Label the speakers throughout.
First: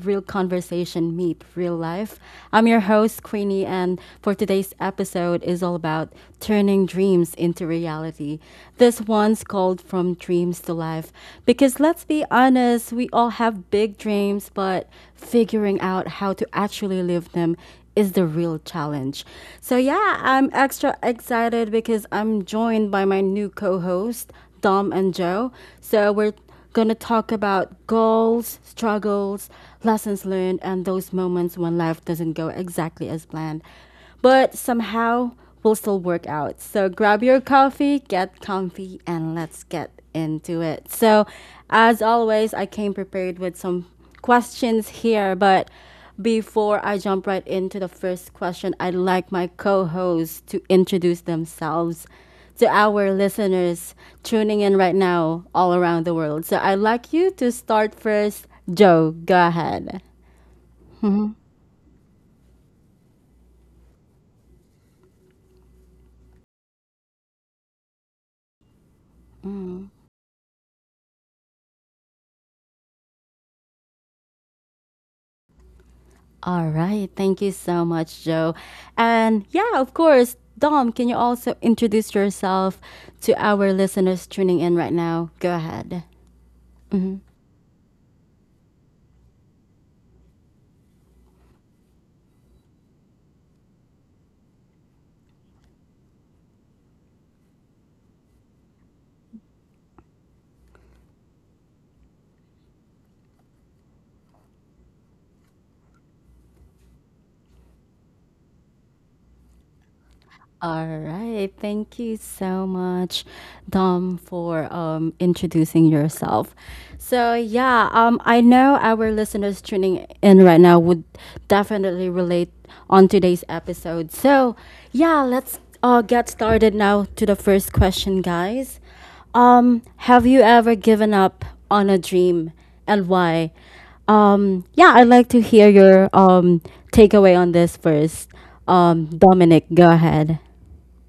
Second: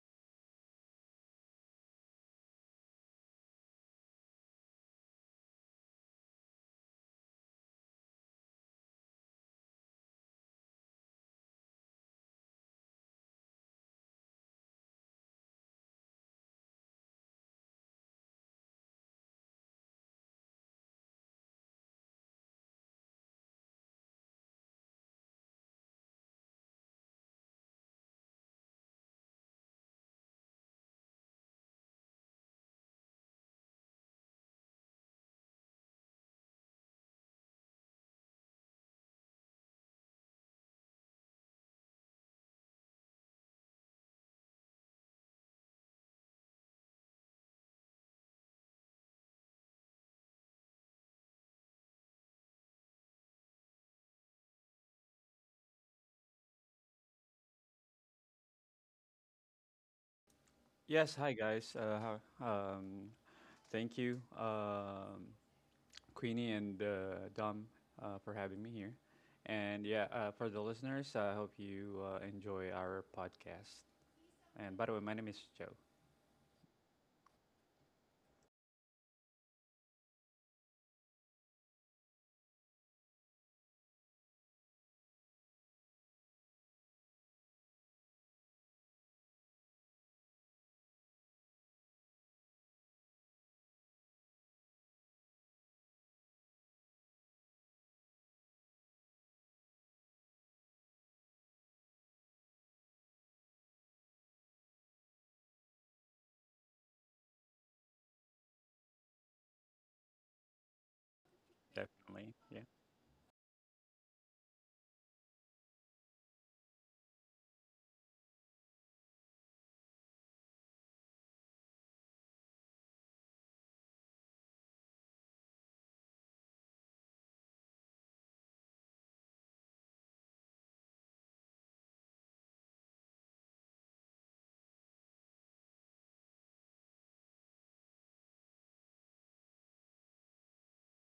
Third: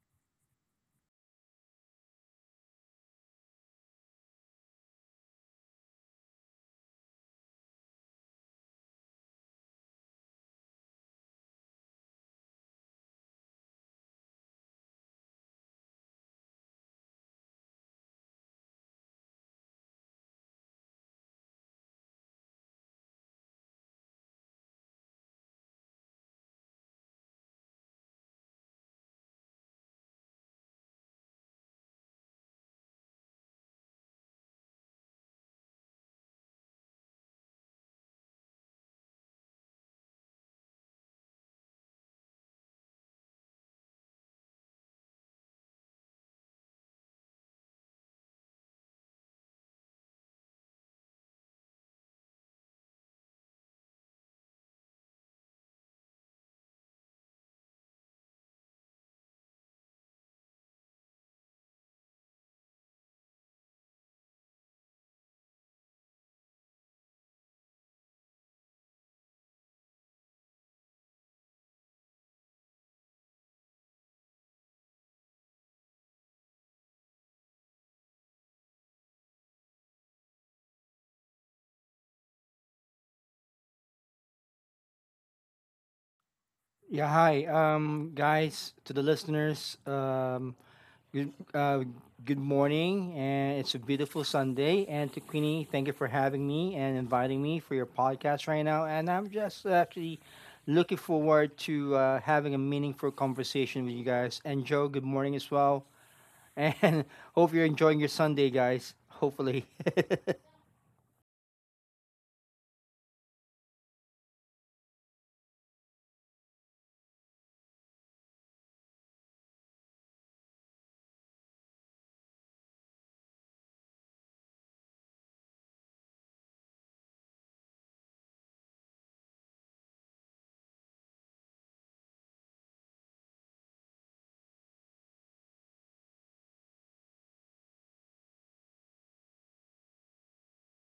Speaker 1: real conversation meet real life. I'm your host Queenie and for today's episode is all about turning dreams into reality. This one's called From Dreams to Life because let's be honest, we all have big dreams but figuring out how to actually live them is the real challenge. So, yeah, I'm extra excited because I'm joined by my new co host, Dom and Joe. So, we're going to talk about goals, struggles, lessons learned, and those moments when life doesn't go exactly as planned, but somehow will still work out. So, grab your coffee, get comfy, and let's get into it. So, as always, I came prepared with some questions here, but before I jump right into the first question, I'd like my co hosts to introduce themselves to our listeners tuning in right now all around the world. So I'd like you to start first. Joe, go ahead.
Speaker 2: Yes, hi guys. How- um, thank you, Queenie and Dom, for having me here. And yeah, for the listeners, I hope you enjoy our podcast. And by the way, my name is Joe.
Speaker 1: All right. Thank you so much, Joe. And yeah, of course, Dom, can you also introduce yourself to our listeners tuning in right now? Go ahead.
Speaker 3: Yeah, hi, guys, to the listeners. Good, uh, Good morning, and it's a beautiful Sunday. And to Queenie, thank you for having me and inviting me for your podcast right now. And I'm just actually looking forward to having a meaningful conversation with you guys. And Joe, good morning as well. And hope you're enjoying your Sunday, guys. Hopefully.
Speaker 1: All right. Thank you
Speaker 2: Definitely, yeah.
Speaker 1: so much, Dom, for introducing yourself. So, yeah, I know our listeners tuning in right now would definitely relate on today's episode. So, yeah, let's get started now to the first question, guys. Um, have you ever given up on a dream and why? Yeah, I'd like to hear your takeaway on this first. Dominic, go ahead.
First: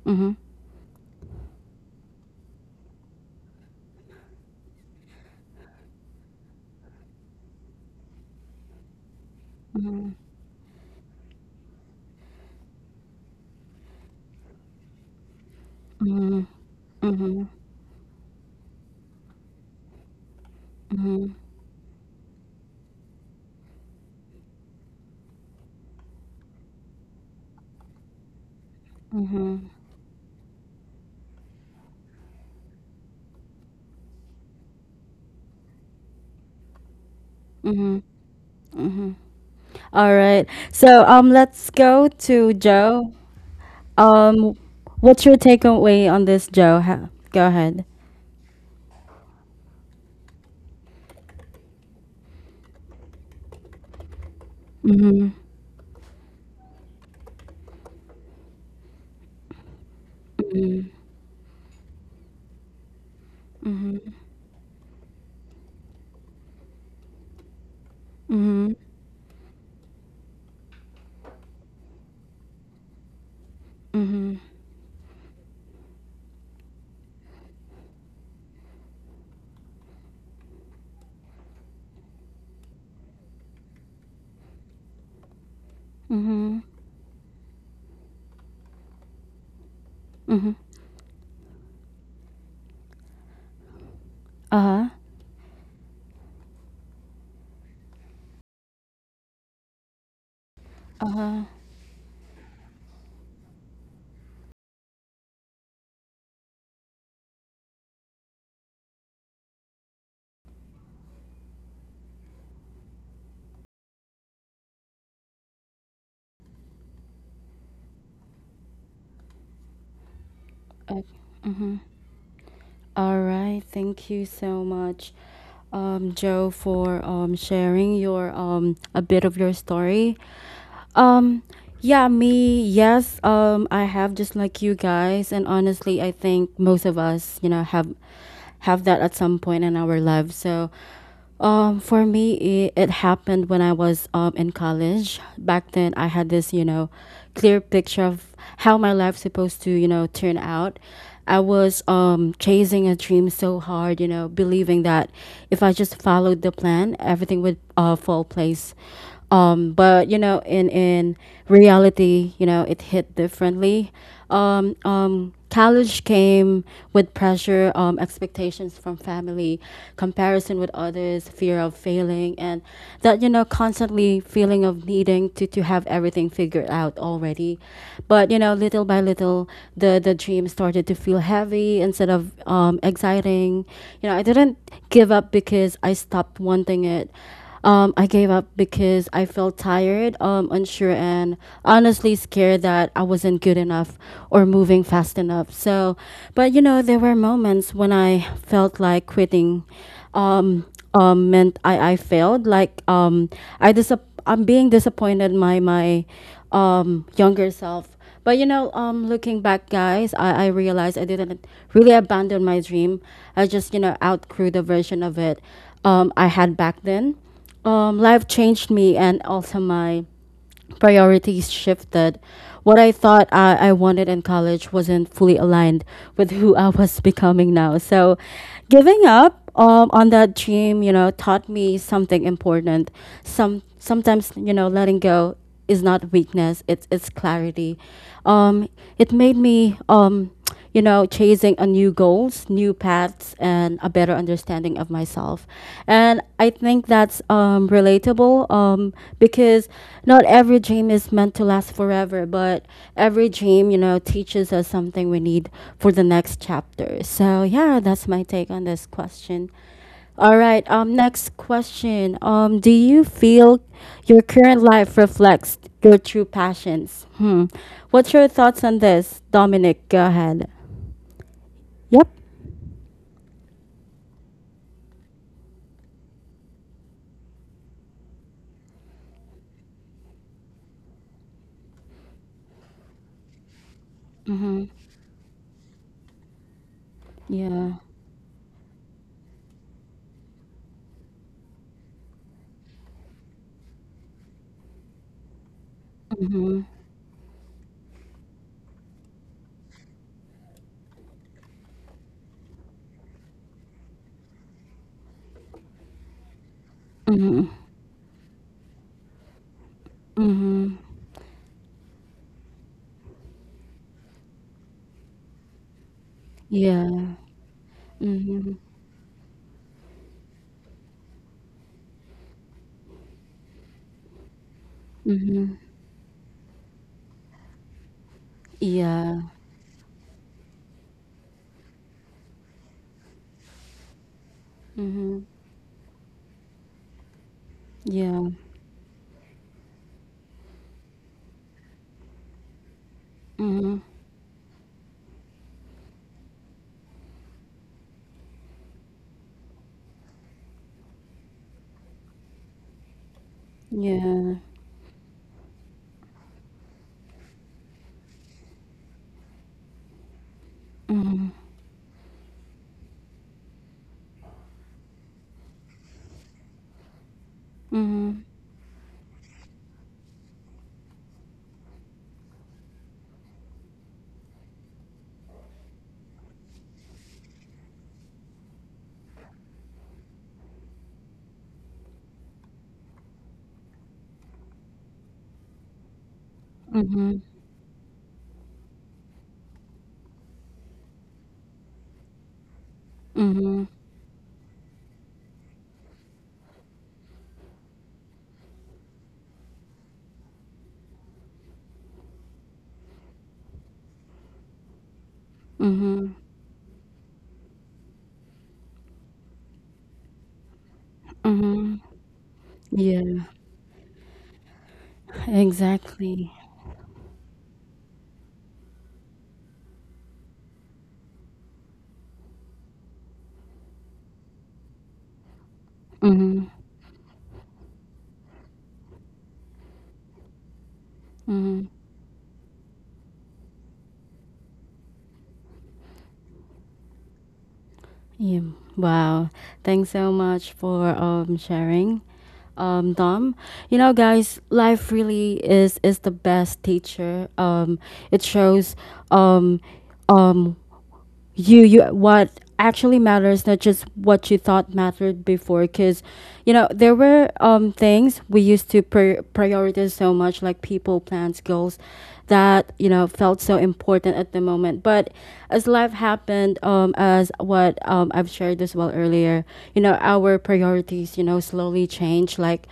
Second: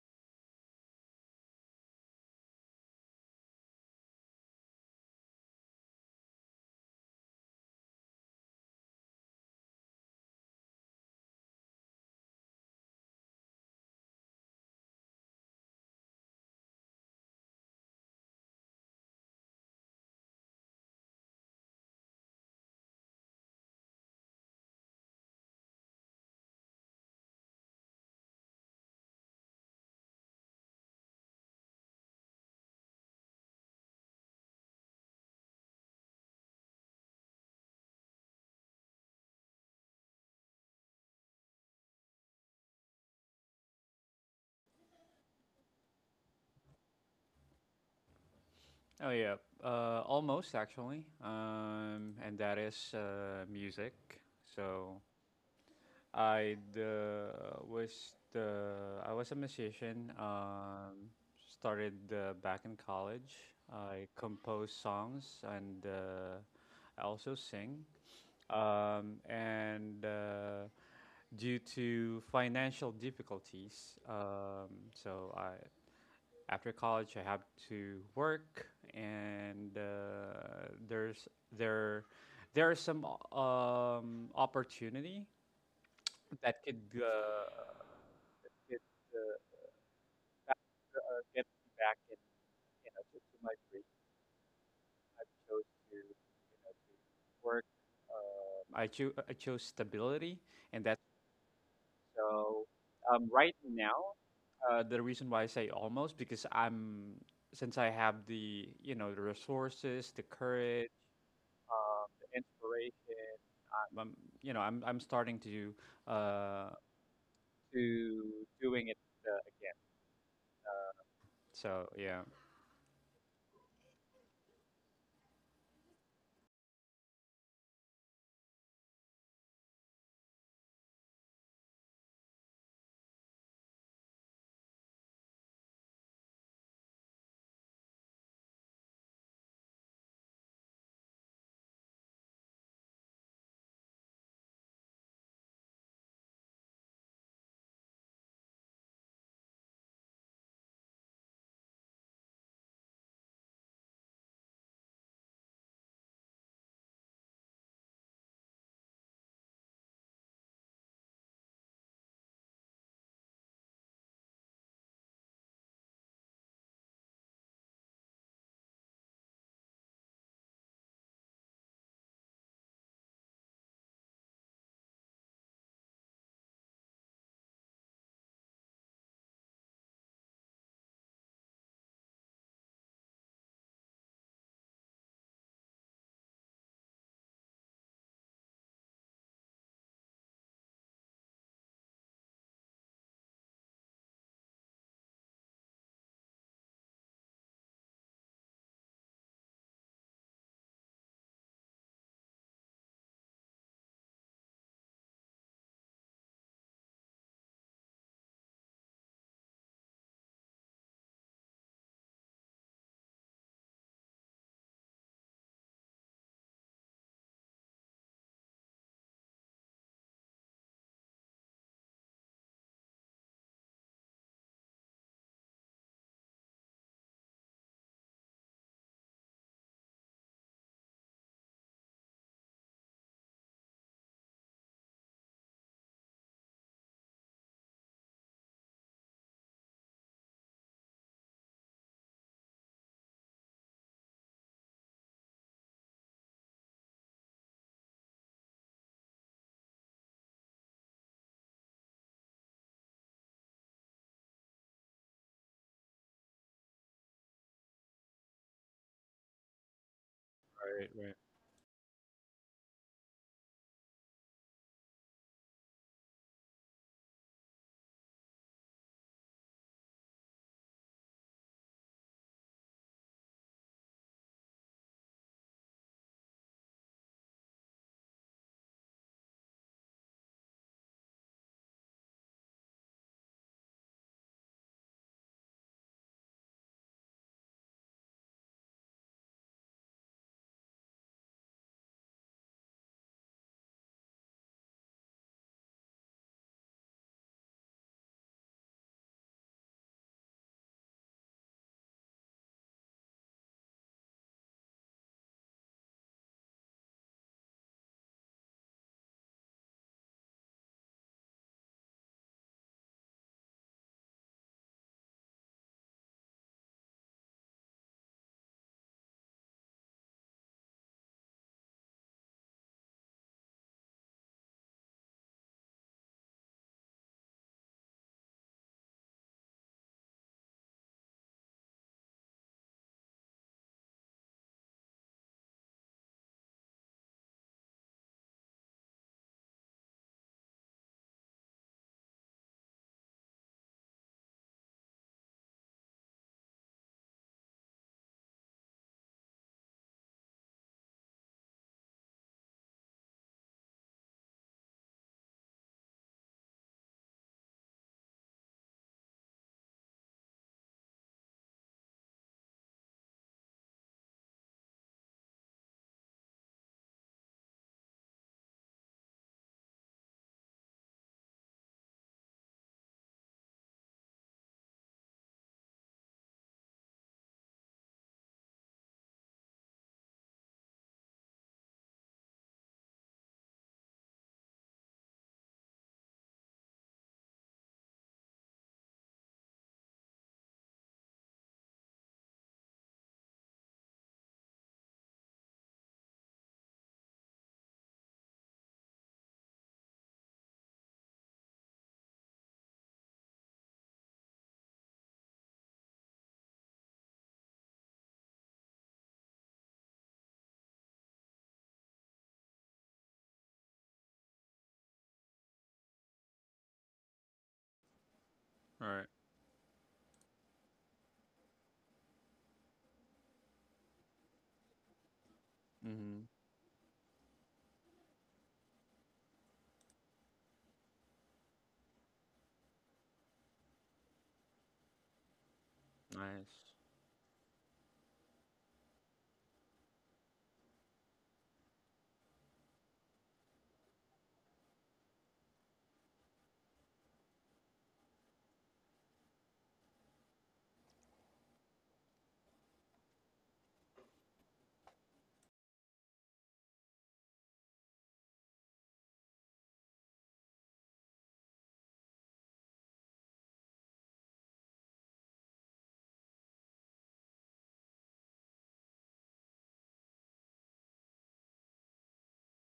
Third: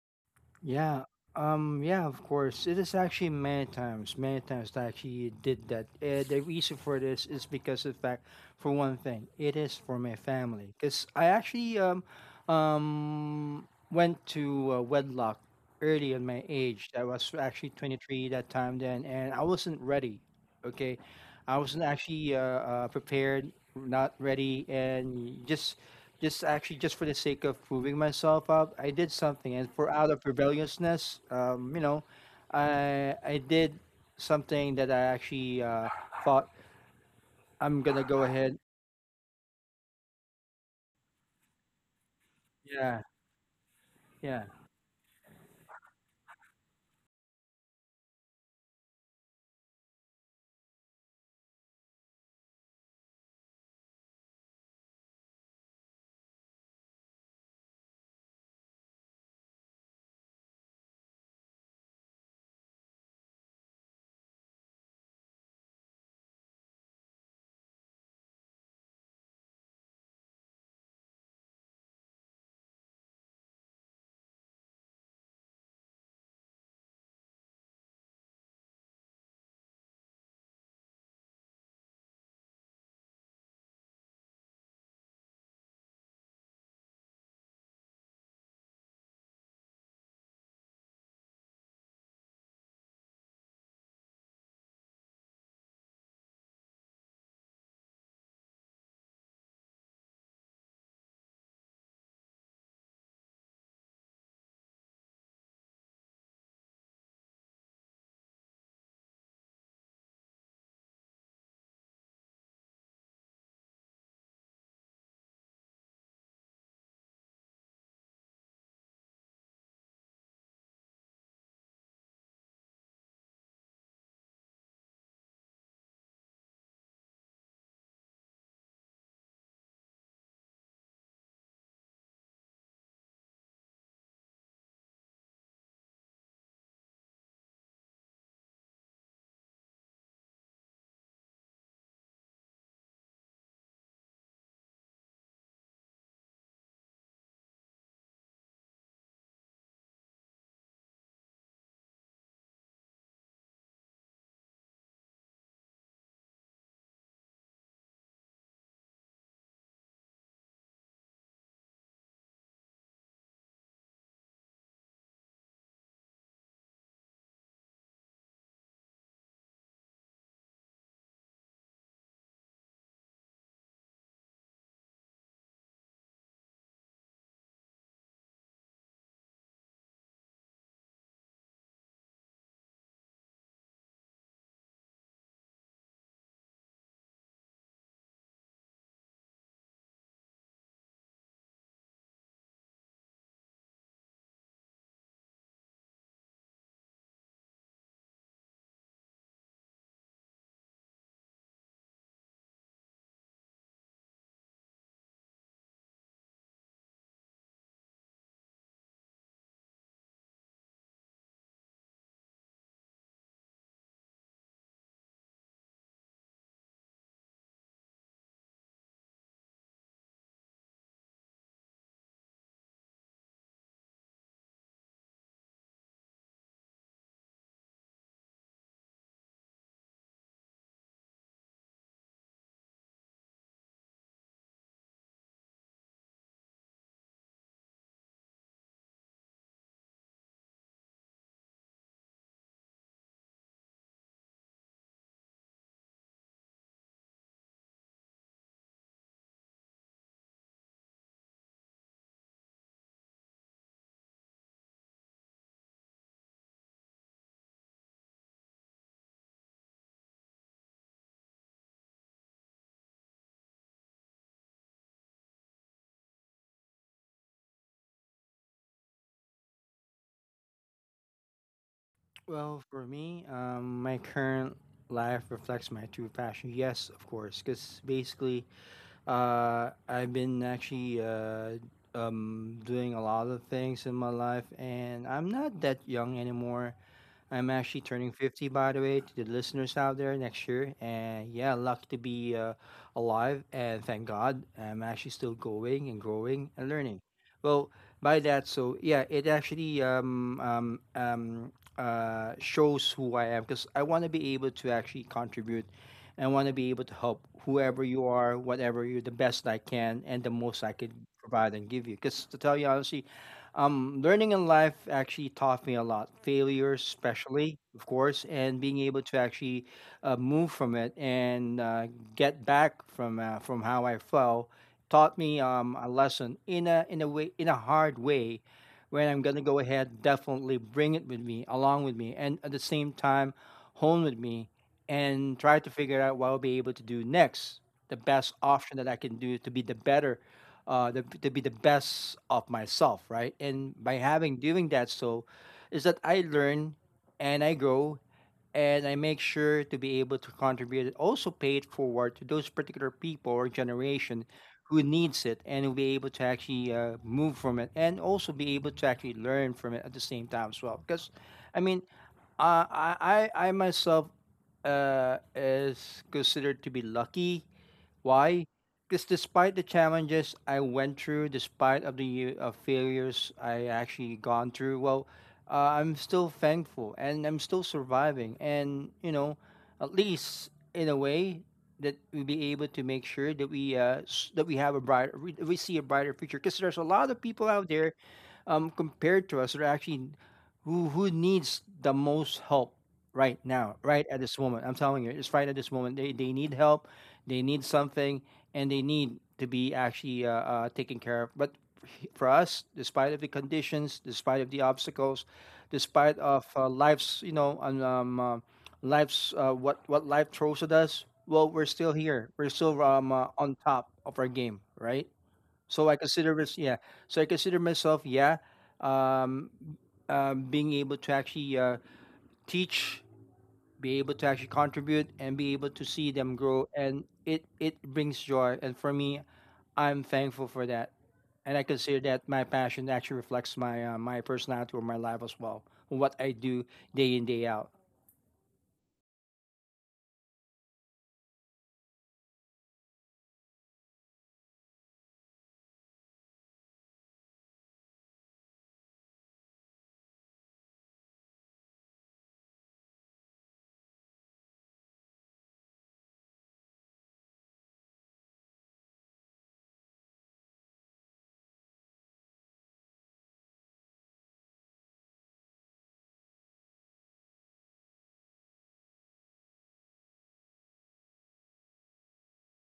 Speaker 1: Mhm.
Speaker 3: Yeah. Yeah. Of course, it is actually many times that I actually did that. The reason for this is because of the fact, for one thing, it is for my
Speaker 1: Mhm.
Speaker 3: family. Cause I actually um, went to wedlock early in my
Speaker 1: Mhm.
Speaker 3: age. I was
Speaker 1: Mhm.
Speaker 3: actually 23 that time then, and I wasn't ready. Okay,
Speaker 1: Mhm.
Speaker 3: I wasn't actually prepared, not ready, and just actually just for the sake of proving myself up, I did something, and
Speaker 1: Mhm.
Speaker 3: for out of rebelliousness, you know, I did something that I actually thought I'm gonna
Speaker 1: Mhm.
Speaker 3: go ahead.
Speaker 1: Mhm. All right. So let's go to
Speaker 3: Yeah,
Speaker 1: Joe.
Speaker 3: yeah.
Speaker 1: Um, what's your takeaway on this, Joe? Go ahead.
Speaker 2: Oh yeah, almost actually. And that is music. So
Speaker 1: Mhm.
Speaker 2: I was a musician.
Speaker 1: Mhm.
Speaker 2: Started back in college. I
Speaker 1: Mhm.
Speaker 2: compose songs and I also sing.
Speaker 1: Mhm.
Speaker 2: And Due to financial difficulties,
Speaker 1: Mhm.
Speaker 2: um, so I after college I have to work, and there there are some opportunity
Speaker 1: Mhm.
Speaker 2: that could that could uh,
Speaker 1: Mhm.
Speaker 2: ba- get me back in you know to my dream.
Speaker 1: Uh huh.
Speaker 2: I chose to you know to work. I chose stability, and that's
Speaker 1: Uh huh.
Speaker 2: so right now. The reason why I say almost because I'm since I have the you know the resources, the courage, the inspiration. I'm you know I'm starting to uh, to doing it again.
Speaker 1: Okay. Mhm.
Speaker 2: So yeah.
Speaker 1: All right. Thank you so much, Joe, for sharing your a bit of your story. Um, yeah, me, yes. I have just like you guys, and honestly, I think most of us, you know, have that at some point in our lives. So, for me, it happened when I was in college. Back then, I had this, you know, clear picture of how my life's supposed to, you know, turn out. I was chasing a dream so hard, you know, believing that if I just followed the plan, everything would fall place, but you know, in reality, you know, it hit differently. College came with pressure, expectations from family, comparison with others, fear of failing, and that, you know, constantly feeling of needing to have everything figured out already. But you know, little by little, the dream started to feel heavy instead of exciting. You know, I didn't give up because I stopped wanting it. I gave up because I felt tired, unsure, and honestly scared that I wasn't good enough or moving fast enough. So, but you know, there were moments when I felt like quitting um, meant I failed. Like I disap- I'm being disappointed my younger self. But you know, looking back, guys, I realized I didn't really abandon my dream. I just, you know, outgrew the version of it I had back then. Life changed me, and also my priorities shifted. What I thought I wanted in college wasn't fully aligned with who I was becoming now. So, giving up on that dream, you know, taught me something important. Sometimes, you know, letting go is not weakness; it's clarity. Um, it made me you know, chasing a new goals, new paths, and a better understanding of myself. And I think that's relatable because not every dream is meant to last forever, but every dream, you know, teaches us something we need for the next chapter. So, yeah, that's my take on this question. All right.
Speaker 2: Right, right.
Speaker 1: Next question. Do you feel your current life reflects your true passions? Hmm. What's your thoughts on this, Dominic? Go ahead. Yep.
Speaker 3: Well, for me, my current life reflects my true passion. Yes, of course, because basically, I've been actually doing a lot of things in my life,
Speaker 1: Mhm.
Speaker 3: and I'm not that young anymore. I'm
Speaker 1: Yeah.
Speaker 3: actually turning 50, by the way, to the listeners out there next year. And yeah, lucky to be alive. And thank God, I'm actually still going and growing
Speaker 1: Mhm.
Speaker 3: and learning. Well, by that, so yeah, it actually shows who I am because I want to be able to actually contribute and I want to be able to help
Speaker 1: Mhm.
Speaker 3: whoever you are, whatever you, the best I can and the most I
Speaker 1: Mhm.
Speaker 3: could provide and give you. Because to tell you honestly, learning in life actually taught me a lot. Failures,
Speaker 1: Yeah.
Speaker 3: especially, of course,
Speaker 1: Mhm.
Speaker 3: and being able to actually move from it and get back from how I fell taught me
Speaker 1: Mhm.
Speaker 3: a lesson in a hard way where I'm
Speaker 1: Yeah.
Speaker 3: going to go ahead, definitely bring it with me, along with me, and at the same time, hone with me
Speaker 1: Mhm.
Speaker 3: and try to figure out what I'll be able to do next, the
Speaker 1: Yeah.
Speaker 3: best option that I can do to be the better, to be the best of myself, right? And
Speaker 1: Mhm.
Speaker 3: by having doing that, so is that I learn and I grow and I make sure to be able to contribute and also pay it forward to those particular people or generation
Speaker 1: Yeah.
Speaker 3: who needs it and will be able to actually move from it and also be able to actually learn from it at the same time as well. Because,
Speaker 1: Mhm.
Speaker 3: I mean, I myself is considered to be lucky
Speaker 1: Mhm.
Speaker 3: why? Because despite the challenges I went through, despite of the failures I actually gone through, well, I'm still thankful and I'm still surviving. And you know, at least in a way that we be able to make sure that we have a we see a brighter future. Because there's a lot of
Speaker 1: Mhm.
Speaker 3: people out there compared to us are actually who needs the most help right
Speaker 1: Mhm.
Speaker 3: now, right at this moment. I'm telling you, it's right at this moment. They need help, they need something, and they need to be actually taken care of. But for us, despite of the conditions, despite of the obstacles, despite
Speaker 1: Mhm.
Speaker 3: of life's what life throws at us, well, we're
Speaker 1: Mhm.
Speaker 3: still here. We're still
Speaker 1: Yeah.
Speaker 3: on top of our game, right? So I consider
Speaker 1: Exactly.
Speaker 3: myself,
Speaker 2: All right.
Speaker 3: um, being able to actually teach, be able to actually contribute, and be able to see
Speaker 2: Mm-hmm.
Speaker 3: them
Speaker 1: Mm-hmm.
Speaker 3: grow, and it brings joy. And for me, I'm thankful for that, and I
Speaker 1: Mm-hmm.
Speaker 3: consider that my passion actually reflects my my personality or my life as well, what I do
Speaker 2: Nice.
Speaker 3: day in day out.
Speaker 1: Yeah. Wow. Thanks so much for sharing. Dom, you know, guys, life really is the best teacher. It shows, um, um, you what actually matters, not just what you thought mattered before, because you know, there were things we used to prioritize so much, like people, plans, goals that you know felt so important at the moment. But as life happened, as what I've shared as well earlier, you know, our priorities, you know, slowly change, like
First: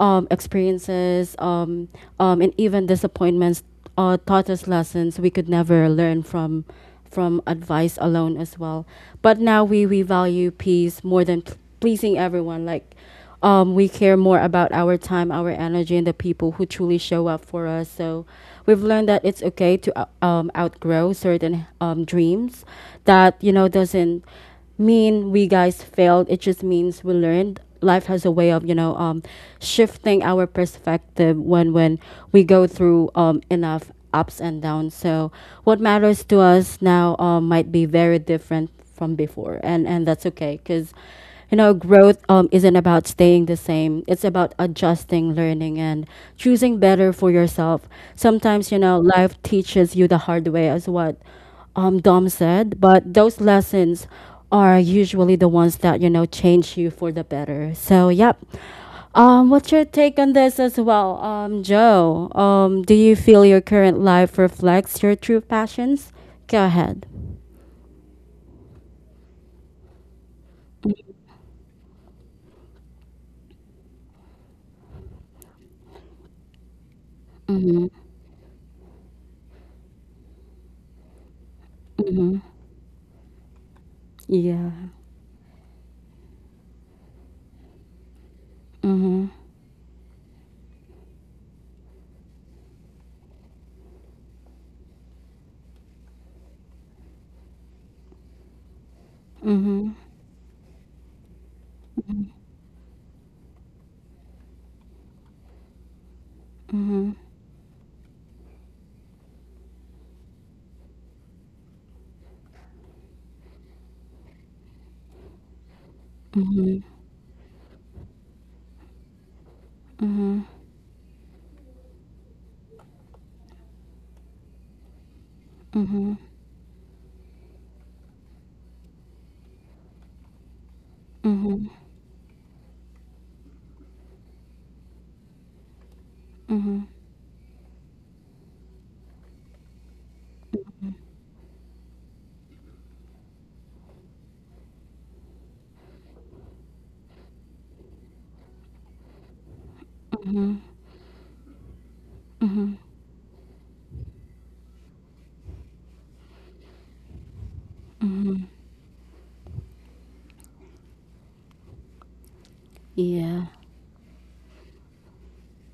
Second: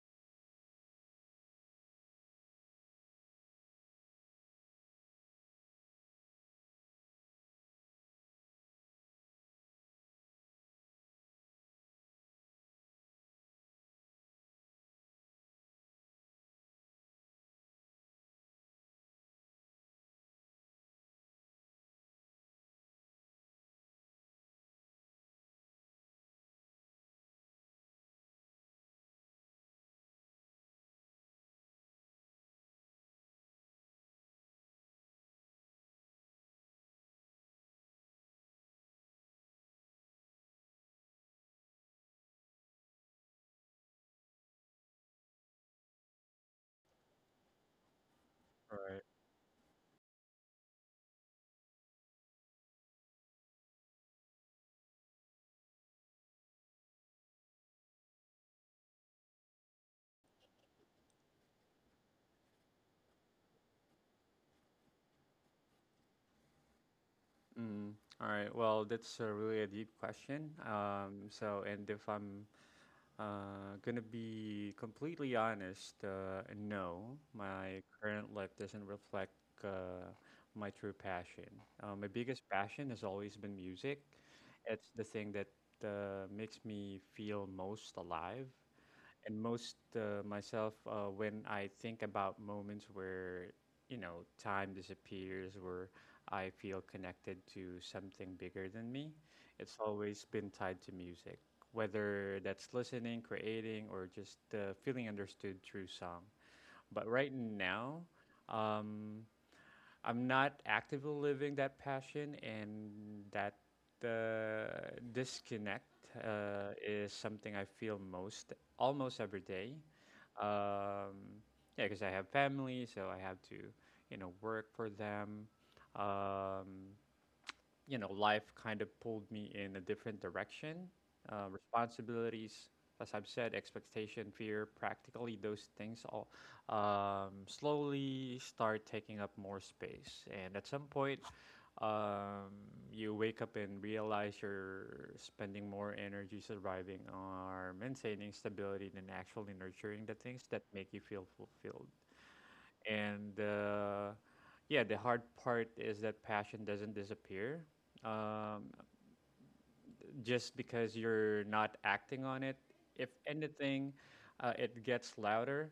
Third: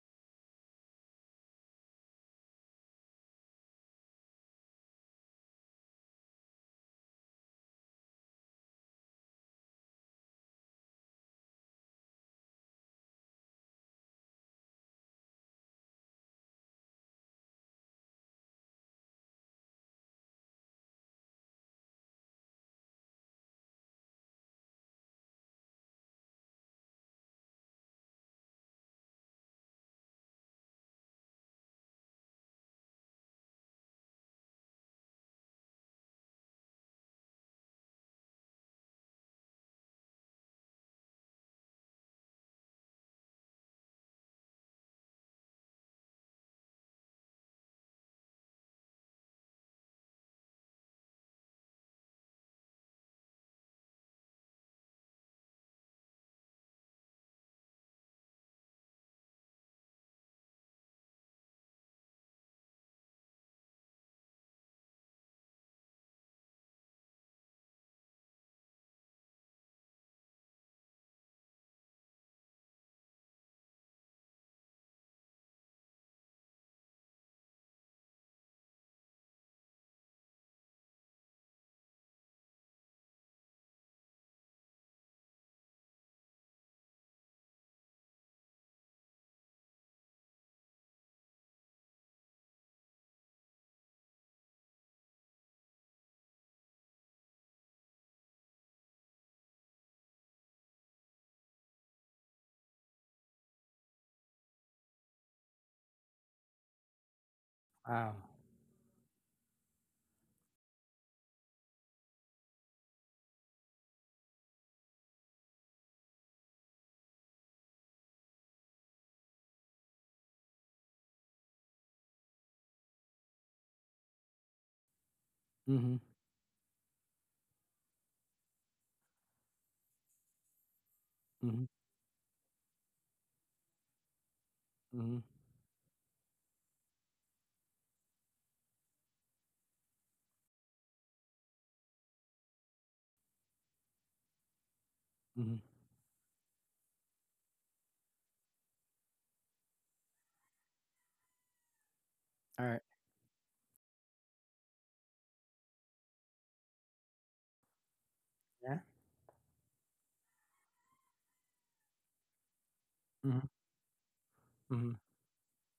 Speaker 1: experiences, and even disappointments, taught us lessons we could never learn from advice alone as well. But now we value peace more than pleasing everyone. Like we care more about our time, our energy, and the people who truly show up for us. So we've learned that it's okay to outgrow certain dreams that you know doesn't mean we guys failed. It just means we learned. Life has a way of, you know, shifting our perspective when we go through enough ups and downs. So what matters to us now might be very different from before, and that's okay, because you know, growth isn't about staying the same. It's about adjusting, learning, and choosing better for yourself. Sometimes,
Speaker 2: All
Speaker 1: you know,
Speaker 2: right.
Speaker 1: life teaches you the hard way as what Dom said, but those lessons are usually the ones that, you know, change you for the better. So, yep. What's your take on this as well, Joe? Do you feel your current life reflects your true passions? Go ahead.
Speaker 2: Mm. All right. Well, that's a really a deep question. And if I'm gonna be completely honest, no, my
Speaker 1: Mhm.
Speaker 2: current life doesn't reflect uh, my true passion. My
Speaker 1: Mhm.
Speaker 2: biggest passion has always been music.
Speaker 1: Yeah.
Speaker 2: It's the thing that makes me feel most alive,
Speaker 1: Mhm.
Speaker 2: and most myself when I think about moments where you know time disappears, where I feel connected to something bigger than me. It's
Speaker 1: Mhm.
Speaker 2: always been tied to music,
Speaker 1: Mhm.
Speaker 2: whether that's listening, creating, or just feeling understood through song. But
Speaker 1: Mhm.
Speaker 2: right now,
Speaker 3: Wow.
Speaker 2: um, I'm not actively living that passion, and that disconnect is something I feel most almost every day.
Speaker 1: Mhm. Mhm.
Speaker 2: Um, yeah, because I have family, so I have to, you know, work for them.
Speaker 3: Mhm.
Speaker 1: Mhm.
Speaker 2: Um, you know, life kind of pulled me in a different direction.
Speaker 3: Mhm.
Speaker 2: Responsibilities, as I've said, expectation, fear,
Speaker 3: Mhm.
Speaker 2: practically those things all
Speaker 1: Mhm.
Speaker 2: slowly start taking up more space. And at some point, um, you wake up and realize you're
Speaker 3: Mhm.
Speaker 2: spending more energy surviving or maintaining stability than actually nurturing the things
Speaker 1: Mhm.
Speaker 2: that make you feel fulfilled.
Speaker 3: All
Speaker 1: Mhm.
Speaker 3: right.
Speaker 2: And Yeah, the hard part is that passion doesn't disappear
Speaker 1: Mhm.
Speaker 2: um,
Speaker 3: Yeah.
Speaker 2: just because you're not acting on it. If
Speaker 3: Mhm.
Speaker 1: Yeah.
Speaker 2: anything, it
Speaker 3: Mhm.
Speaker 2: gets louder.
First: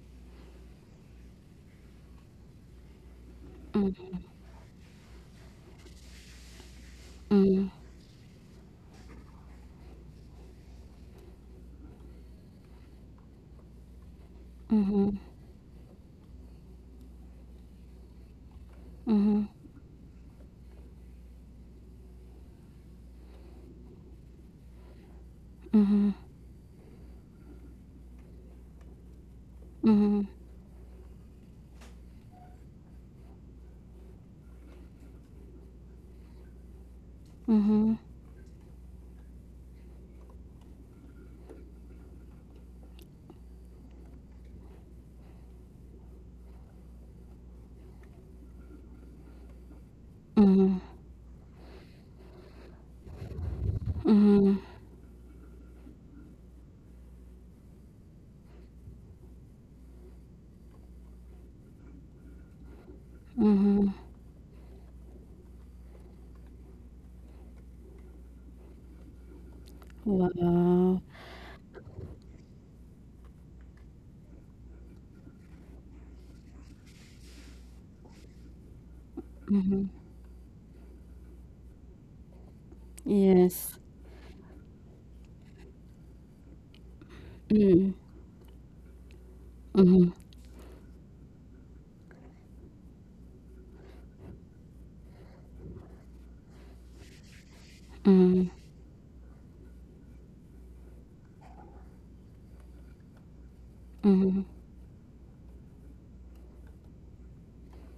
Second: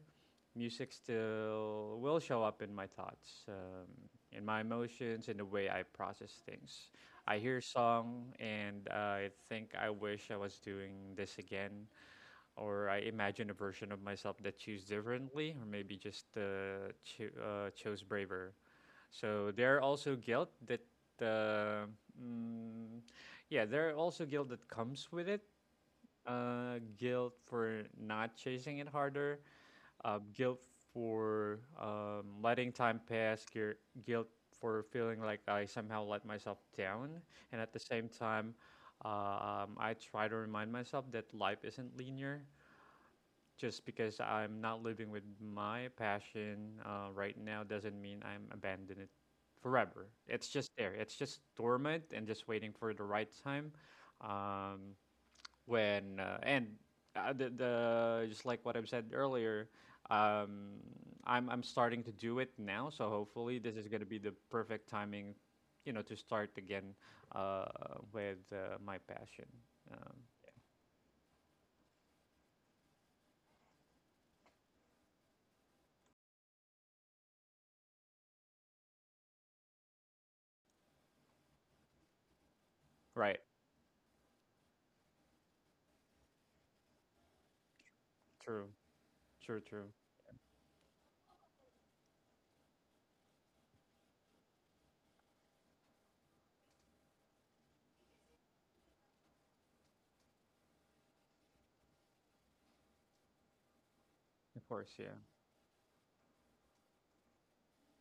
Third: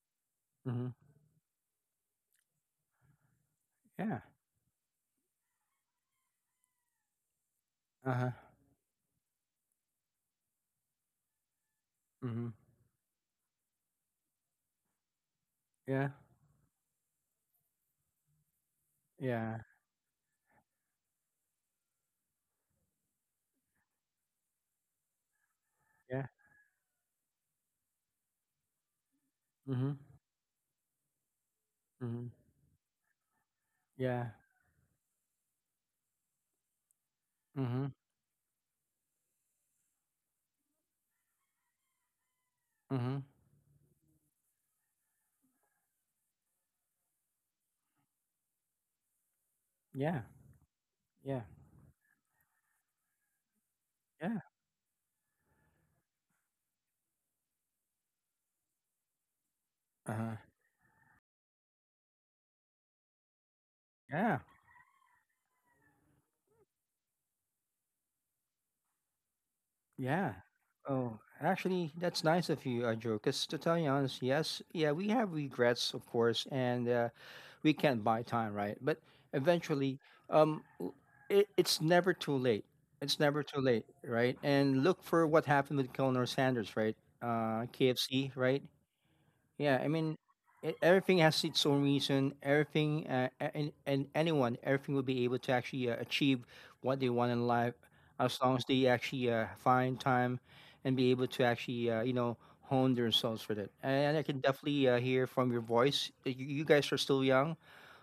Speaker 2: Music
Speaker 3: Mhm.
Speaker 2: still will show up in my thoughts,
Speaker 3: Yeah.
Speaker 2: in my emotions, in the way I process things. I hear a
Speaker 1: Mhm.
Speaker 3: Uh huh.
Speaker 2: song and I think I wish I was doing this again,
Speaker 3: Mhm.
Speaker 2: or I imagine a version of myself that choose
Speaker 1: Mhm.
Speaker 2: differently, or maybe
Speaker 3: Yeah.
Speaker 2: just chose braver.
Speaker 1: Mhm.
Speaker 2: So
Speaker 3: Yeah.
Speaker 2: there are also guilt that, uh, mm, yeah, there are also guilt that comes with it.
Speaker 1: Mhm.
Speaker 3: Yeah.
Speaker 2: Guilt for not chasing it harder,
Speaker 3: Mhm.
Speaker 1: Mhm.
Speaker 2: guilt for
Speaker 3: Mhm.
Speaker 2: letting time pass, guilt
Speaker 3: Yeah.
Speaker 2: for feeling like I somehow let myself down, and at the
Speaker 3: Mhm.
Speaker 1: Mhm.
Speaker 2: same time, I try to remind myself that life isn't linear,
Speaker 3: Mhm.
Speaker 2: just because I'm not living with my passion right now doesn't mean I'm abandoned it forever.
Speaker 3: Yeah.
Speaker 2: It's just
Speaker 1: Mhm.
Speaker 2: there. It's just
Speaker 3: Yeah.
Speaker 2: dormant and just waiting for the right time.
Speaker 3: Yeah.
Speaker 1: Mhm.
Speaker 2: Um, when and the Just like what I've said earlier,
Speaker 3: Uh-huh.
Speaker 2: um, I'm starting to do it now. So hopefully this is
Speaker 1: Mhm.
Speaker 2: gonna be the
Speaker 3: Yeah.
Speaker 2: perfect timing, you know, to start again uh, with my passion. Um,
Speaker 3: Yeah.
Speaker 1: Wow.
Speaker 3: Oh, actually, that's nice of you, Joe. Because to tell you honest, yes, yeah, we have regrets, of course, and we can't buy time, right? But
Speaker 1: Mhm.
Speaker 3: eventually, um, w- it, it's never too late. It's
Speaker 2: right.
Speaker 3: never too
Speaker 1: Yes.
Speaker 3: late, right? And look for what happened with Colonel Sanders, right?
Speaker 1: Mm.
Speaker 3: KFC, right?
Speaker 2: True. True.
Speaker 3: Yeah, I
Speaker 2: True.
Speaker 3: mean,
Speaker 1: Mhm.
Speaker 3: everything has its own reason. Everything, and anyone, everything will be able to actually achieve what they want in life as
Speaker 1: Mhm.
Speaker 3: long as they actually find time and be able to actually, you know, hone themselves for that. And I can
Speaker 1: Mhm.
Speaker 2: Of
Speaker 3: definitely
Speaker 2: course. Yeah.
Speaker 3: hear from your voice that you guys are still young.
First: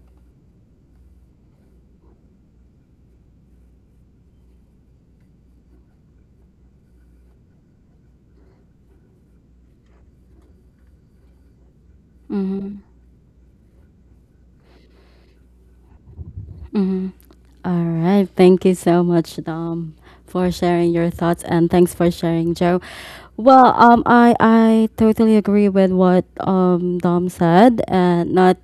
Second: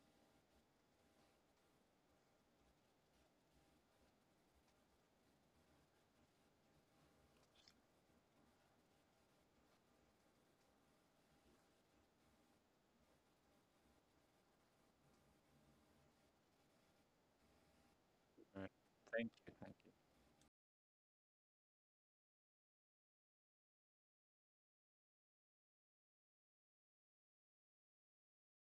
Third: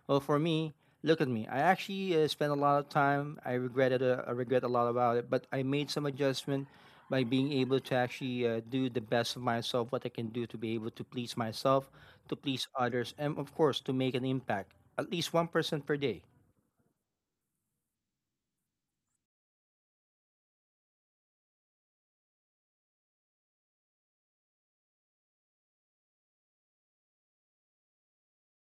Speaker 3: Well, for me, look at me. I actually spent a lot of time. I regretted. I regret a lot about it, but I made some adjustment by being able to actually do the best of myself, what I can do to be able to please myself, to please
Speaker 1: Mhm.
Speaker 3: others, and of course to make an impact, at least one person per day.
Speaker 1: Mhm. All right.
Speaker 2: All
Speaker 1: Thank
Speaker 2: right.
Speaker 1: you so
Speaker 2: Thank
Speaker 1: much,
Speaker 2: you. Thank
Speaker 1: Dom, for sharing your thoughts, and thanks for sharing, Joe. Well, I totally agree with what Dom said, and not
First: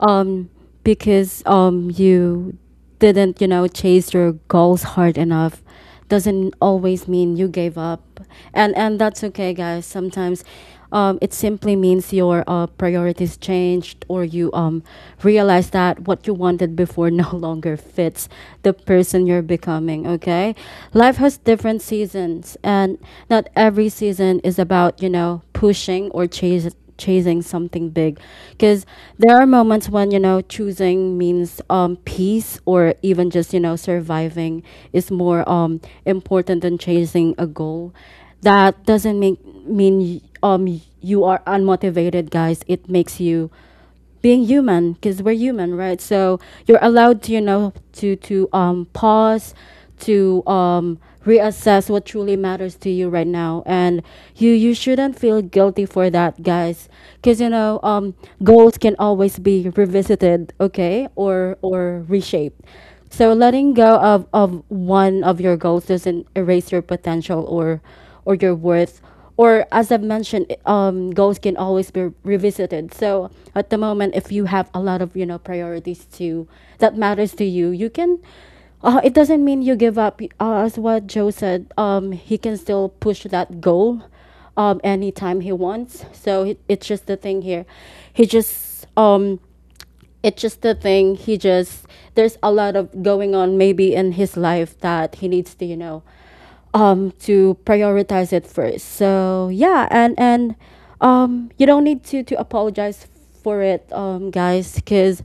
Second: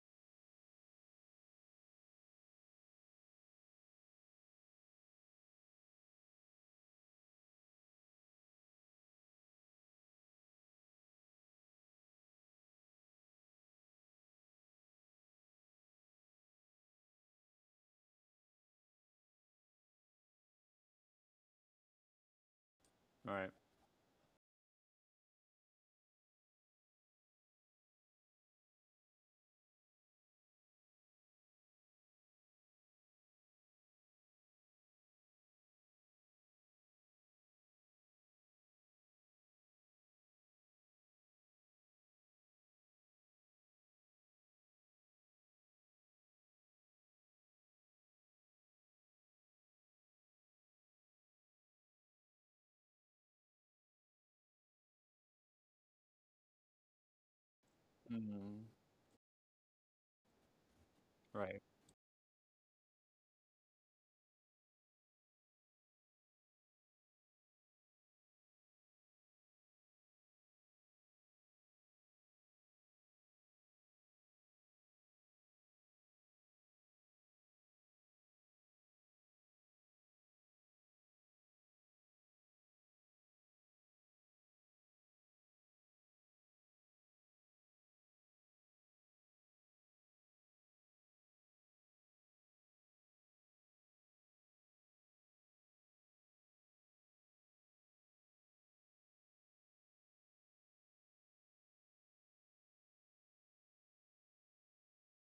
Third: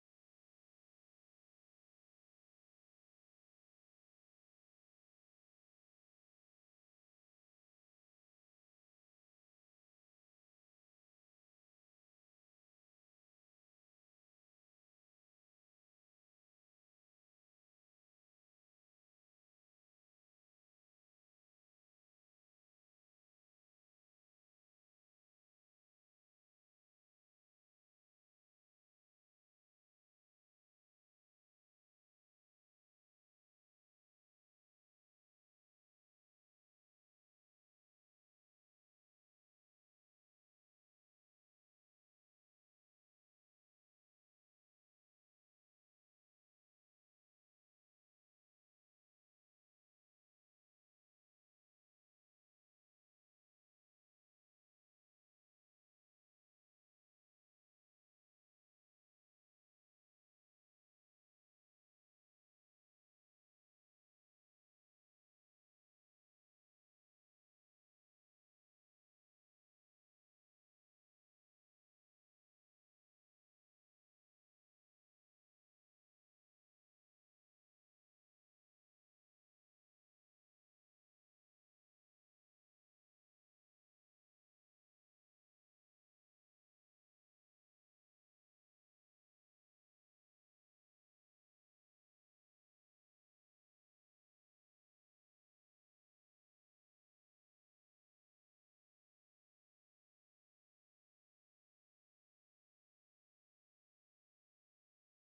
Speaker 1: um because you didn't, you know, chase your goals hard enough doesn't always mean you gave up, and that's okay, guys. Sometimes. It simply means your priorities changed, or you realize that what you wanted before no longer fits the person you're becoming. Okay, life has different seasons, and
Speaker 2: you. All
Speaker 1: not
Speaker 2: right.
Speaker 1: every season is about, you know, pushing or chase chasing something big, because there are moments when, you know, choosing means peace or even just, you know, surviving is more important than chasing a goal. That doesn't mean you are unmotivated, guys. It makes you being human, because we're human, right? So you're allowed to, you know, to pause, to reassess what truly matters to you right now. And you shouldn't feel guilty for that, guys, because, you know,
Speaker 2: Mm.
Speaker 1: goals can always be revisited. Okay, or
Speaker 2: Right.
Speaker 1: or reshaped. So letting go of one of your goals doesn't erase your potential or your worth, or as I've mentioned, goals can always be revisited. So at the moment, if you have a lot of, you know, priorities to that matters to you, you can. It doesn't mean you give up. As what Joe said, he can still push that goal, anytime he wants. So it's just the thing here. He just it's just the thing. He just there's a lot of going on maybe in his life that he needs to, you know, to prioritize it first. So, yeah. And you don't need to apologize for it, guys, because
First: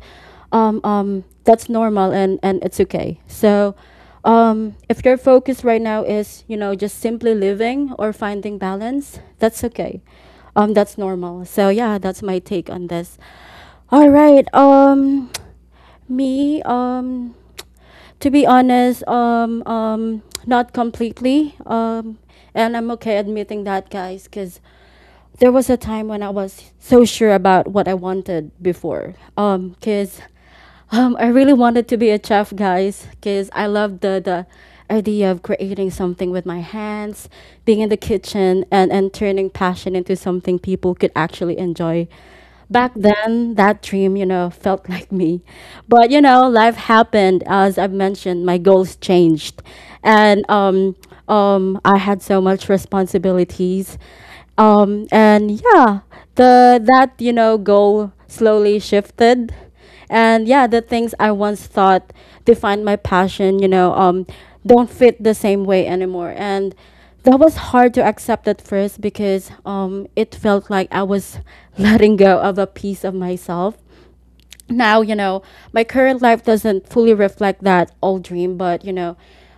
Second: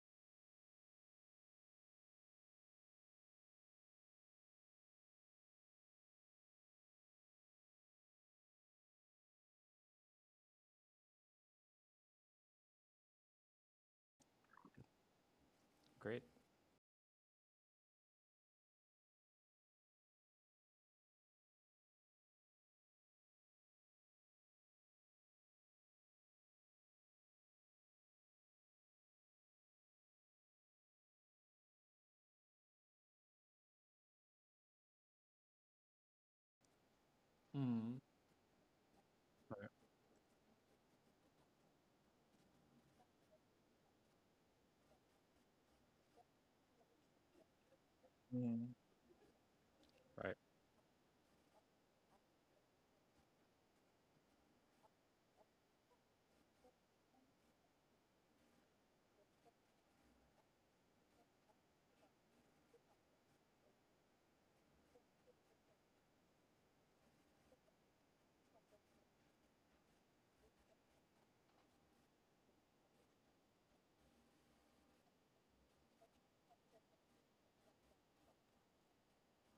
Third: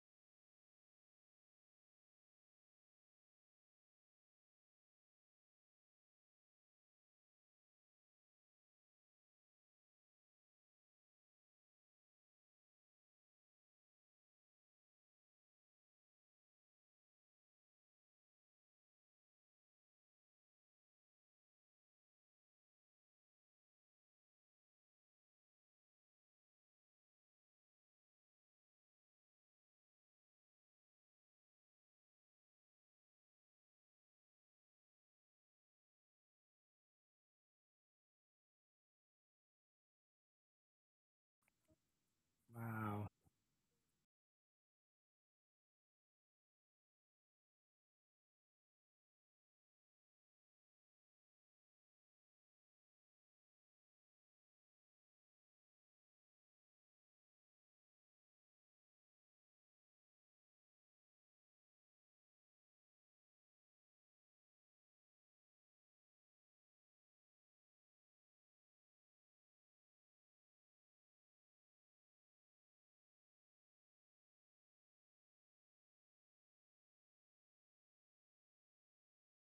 Speaker 1: that's normal, and it's okay. So if your focus right now is, you know, just simply living or finding balance, that's okay. That's normal. So, yeah, that's my take on this. All right.
Speaker 2: Great.
Speaker 1: Me. To be honest, not completely. And I'm okay admitting that, guys, because there was a time when I was so sure about what I wanted before. Because I really wanted to be a chef, guys, because I love the idea of creating something with my hands, being in the
Speaker 2: Mm.
Speaker 1: kitchen, and turning passion into something people could actually enjoy. Back
Speaker 3: Wow.
Speaker 1: then, that dream, you know, felt like me. But, you know, life happened. As I've mentioned, my
Speaker 2: Mm.
Speaker 1: goals changed.
Speaker 2: Right.
Speaker 1: And I had so much responsibilities. Um, and yeah, the goal slowly shifted, and yeah, the things I once thought defined my passion don't fit the same way anymore. And that was hard to accept at first because it felt like I was letting go of a piece of myself. Now, my current life doesn't fully reflect that old dream, but you know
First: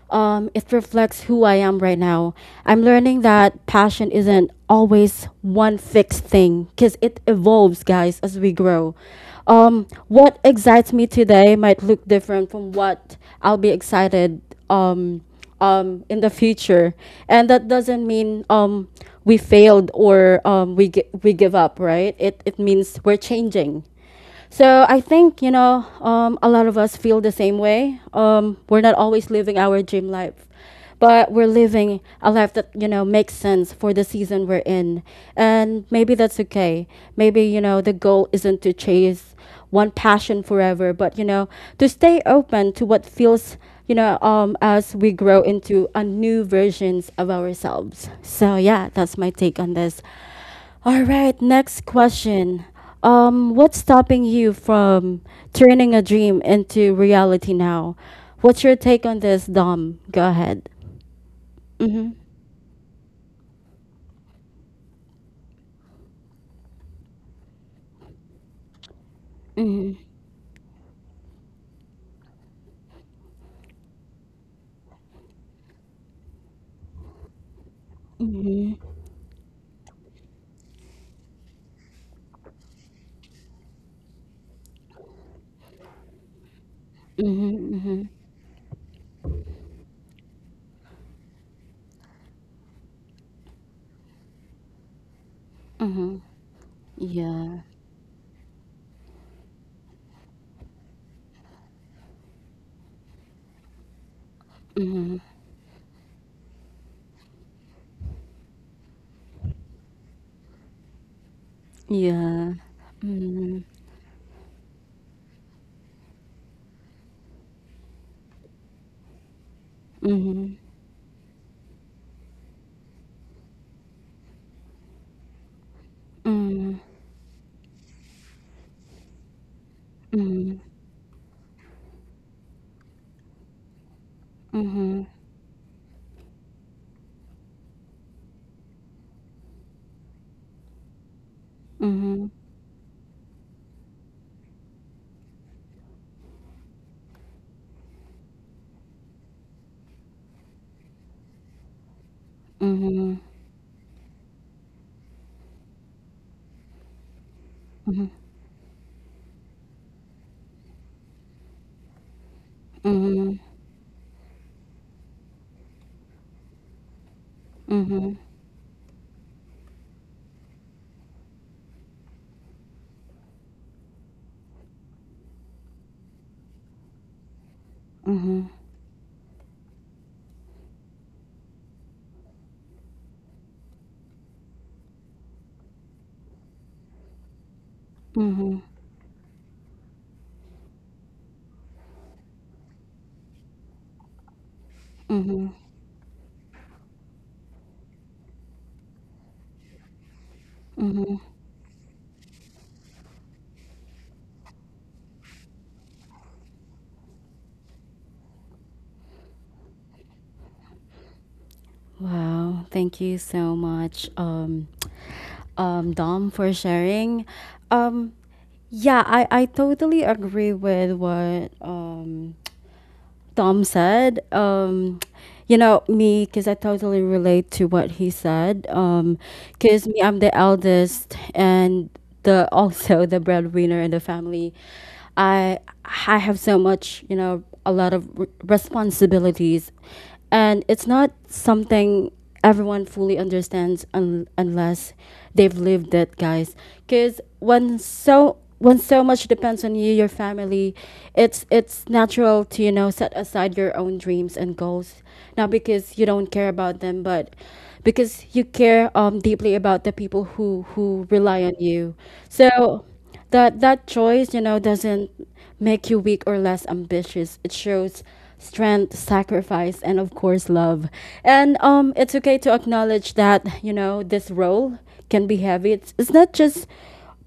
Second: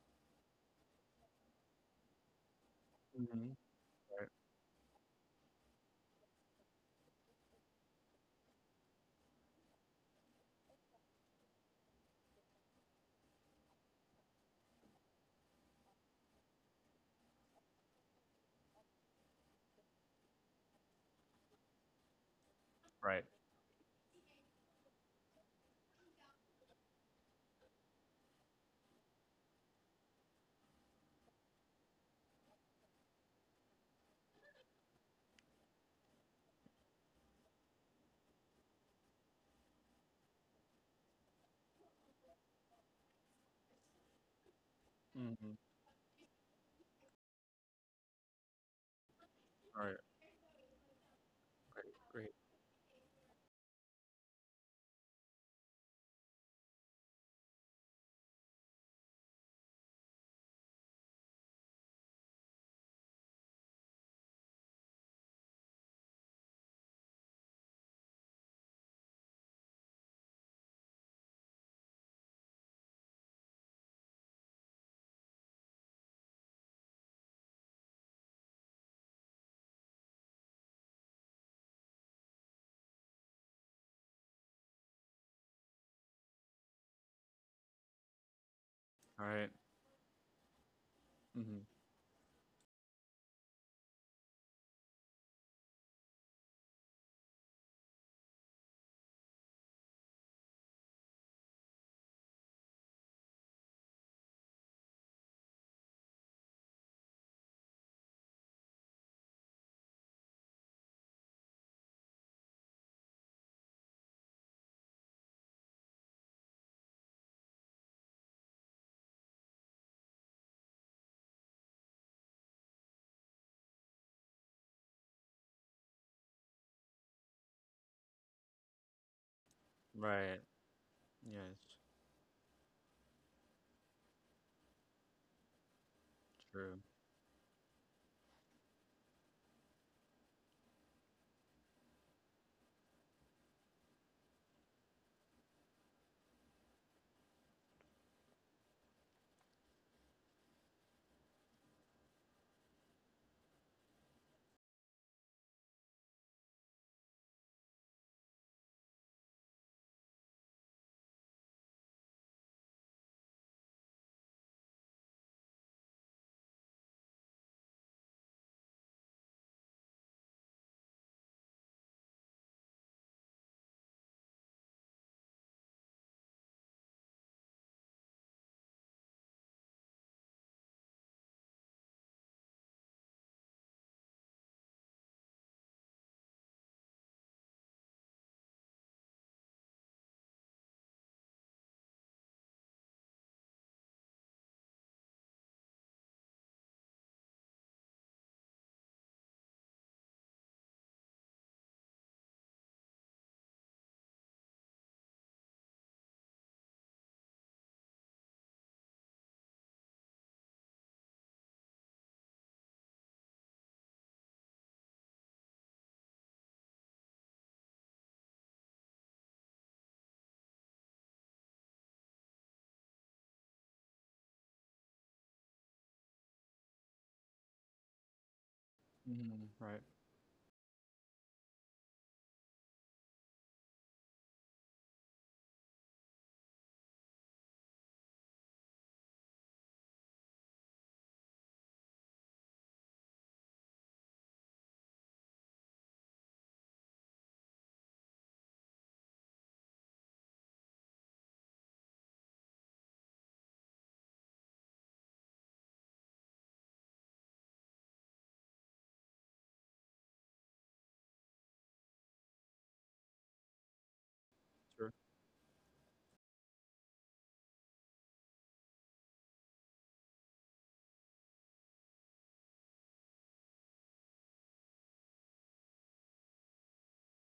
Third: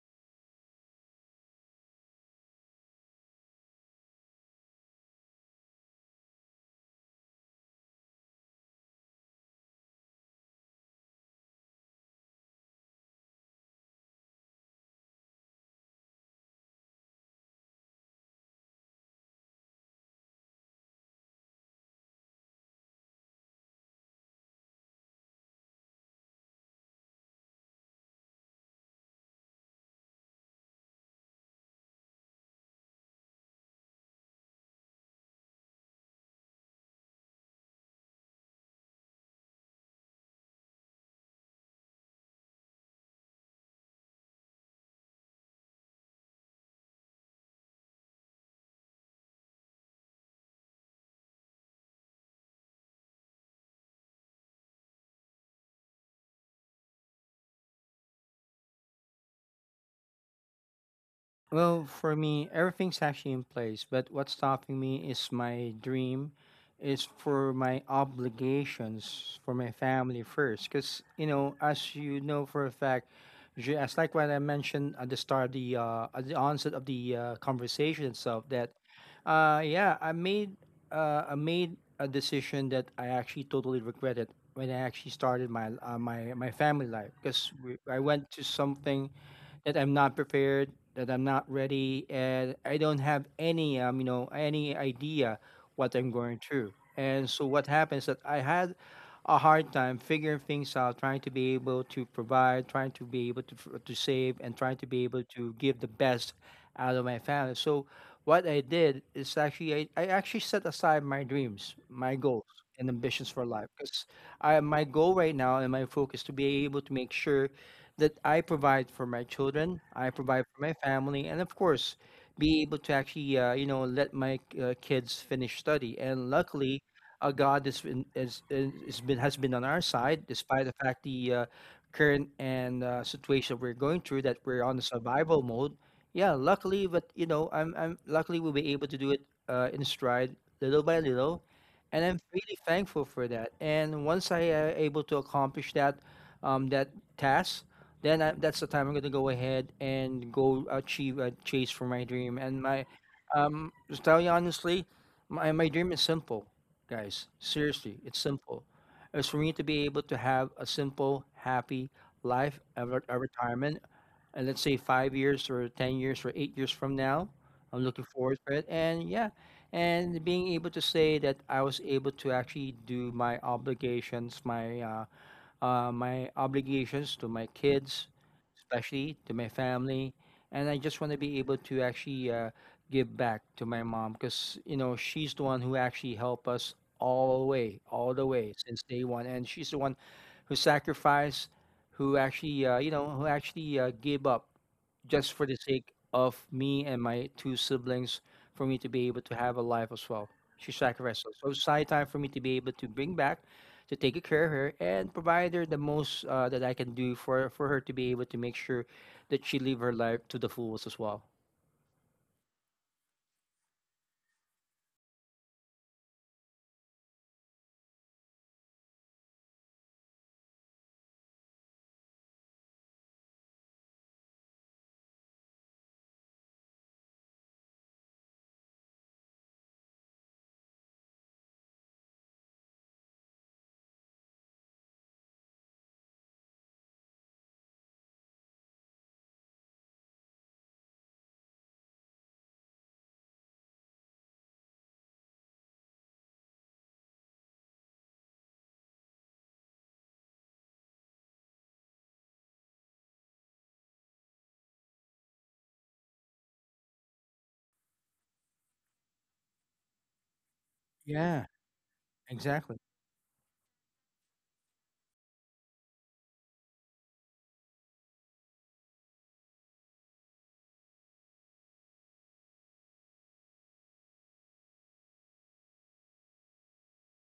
Speaker 1: um, it reflects who I am right now. I'm learning
Speaker 2: Mm.
Speaker 1: that passion
Speaker 2: Right.
Speaker 1: isn't always one fixed thing because it evolves, guys, as we grow. What excites me today might look different from what I'll be excited um, in the future. And that doesn't mean we failed or we give up, right? It means we're
Speaker 2: Right.
Speaker 1: changing. So I think, a lot of us feel the same way. We're not always living our dream life, but we're living a life that you know makes sense for the season we're in, and maybe that's okay. Maybe, you know, the goal isn't to chase one passion forever, but you know, to stay open to what feels, as we grow
Speaker 2: Mm.
Speaker 1: into a new versions of ourselves. So yeah, that's my take on
Speaker 2: All right.
Speaker 1: this. All right, next
Speaker 2: Great. Great.
Speaker 1: question. What's stopping you from turning a dream into reality now? What's your take on this, Dom? Go ahead.
Speaker 3: Well,
Speaker 1: Mhm.
Speaker 3: for me, everything's actually in place, but what's stopping me is my dream, is for my obligations for my
Speaker 1: Mhm.
Speaker 3: family first. Because, you know, as you know for a fact, as like what I mentioned at the start of the, at the onset of the conversation itself, that,
Speaker 1: Mhm.
Speaker 3: yeah, I made a decision that I actually totally regretted when I actually started my, my family life. Because
Speaker 1: Mhm.
Speaker 3: I
Speaker 1: Mhm.
Speaker 3: went to something
Speaker 2: All right.
Speaker 3: that I'm not prepared, that I'm not
Speaker 2: Mm.
Speaker 3: ready, and I don't have any you know any idea what I'm
Speaker 1: Mhm.
Speaker 3: going through. And so
Speaker 1: Yeah.
Speaker 3: what happens that I had a hard time figuring things out, trying to be able to provide, trying to be able to to save, and trying to be able
Speaker 1: Mhm.
Speaker 3: to give the best out of my family. So what I did is actually I actually set aside my dreams, my goals,
Speaker 1: Yeah.
Speaker 3: and ambitions for
Speaker 1: Mhm.
Speaker 3: life because I my goal right now and my focus to be able to make sure that I provide for my children, I provide
Speaker 1: Mhm.
Speaker 3: for my family, and of course, be able to actually, you know, let my kids finish study. And luckily,
Speaker 1: Mhm.
Speaker 3: God has been on our side,
Speaker 2: Right.
Speaker 3: despite the fact the
Speaker 2: Yes.
Speaker 3: current and situation we're going through that we're
Speaker 1: Mhm.
Speaker 3: on the
Speaker 1: Mhm.
Speaker 3: survival mode. Yeah,
Speaker 2: True.
Speaker 3: luckily, but you know, I'm luckily we'll be able to do it in stride, little by little, and I'm
Speaker 1: Mhm.
Speaker 3: really thankful for that. And once I able to accomplish that, that task, then that's the time I'm gonna go ahead and go achieve a chase for my dream. And my,
Speaker 1: Mhm.
Speaker 3: to tell you honestly, my dream is simple, guys. Seriously, it's simple. It's for me to be able to have a simple, happy life, a
Speaker 1: Mhm.
Speaker 3: retirement, and let's say 5 years or 10 years or 8 years from now. I'm
Speaker 1: Mhm.
Speaker 3: looking
Speaker 1: Mhm.
Speaker 3: forward to it, and yeah, and being able to say that I was able to actually do my obligations, my my obligations to my kids,
Speaker 1: Mhm.
Speaker 3: especially to my family, and I just want to be able to actually give back to my mom because you know she's the one who actually helped us all the way
Speaker 1: Mhm.
Speaker 3: since day 1, and she's the one who sacrificed, who actually you know who actually gave up just for
Speaker 1: Mhm.
Speaker 3: the sake of me and my 2 siblings for me to be able to have a life as well. She
Speaker 1: Mhm.
Speaker 3: sacrificed. So, so it's high time for me to be able to bring back to take care of her and provide her the most that I can do for her to be able to make sure that she live her life to the fullest as well.
Speaker 1: Wow, thank you so much, Dom, for sharing. Um, yeah, I totally agree with what Dom said. You know, me, because I totally relate to what he said.
Speaker 2: Mm. Right.
Speaker 1: Because me, I'm the eldest and the also the breadwinner in the family. I I have so much, you know, a lot of r responsibilities, and it's not something everyone fully understands unless they've lived it, guys, because when so much depends on you, your family, it's natural to, you know, set aside your own dreams and goals, not because you don't care about them, but because you care, deeply about the people who
Speaker 3: Yeah,
Speaker 1: rely on you.
Speaker 3: exactly.
Speaker 1: So that choice, you know,
Speaker 2: True.
Speaker 1: doesn't make you weak or less ambitious. It shows strength, sacrifice, and of course love. And it's okay to acknowledge that, you know, this role can be heavy. It's not just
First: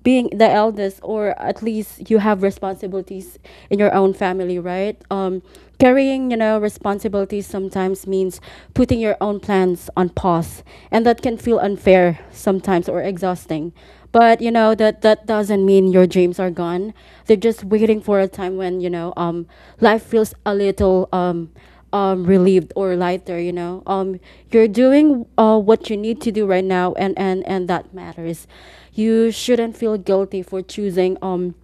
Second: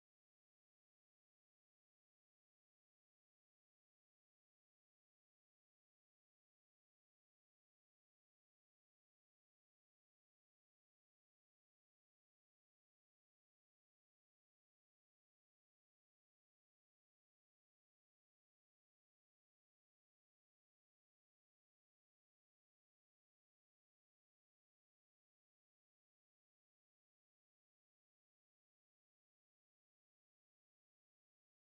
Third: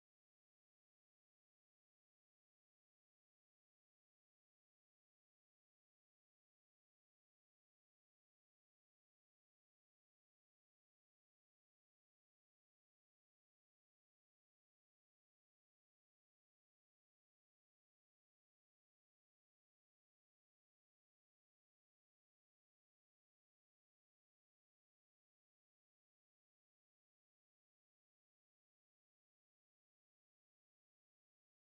Speaker 1: being the eldest, or at least you have responsibilities in your own family, right? Carrying, you know, responsibilities sometimes means putting your own plans on pause, and that can feel unfair sometimes or exhausting. But you know, that doesn't mean your dreams are gone. They're just waiting for a time when, life feels a little relieved or lighter. You know, you're doing what you need to do right now, and that matters. You shouldn't feel guilty for choosing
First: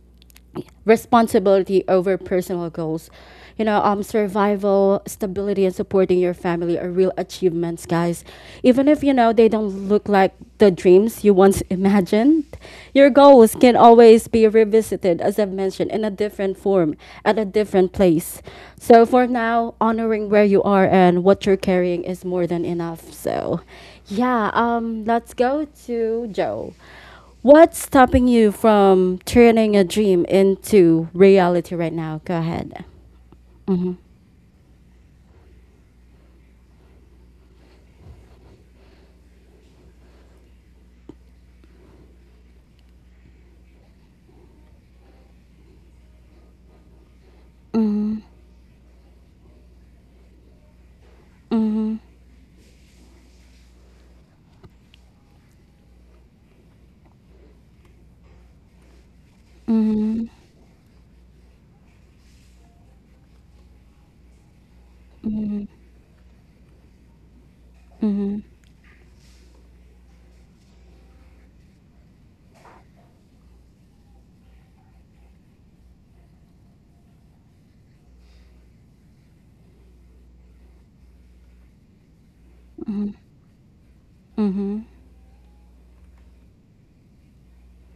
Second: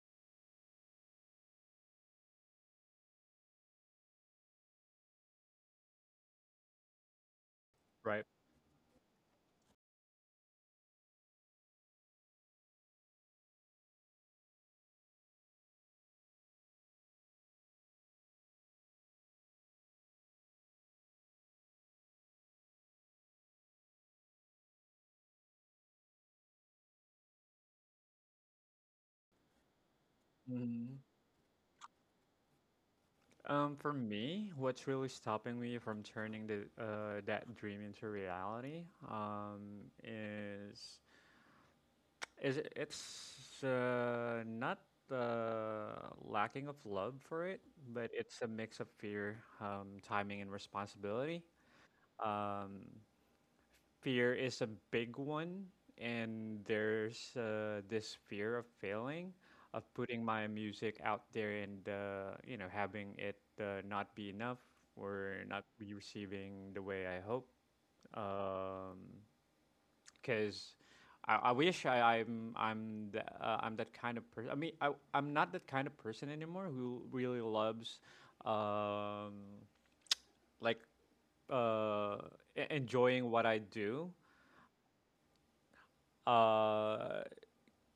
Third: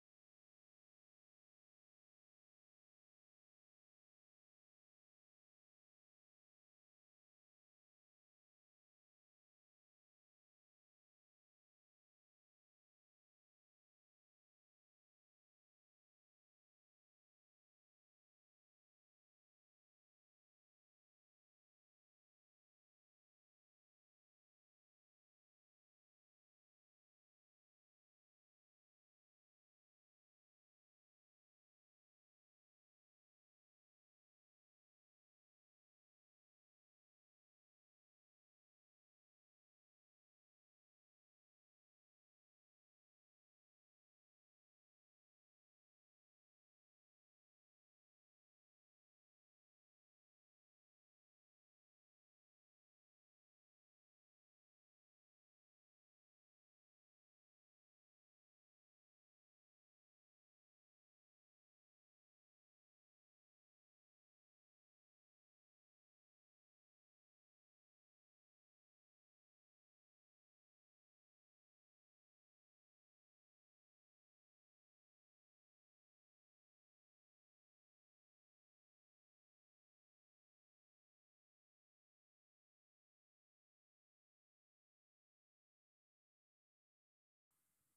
Speaker 1: responsibility over personal goals. You know, survival, stability, and supporting your family are real achievements,
Speaker 2: Right.
Speaker 1: guys. Even if, you know, they don't look like the dreams you once imagined, your goals can always be revisited, as I've mentioned, in a different form at a different place. So for now, honoring where you are and what you're carrying is more than enough. So, yeah, let's go to Joe. What's stopping you from turning a dream
Speaker 2: Mm.
Speaker 1: into reality right now? Go ahead.
Speaker 2: For
Speaker 1: Mhm.
Speaker 2: me, what's really stopping me from turning the that dream into reality um is is it, it's not the lacking of love for it, but it's a mix of fear, timing, and responsibility. Um, fear is a big one, and there's this fear of failing, of putting
Speaker 1: Mhm.
Speaker 2: my music out there and you know having it not be enough or not be receiving the way I hope. Um, because I wish I'm that kind of person. I mean, I'm not that kind of person anymore who really loves, um, like uh,
Speaker 1: Mhm.
Speaker 2: enjoying what I do.
Speaker 1: Mhm.
Speaker 2: Uh,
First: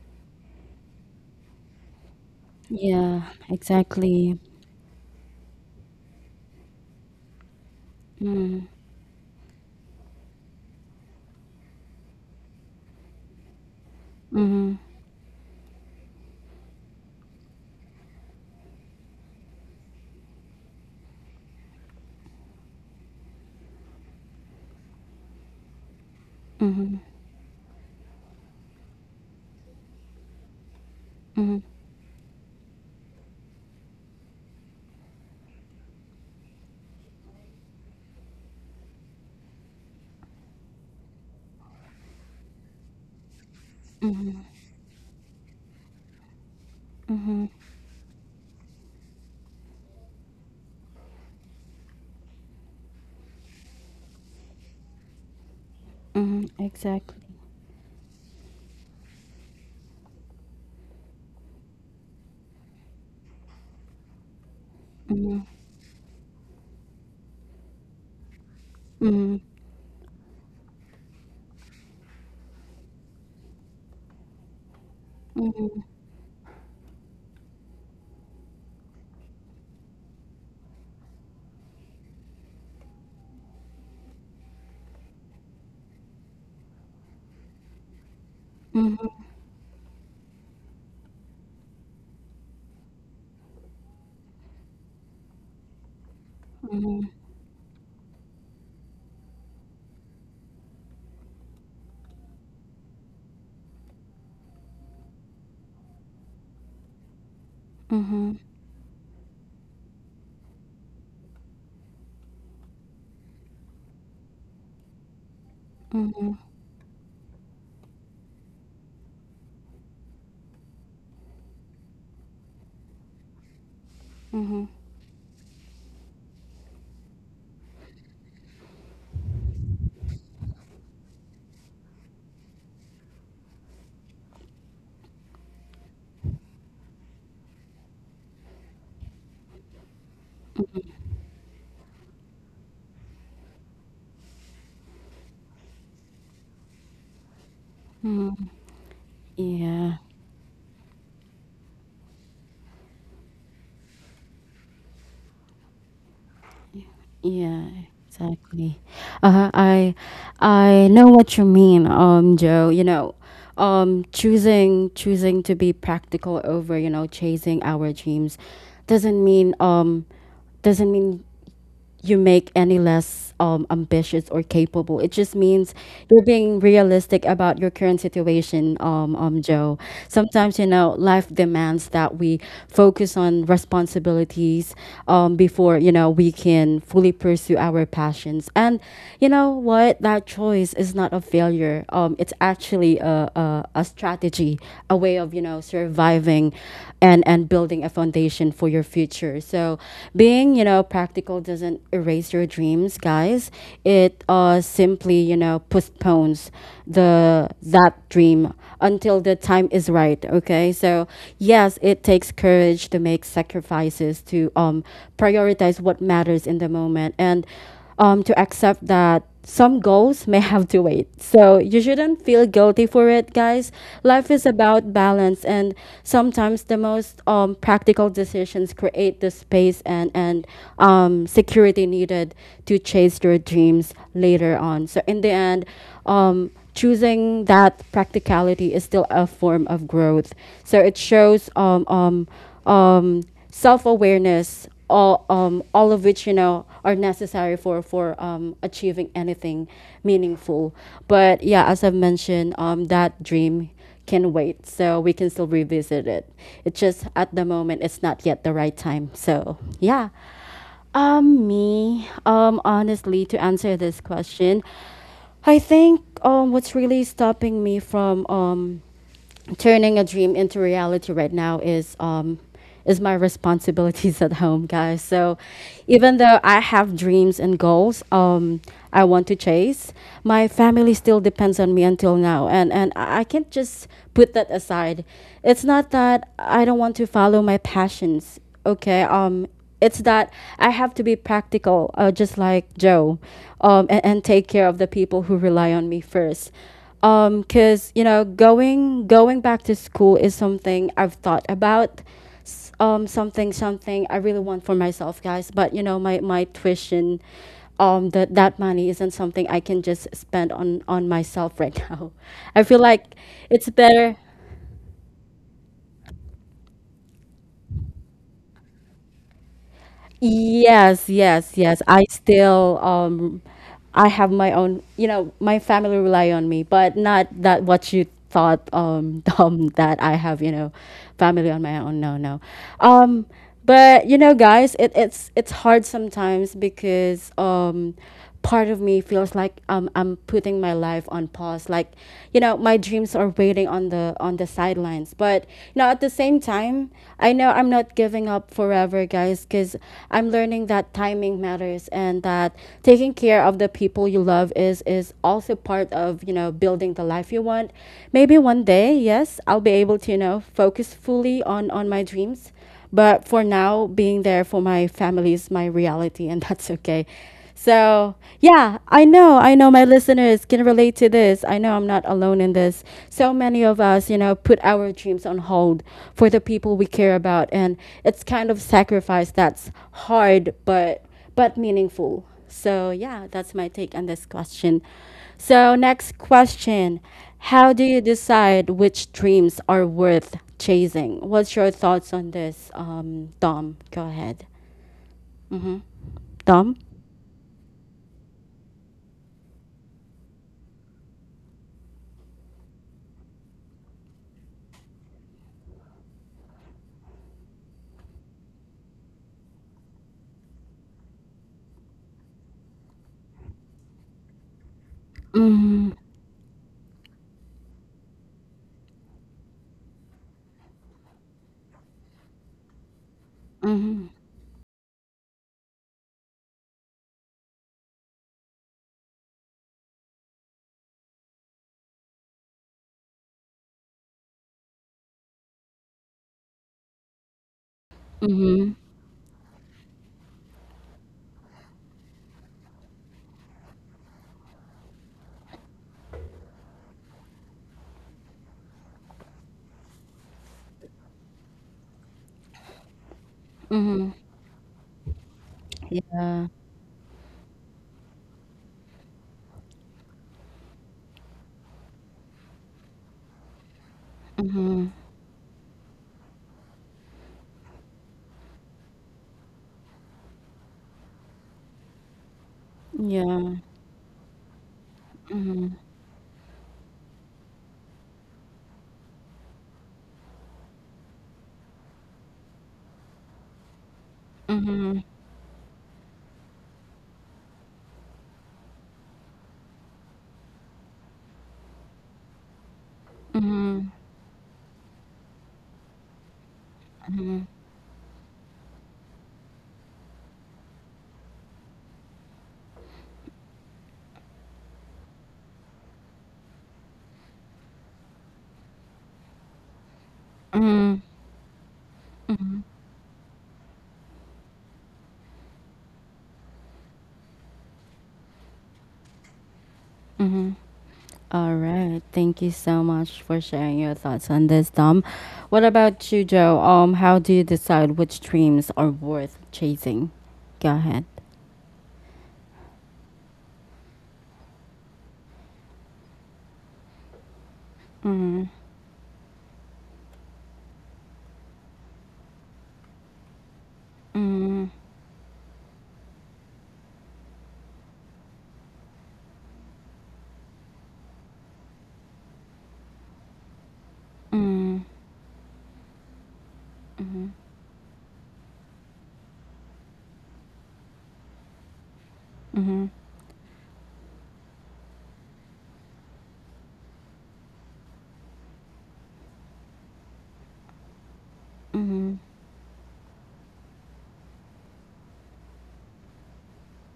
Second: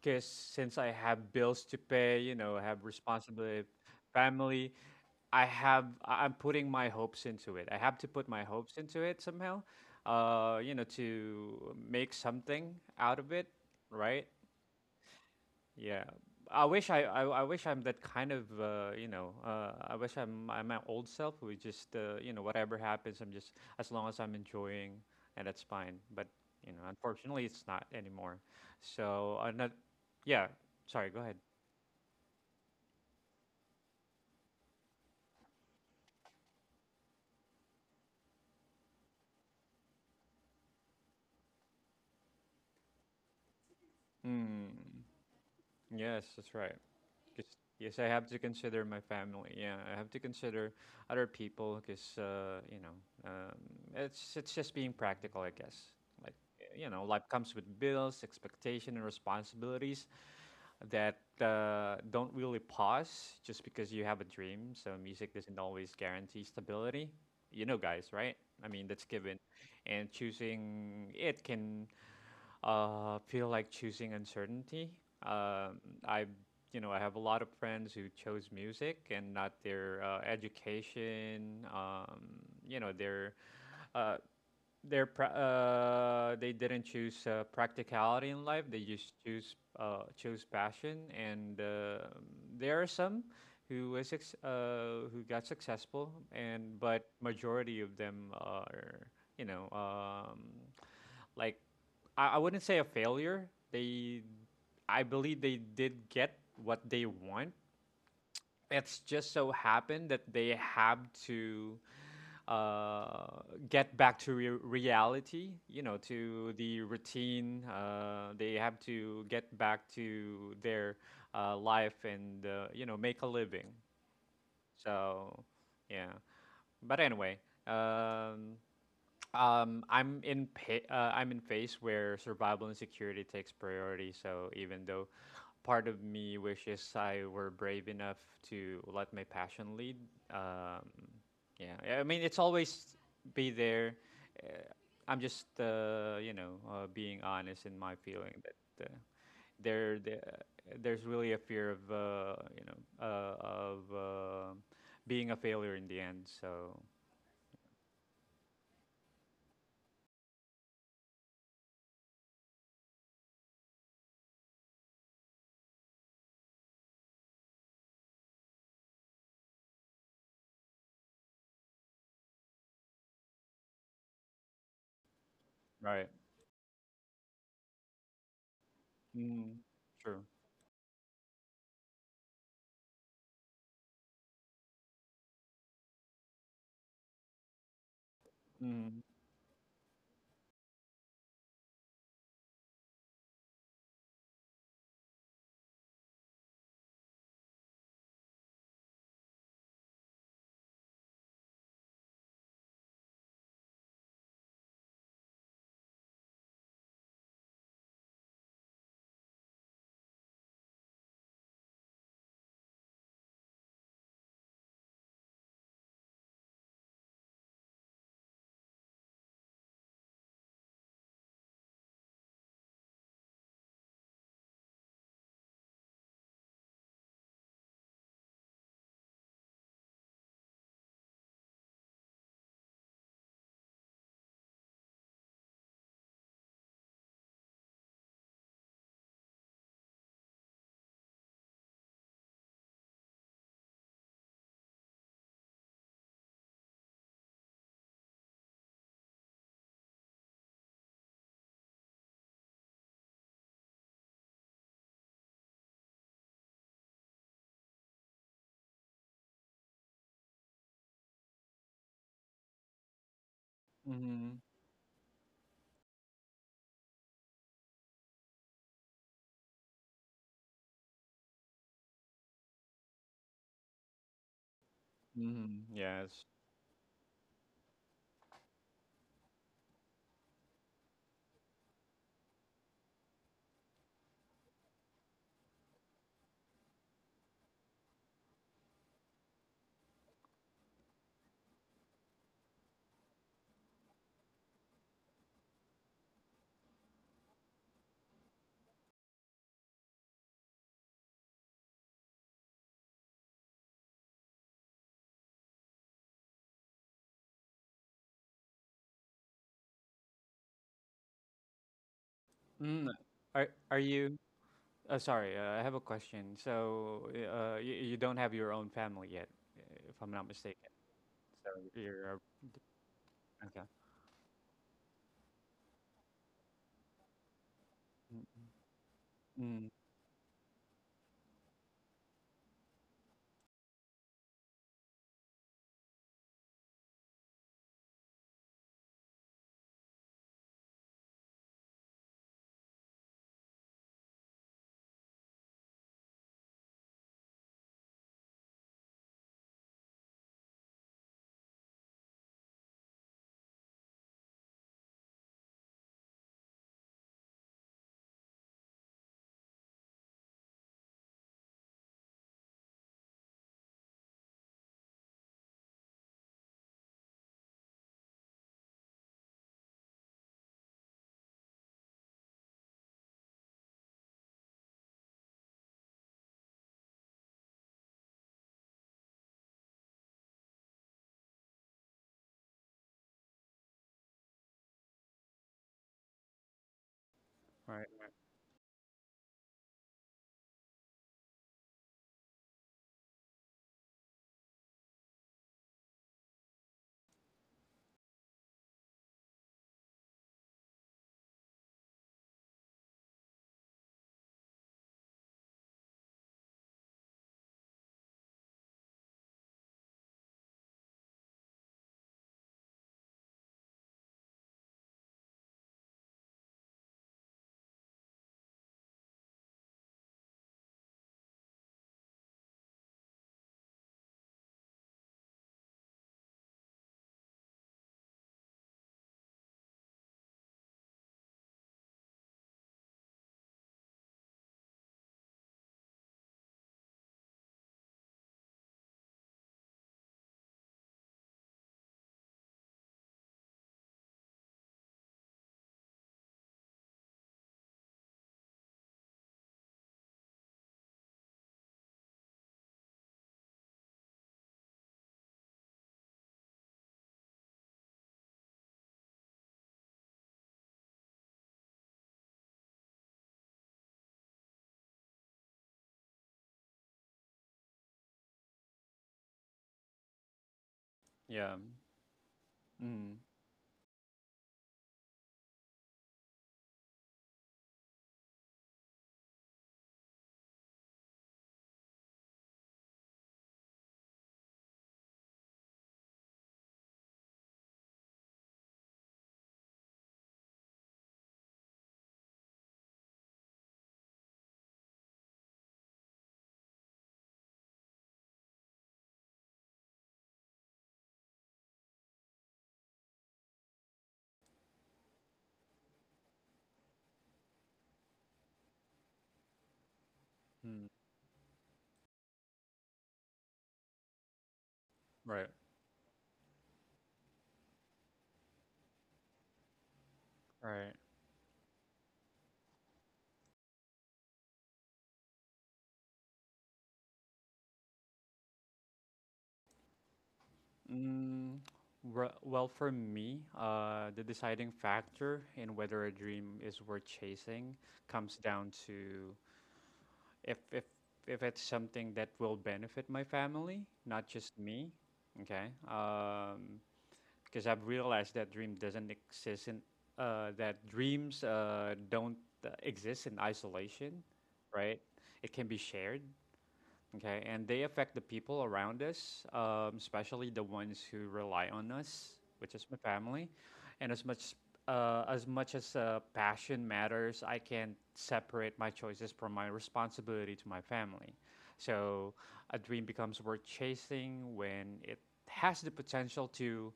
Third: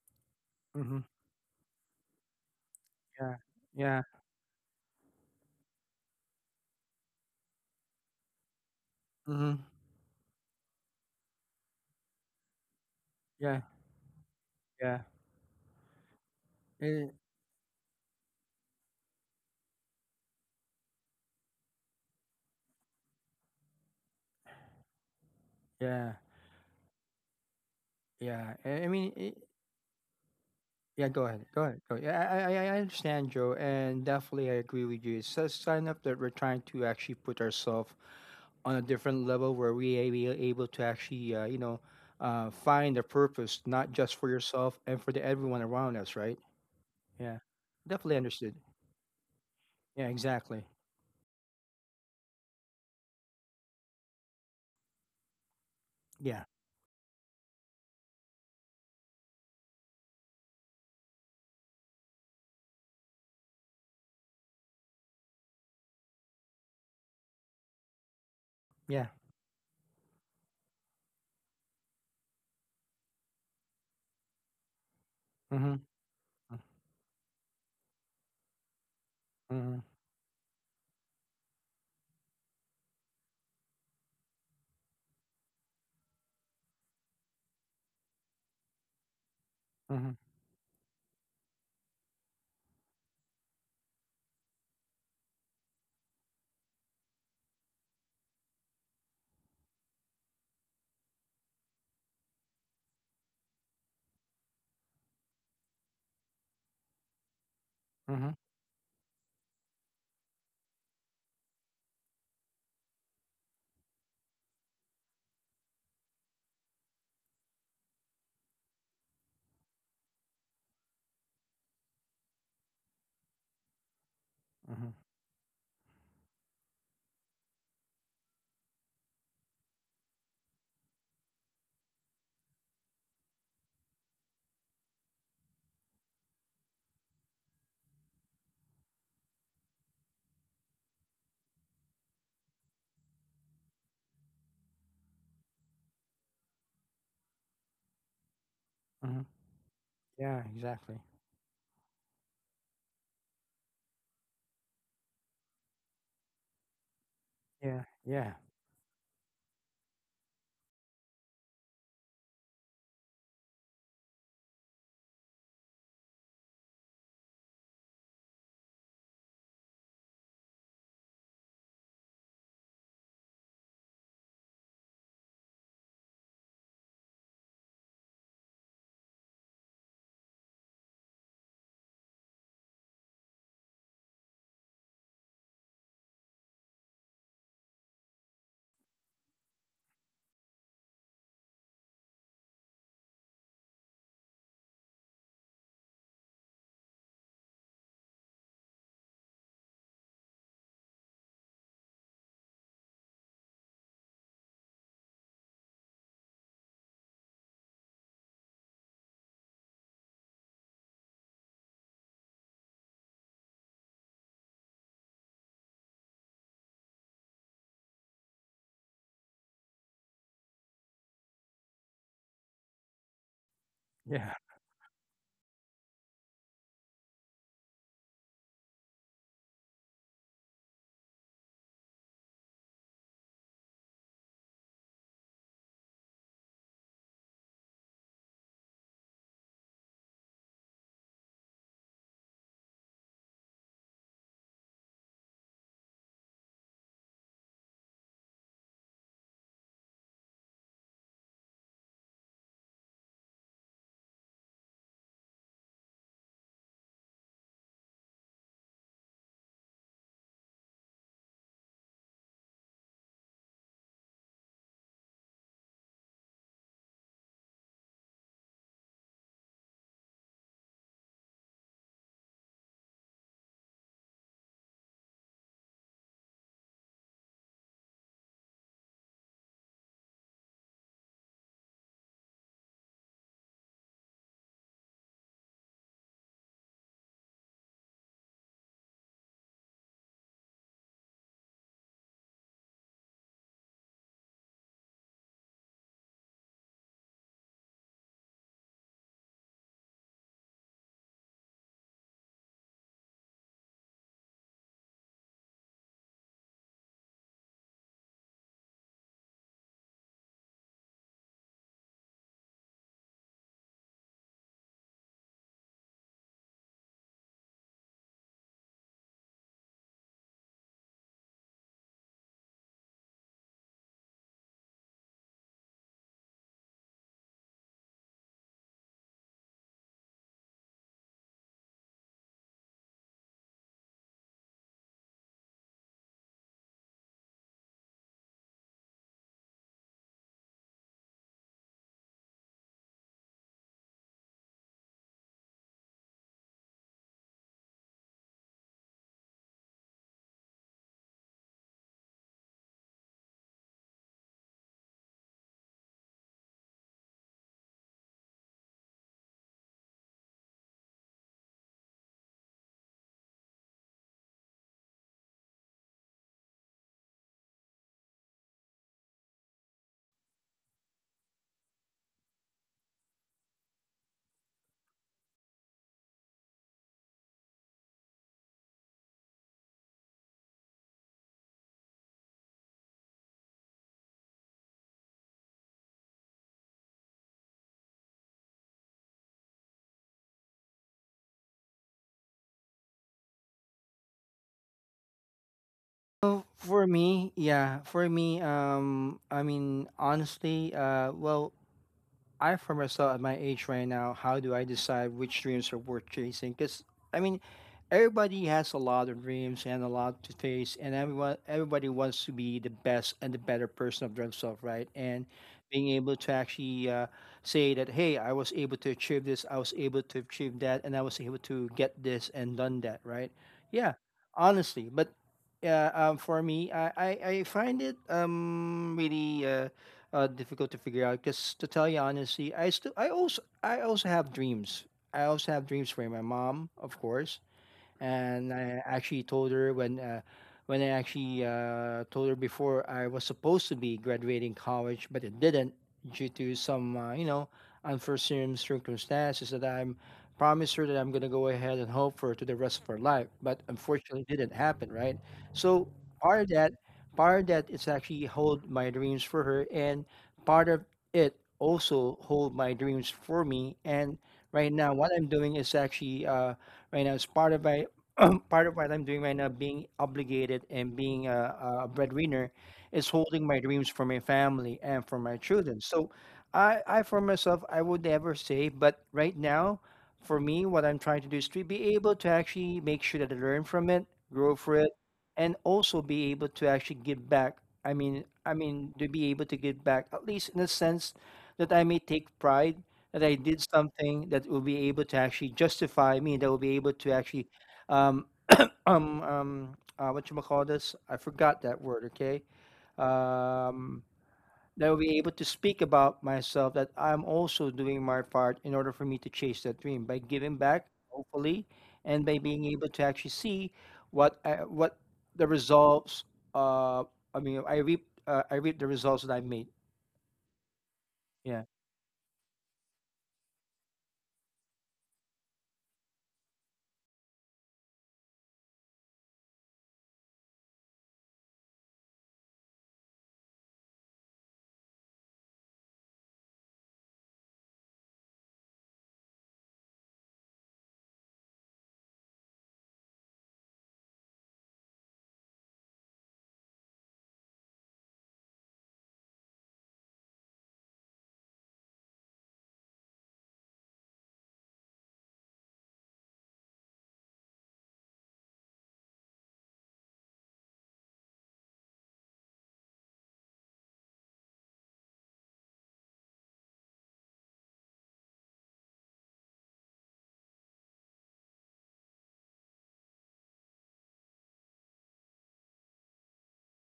Speaker 2: because since I
Speaker 3: Mm-hmm.
Speaker 2: have bills to pay, you know, I have
Speaker 1: Yeah,
Speaker 3: Yeah,
Speaker 2: responsibility,
Speaker 3: yeah.
Speaker 1: exactly.
Speaker 2: family. I'm putting my hopes into it. I have to put my
Speaker 1: Mhm.
Speaker 2: hopes into it somehow,
Speaker 3: Mm-hmm.
Speaker 2: you know, to make something out of it,
Speaker 3: Yeah,
Speaker 2: right?
Speaker 1: Mhm.
Speaker 3: yeah.
Speaker 2: Yeah.
Speaker 3: Eh,
Speaker 2: I wish I'm that kind of you know, I wish I'm my old self who is just you know whatever happens I'm just as long as I'm enjoying, and that's fine,
Speaker 3: yeah,
Speaker 2: but you know
Speaker 1: Mhm.
Speaker 2: unfortunately it's not anymore.
Speaker 3: yeah. I
Speaker 2: So I'm not, yeah, sorry,
Speaker 3: Yeah,
Speaker 2: go
Speaker 3: go
Speaker 2: ahead.
Speaker 3: ahead.
Speaker 1: Mhm.
Speaker 3: Go ahead. Go. Yeah, I understand, Joe, and definitely I agree with you. It's a sign up that we're trying to actually put ourselves on a different level where we are be able to actually, you know, find a purpose, not just for
Speaker 1: Mhm.
Speaker 3: yourself
Speaker 2: Mm,
Speaker 3: and for the everyone around us,
Speaker 2: yes,
Speaker 3: right?
Speaker 2: that's right.
Speaker 3: Yeah,
Speaker 1: Mhm.
Speaker 2: 'Cause- yes, I
Speaker 3: definitely
Speaker 2: have to
Speaker 3: understood.
Speaker 2: consider my family. Yeah, I have
Speaker 3: Yeah,
Speaker 2: to
Speaker 3: exactly.
Speaker 2: consider other people because you know, um, it's just being practical, I guess. Like
Speaker 3: Yeah,
Speaker 1: Mhm.
Speaker 2: you know,
Speaker 1: Exactly.
Speaker 2: life comes with bills, expectation, and responsibilities that don't really pause just because you have a dream. So music
Speaker 1: Mhm.
Speaker 2: doesn't always guarantee stability. You know, guys, right? I mean, that's
Speaker 3: yeah.
Speaker 2: given,
Speaker 1: Mhm.
Speaker 2: and choosing it can feel like choosing uncertainty. Um,
Speaker 1: Mhm.
Speaker 3: Mhm.
Speaker 2: I, you know, I have a lot of friends who chose music and not
Speaker 3: Mhm.
Speaker 2: their education. You know, their uh, they're pra- they didn't choose practicality in life. They
Speaker 1: Mhm.
Speaker 2: just choose
Speaker 3: Mhm.
Speaker 2: chose passion, and there are some who who got successful, and
Speaker 1: Mhm.
Speaker 2: but majority of them are you know like, I wouldn't say a failure. They I believe they did get what they want,
Speaker 1: Mhm.
Speaker 3: Mhm.
Speaker 2: it's just so happened that they have to uh, get back to reality, you know,
Speaker 1: Mhm.
Speaker 2: to the routine. They have to get back to their life and, you know, make a living.
Speaker 1: Mhm.
Speaker 3: Mhm.
Speaker 2: So, yeah. But anyway, um, I'm in phase where survival and security takes priority. So even though part of me wishes I were brave enough to let my passion lead. Um, yeah, I mean, it's always be there. Uh, I'm just, you know, being honest in my
Speaker 1: Mhm.
Speaker 2: feeling that
Speaker 3: Mhm.
Speaker 1: Yeah.
Speaker 2: there, there,
Speaker 3: Yeah, exactly.
Speaker 2: there's really a fear of, you know, of being a failure in the end. So,
Speaker 1: Yeah,
Speaker 3: Yeah. Yeah.
Speaker 1: exactly. Uh, I I know what you mean, Joe. You know, choosing to be practical over, you know, chasing our dreams doesn't mean um doesn't mean you make any less ambitious or capable. It just means
Speaker 2: right.
Speaker 1: you're being realistic about your current situation,
Speaker 2: Mm,
Speaker 1: Joe.
Speaker 2: true.
Speaker 1: Sometimes, you know, life demands that we focus on responsibilities before, you know, we can fully pursue our passions. And
Speaker 2: Mm,
Speaker 1: you know what? That choice is not a failure. It's actually a strategy, a way of, you know surviving and building a foundation for your future. So being, you know, practical doesn't erase your dreams, guys. It simply, you know, postpones the that dream until the time is right, okay? So yes, it takes courage to make sacrifices, to prioritize what matters in the moment, and to accept that some goals may have to wait. So you shouldn't feel guilty for it, guys. Life
Speaker 3: Yeah.
Speaker 1: is about balance, and sometimes the most practical decisions create the space and security needed to chase your dreams later on. So in the end, choosing that practicality is still a form of growth. So it shows um, self awareness, all of which, you know, are necessary for achieving anything meaningful. But yeah, as I've mentioned, that dream can wait, so we can still revisit it. It's just at the moment, it's not yet the right time. So yeah, me, honestly, to answer this
Speaker 2: mm-hmm,
Speaker 1: question, I think, what's really stopping me from turning a dream into reality right now is my responsibilities at home, guys. So
Speaker 2: mm-hmm,
Speaker 1: even
Speaker 2: yes.
Speaker 1: though I have dreams and goals, I want to chase, my family still depends on me until now, and I can't just put that aside. It's not that I don't want to follow my passions, okay? It's that I have to be practical, just like Joe, and take care of the people who rely on me first. Because, you know, going back to school is something I've thought about. Something I really want for myself, guys. But you know, my tuition, that money isn't something I can just spend on myself right now. I feel
Speaker 2: Mm,
Speaker 1: like it's
Speaker 2: are you?
Speaker 1: better.
Speaker 2: Sorry, I have a question. So, you don't have your own family yet, uh, if I'm not mistaken.
Speaker 1: Yes, yes,
Speaker 2: So
Speaker 1: yes.
Speaker 2: you're okay.
Speaker 1: I have my own, you know, my family rely on me, but not that what you
Speaker 2: Mm,
Speaker 1: thought,
Speaker 2: mm,
Speaker 1: dumb that I have, you know, family on my own. No, no. Um but you know, guys, it's hard sometimes because, part of me feels like, I'm putting my life on pause. Like, you know, my dreams are waiting on the sidelines. But you know, at the same time, I know I'm not giving up forever, guys, because I'm learning that timing matters, and that taking care of the people you love is also part of, you know, building the life you want. Maybe one day, yes, I'll be able to, you know, focus fully on my dreams. But for now, being there for my family is my reality, and that's okay. So, yeah, I know my listeners can relate to this. I know I'm not alone in this. So many of us, you know, put our dreams on hold for the people we care about, and it's kind of sacrifice that's hard, but meaningful. So, yeah, that's my take on this question. So, next question. How do
Speaker 2: right.
Speaker 1: you decide which dreams are worth chasing? What's your thoughts on this, Dom? Go ahead. Mm-hmm.
Speaker 3: Well,
Speaker 1: Dom?
Speaker 3: for me, yeah, for me, I mean, honestly, well, I, for myself, at my age right now, how do I decide which dreams are worth chasing? Because I mean, everybody has a lot of dreams and a lot to face, and everyone everybody wants to be the best and the better person of themselves, right? And being able to actually say that, hey, I was able to achieve this, I was able to achieve that, and I was able to get this and done that, right?
Speaker 1: Mm-hmm.
Speaker 3: Yeah, honestly, but yeah, for me, I find it really difficult to figure out. Because to tell you honestly, I also have dreams. I also have dreams for my mom, of course, and I actually told her when I actually told her before I was supposed to be graduating college, but it didn't, due to some you know unforeseen circumstances that I'm promised her that I'm gonna go ahead and hope for to the rest of her life, but unfortunately it didn't happen, right? So part
Speaker 1: Yeah.
Speaker 3: of that, part of that is actually hold my dreams for her, and part of it also hold my dreams for me. And right
Speaker 1: Mm-hmm.
Speaker 3: now what I'm doing is actually right now it's part of my part of what I'm doing right now, being obligated and being
Speaker 2: Yeah.
Speaker 3: a breadwinner, is
Speaker 2: Mm,
Speaker 3: holding
Speaker 1: Yeah.
Speaker 3: my dreams for my family and for my
Speaker 1: Mm-hmm.
Speaker 3: children. So, I, for myself, I would never say, but right now, for me, what I'm trying to do is to be able to actually make sure that I learn from it, grow for it,
Speaker 1: Mm-hmm.
Speaker 3: and also be able to actually give back. I mean, to be able to give back, at least in the sense that I may take pride that I did
Speaker 1: Mm-hmm.
Speaker 3: something that will be able to actually justify me, that will be able to
Speaker 1: Mm-hmm.
Speaker 3: actually um what you call this? I forgot that word. Okay, um, that will be able to speak about myself that I'm also doing my part in order for me to chase that dream by giving
Speaker 2: mm,
Speaker 3: back,
Speaker 1: Mm-hmm.
Speaker 3: hopefully, and by being able to actually see what
Speaker 2: right.
Speaker 3: the results. Uh, I mean, I reap the results that I made.
Speaker 1: Mm-hmm.
Speaker 2: Right.
Speaker 1: All
Speaker 3: Yeah.
Speaker 1: right. Thank you so much for sharing your thoughts on this, Dom. What about you, Joe? How do you decide which dreams are worth chasing? Go ahead.
Speaker 2: Mm, re- well, for me, the deciding factor in whether a dream is worth chasing comes
Speaker 1: Mm,
Speaker 2: down to if if if it's something that will benefit my family, not just
Speaker 1: mm,
Speaker 2: me. Okay. Because I've realized that dreams don't exist in isolation,
Speaker 1: mm,
Speaker 2: right? It can be shared.
Speaker 1: mhm,
Speaker 2: Okay, and they affect the people around us, especially the ones who rely on us, which is
Speaker 1: mhm,
Speaker 2: my family. And as much As much as passion matters, I can't separate my choices from my responsibility to my family.
Speaker 1: mhm,
Speaker 2: So a dream becomes worth chasing when it has the potential to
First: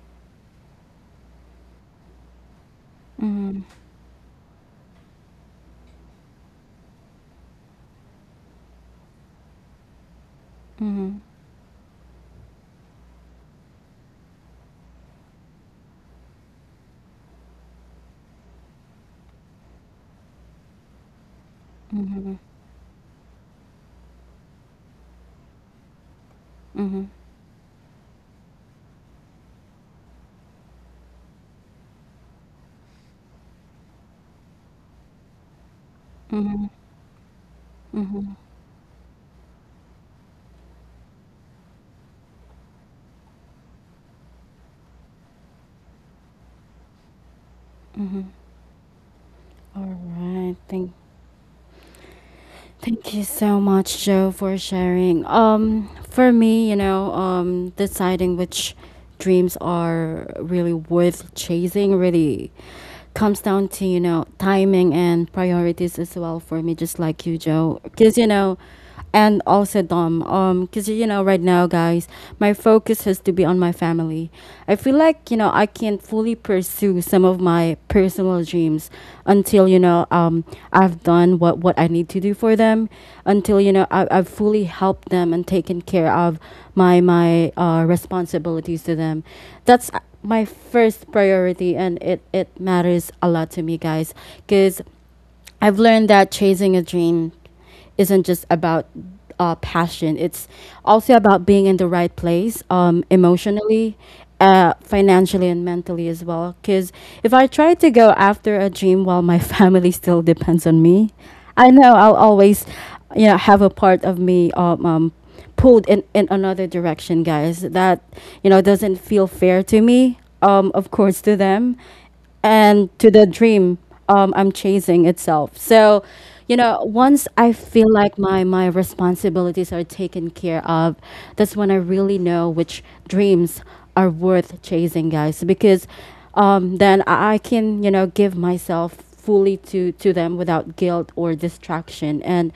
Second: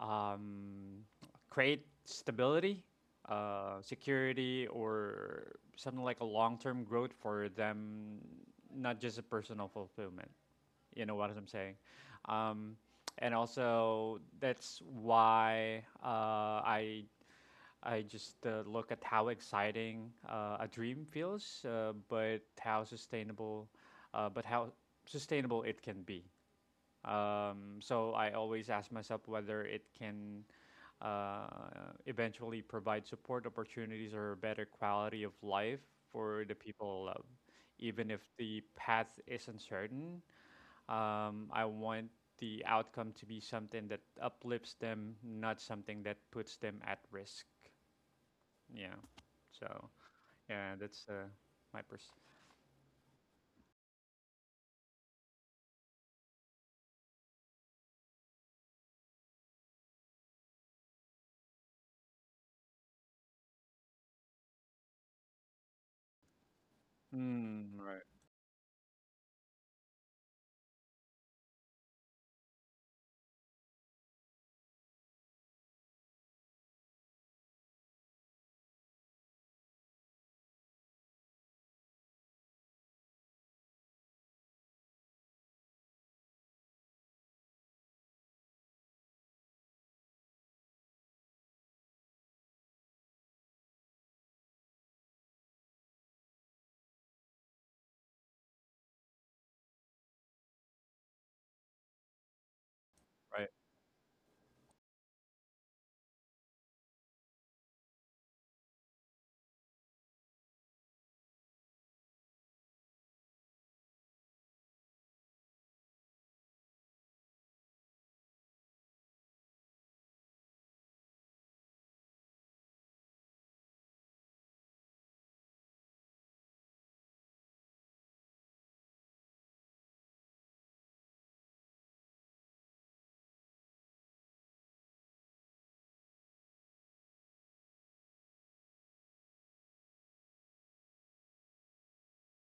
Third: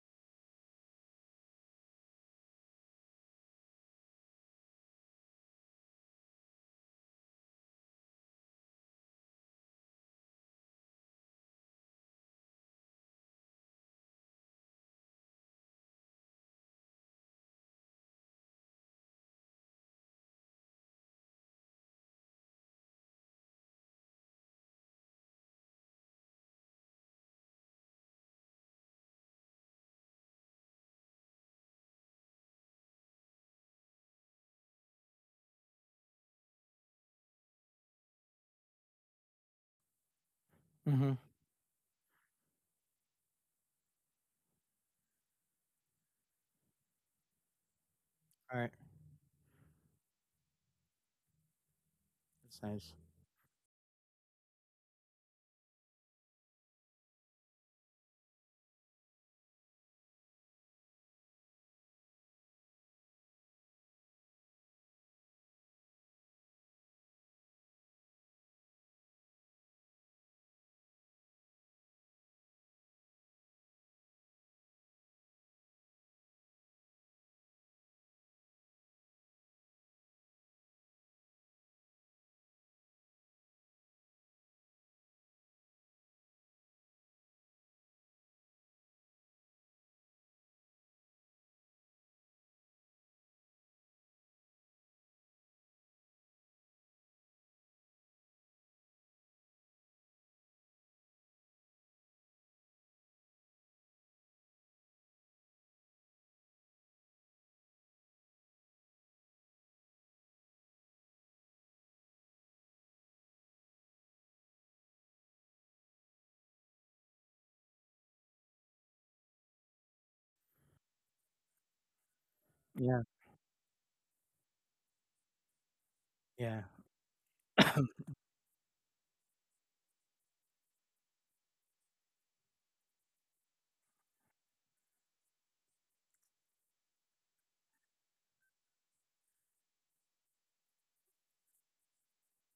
Speaker 2: um, create stability,
Speaker 1: mhm,
Speaker 2: security, or something like a long term growth for them, not just a personal fulfillment. You know
Speaker 1: mhm,
Speaker 2: what I'm saying? Um, and also, that's why I just look at how exciting a dream feels,
Speaker 1: mhm,
Speaker 2: but how sustainable it can be.
Speaker 1: mhm,
Speaker 2: So I always ask myself whether it can uh, eventually provide support opportunities or better quality of life for the
Speaker 1: mhm,
Speaker 2: people I love. Even if
Speaker 1: mhm.
Speaker 2: the path is uncertain,
Speaker 3: Mm-hmm.
Speaker 2: I want the outcome to be something that uplifts them, not something that puts them at risk.
Speaker 3: All right.
Speaker 2: Yeah. So,
Speaker 1: All right.
Speaker 2: yeah, that's my pers.
Speaker 3: That's nice.
Speaker 1: Thank you so much, Joe, for sharing. For me, you know, deciding which dreams are really worth chasing really comes down to, you know, timing and priorities as well for me, just like you,
Speaker 2: Mm,
Speaker 1: Joe.
Speaker 2: right,
Speaker 1: Because, you know, and also Dom. Because, you know, right now, guys, my focus has to be on my family. I feel like, you know, I can't fully pursue some of my personal dreams until, I've done what I need to do for them, until, you know, I've fully helped them and taken care of my responsibilities to them. That's my first priority, and it matters a lot to me, guys, because I've learned that chasing a dream isn't just about passion. It's also about being in the right place,
Speaker 2: right,
Speaker 1: emotionally, financially, and mentally as well. Because if I try to go after a dream while my family still depends on me, I know I'll always, you know, have a part of me pulled in another direction, guys. That, you know, doesn't feel fair to me. Of course, to them and
Speaker 3: Yeah.
Speaker 1: to the dream I'm chasing itself. So, you
Speaker 3: Yeah.
Speaker 1: know, once I feel like my responsibilities are taken care of, that's when I really know which dreams are worth chasing, guys. Because then I can, you know, give myself fully to them without guilt or distraction. And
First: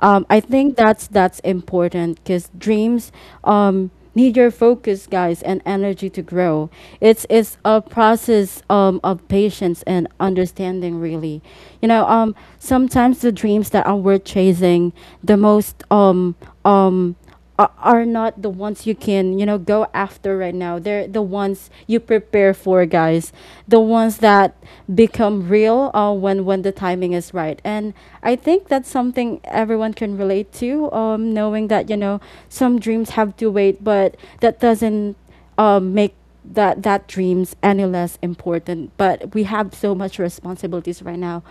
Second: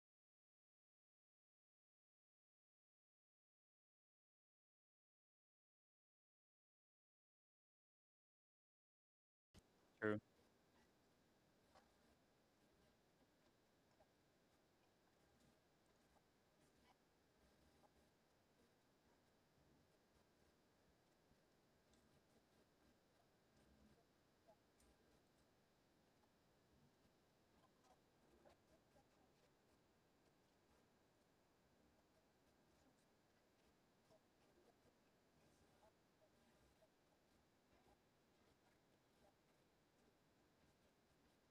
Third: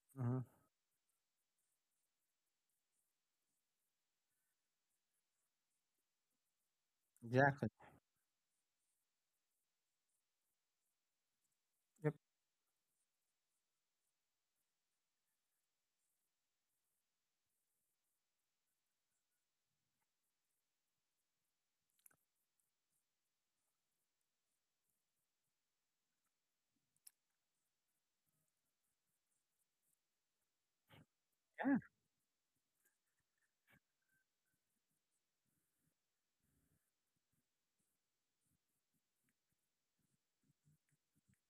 Speaker 1: I
Speaker 3: hmm
Speaker 1: think that's important because dreams. Need your focus, guys, and energy to grow. It's
Speaker 3: Exactly.
Speaker 1: a process, of patience and
Speaker 2: true.
Speaker 1: understanding, really. you know
Speaker 3: Yep.
Speaker 1: um sometimes the dreams that are worth chasing the most, um are not the ones you can, you know, go after right now. They're the ones you prepare for, guys. The ones that become real when the timing is right. And I think that's something everyone can relate to, knowing
Speaker 3: Yeah.
Speaker 1: that, you know, some dreams have to wait, but that doesn't, make that dreams any less important. But we have so much responsibilities right now,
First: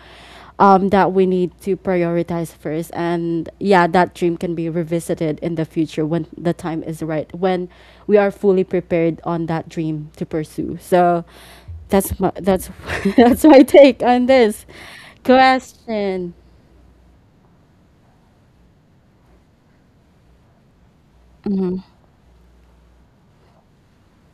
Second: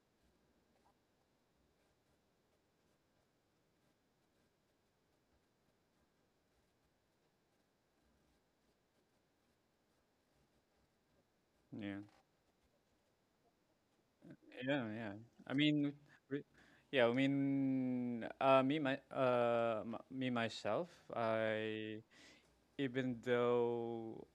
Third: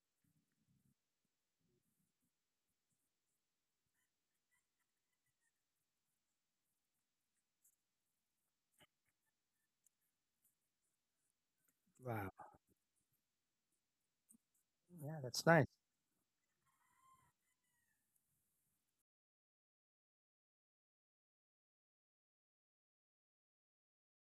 Speaker 1: that we need to prioritize first. And yeah, that dream can be revisited in the future when the time is right, when we are fully prepared on that dream to pursue. So
Speaker 2: Yeah.
Speaker 1: that's
Speaker 3: Wow.
Speaker 1: my that's that's my take on this
Speaker 2: Yeah, yeah.
Speaker 3: Yeah, that's
Speaker 2: I
Speaker 3: nice.
Speaker 2: mean,
Speaker 1: question.
Speaker 2: we- yeah. Me myself.
Speaker 1: Mm-hmm.
Speaker 2: I even though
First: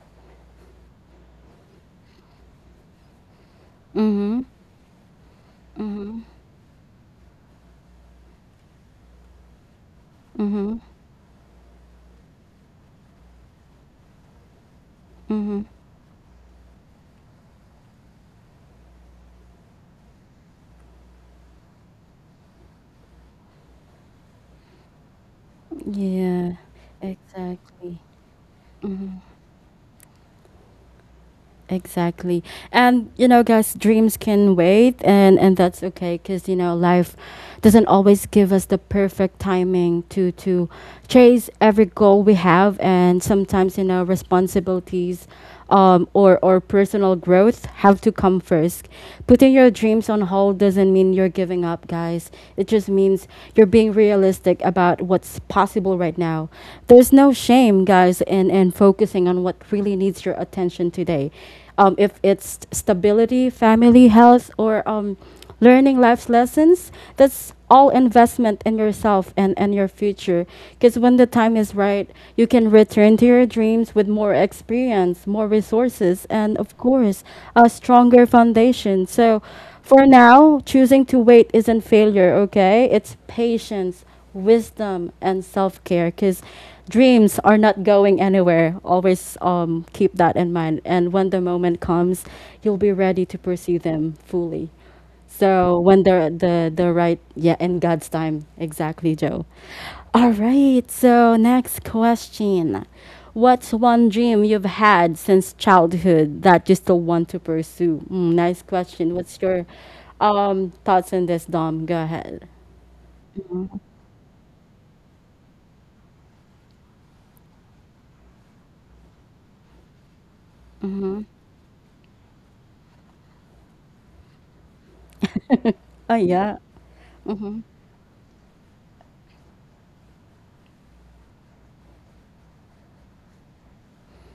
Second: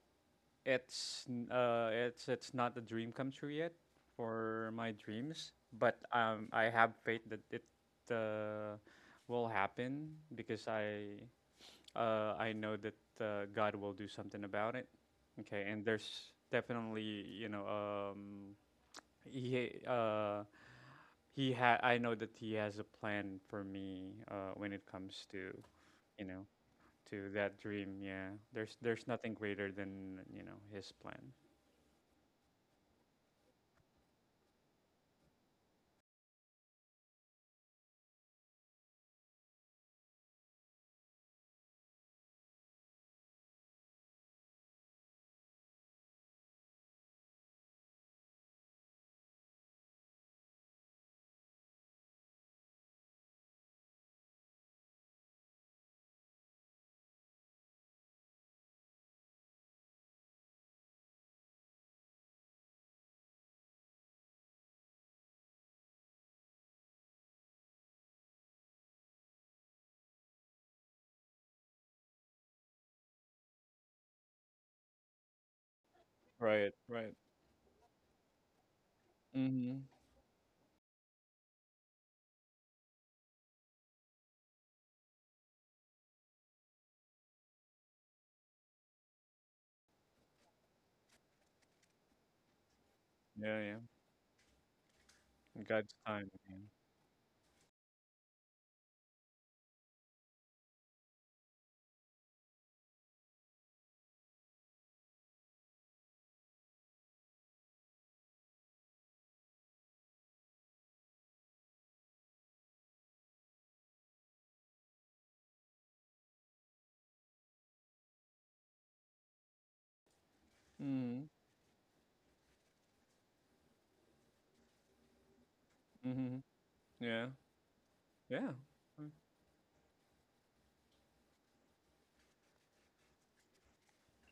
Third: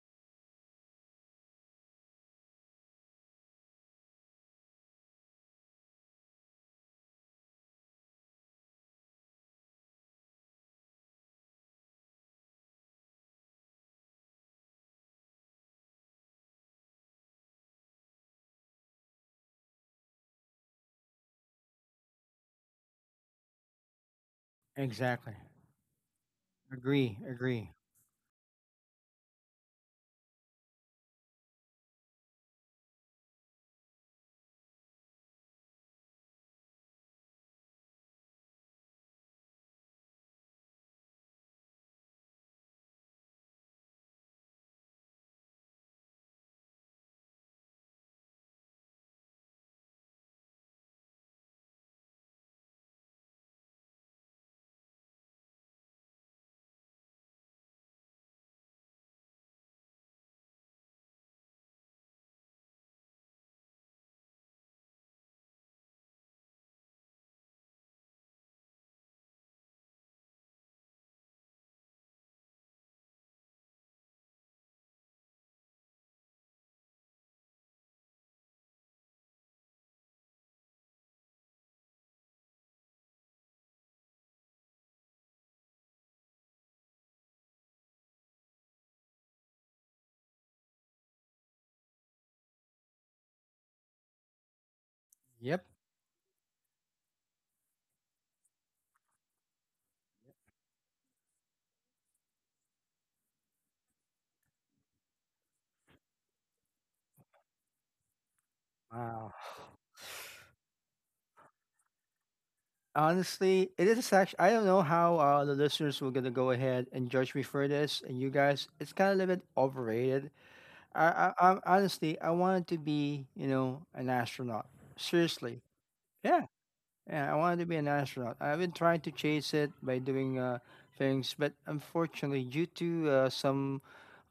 Speaker 2: it's not a dream come true yet
Speaker 1: Mm-hmm.
Speaker 2: for my dreams, but
Speaker 1: Mm-hmm.
Speaker 2: I have faith that it uh will happen because
Speaker 1: Mhm.
Speaker 2: I know that God will do something about it.
Speaker 1: Mhm.
Speaker 2: Okay, and there's definitely you know he uh he had I know that he has a plan for me when it comes
Speaker 3: Exactly.
Speaker 2: to you know
Speaker 1: Yeah,
Speaker 3: Agree,
Speaker 2: to that
Speaker 3: agree.
Speaker 2: dream.
Speaker 1: exactly.
Speaker 2: Yeah, there's nothing greater than you know his plan.
Speaker 1: Exactly. And you know, guys, dreams can wait, and that's okay, cuz you know, life doesn't always give us the perfect timing to chase every goal we have. And sometimes, you know, responsibilities or personal growth have to come first. Putting your dreams on hold doesn't mean you're giving up, guys. It just means you're being realistic about what's possible right now. There's no shame, guys, in and focusing on what really needs your attention today. If it's stability, family, health, or learning life's lessons, that's all investment in yourself and your future. Because when the time is right, you can return to your dreams with more experience, more resources, and
Speaker 2: Right,
Speaker 1: of
Speaker 2: right.
Speaker 1: course, a stronger foundation. So
Speaker 2: Mm-hmm.
Speaker 1: for now, choosing to wait isn't failure, okay? It's patience, wisdom, and self-care, because dreams are not going anywhere. Always, keep that in mind, and when the moment comes, you'll be ready to
Speaker 2: Yeah,
Speaker 1: pursue
Speaker 2: yeah.
Speaker 1: them fully.
Speaker 3: Yep.
Speaker 1: So
Speaker 2: God's
Speaker 1: when the
Speaker 2: time, yeah.
Speaker 1: the the right, yeah, in God's time. Exactly, Joe. All right, so next question. What's one dream you've had since childhood that you still want to pursue? Mm, nice question.
Speaker 3: Wow.
Speaker 1: What's your thoughts on this, Dom? Go ahead.
Speaker 3: Honestly, it is actually. I don't know how the listeners were gonna go ahead and judge me for this, and you guys, it's kind of a little bit overrated. I,
Speaker 1: Mm-hmm.
Speaker 2: Mm-hmm.
Speaker 3: I, I'm honestly, I wanted to be, you know, an astronaut. Seriously,
Speaker 1: Oh
Speaker 2: Mm-hmm.
Speaker 3: yeah,
Speaker 1: yeah.
Speaker 2: Yeah.
Speaker 3: yeah, I
Speaker 1: Mhm,
Speaker 3: wanted to be an astronaut.
Speaker 2: Yeah.
Speaker 3: I've been trying
Speaker 2: Mm.
Speaker 3: to chase it by doing things, but unfortunately, due to some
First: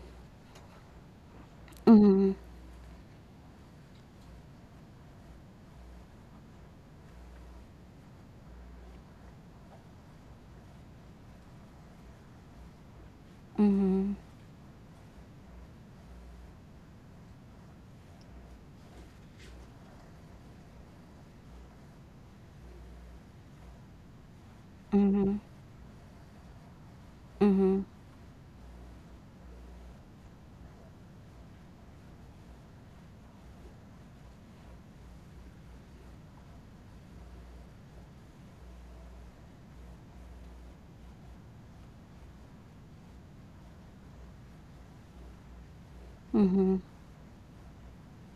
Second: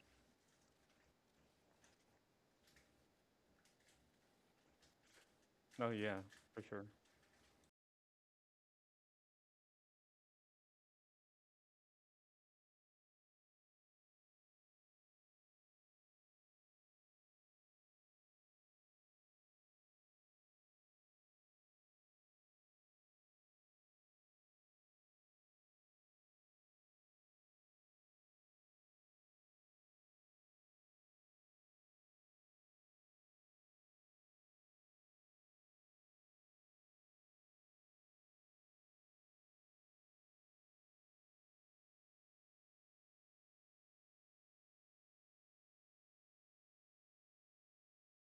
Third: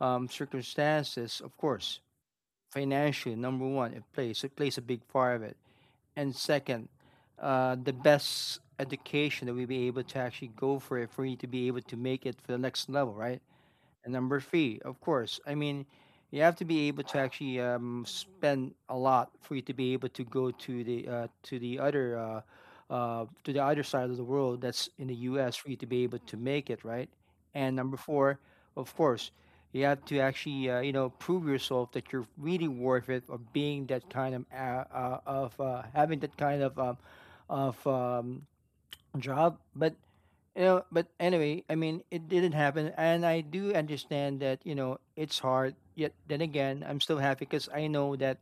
Speaker 3: circumstances, of course,
Speaker 1: mhm,
Speaker 3: financially, number one, it plays a big part of it.
Speaker 2: Oh yeah,
Speaker 3: And
Speaker 2: for
Speaker 3: second,
Speaker 2: sure.
Speaker 3: the best education that we be able to actually go for it for you to be able to make it for the next level, right? And
Speaker 1: mhm,
Speaker 3: number three, of course, I mean, you have to be able to actually spend a lot for you to be able to go to the other side of the world that's in the
Speaker 1: mhm,
Speaker 3: U.S. for you to be able to make it right. And
Speaker 1: mhm,
Speaker 3: number four, of course, you have to actually you know prove yourself that you're really worth it of being that kind of having that kind of of um, job. But you know, but anyway, I mean, it didn't happen, and I do understand that you know it's hard. Yet then
Speaker 1: mhm,
Speaker 3: again,
Speaker 1: mhm,
Speaker 3: I'm still happy because I know that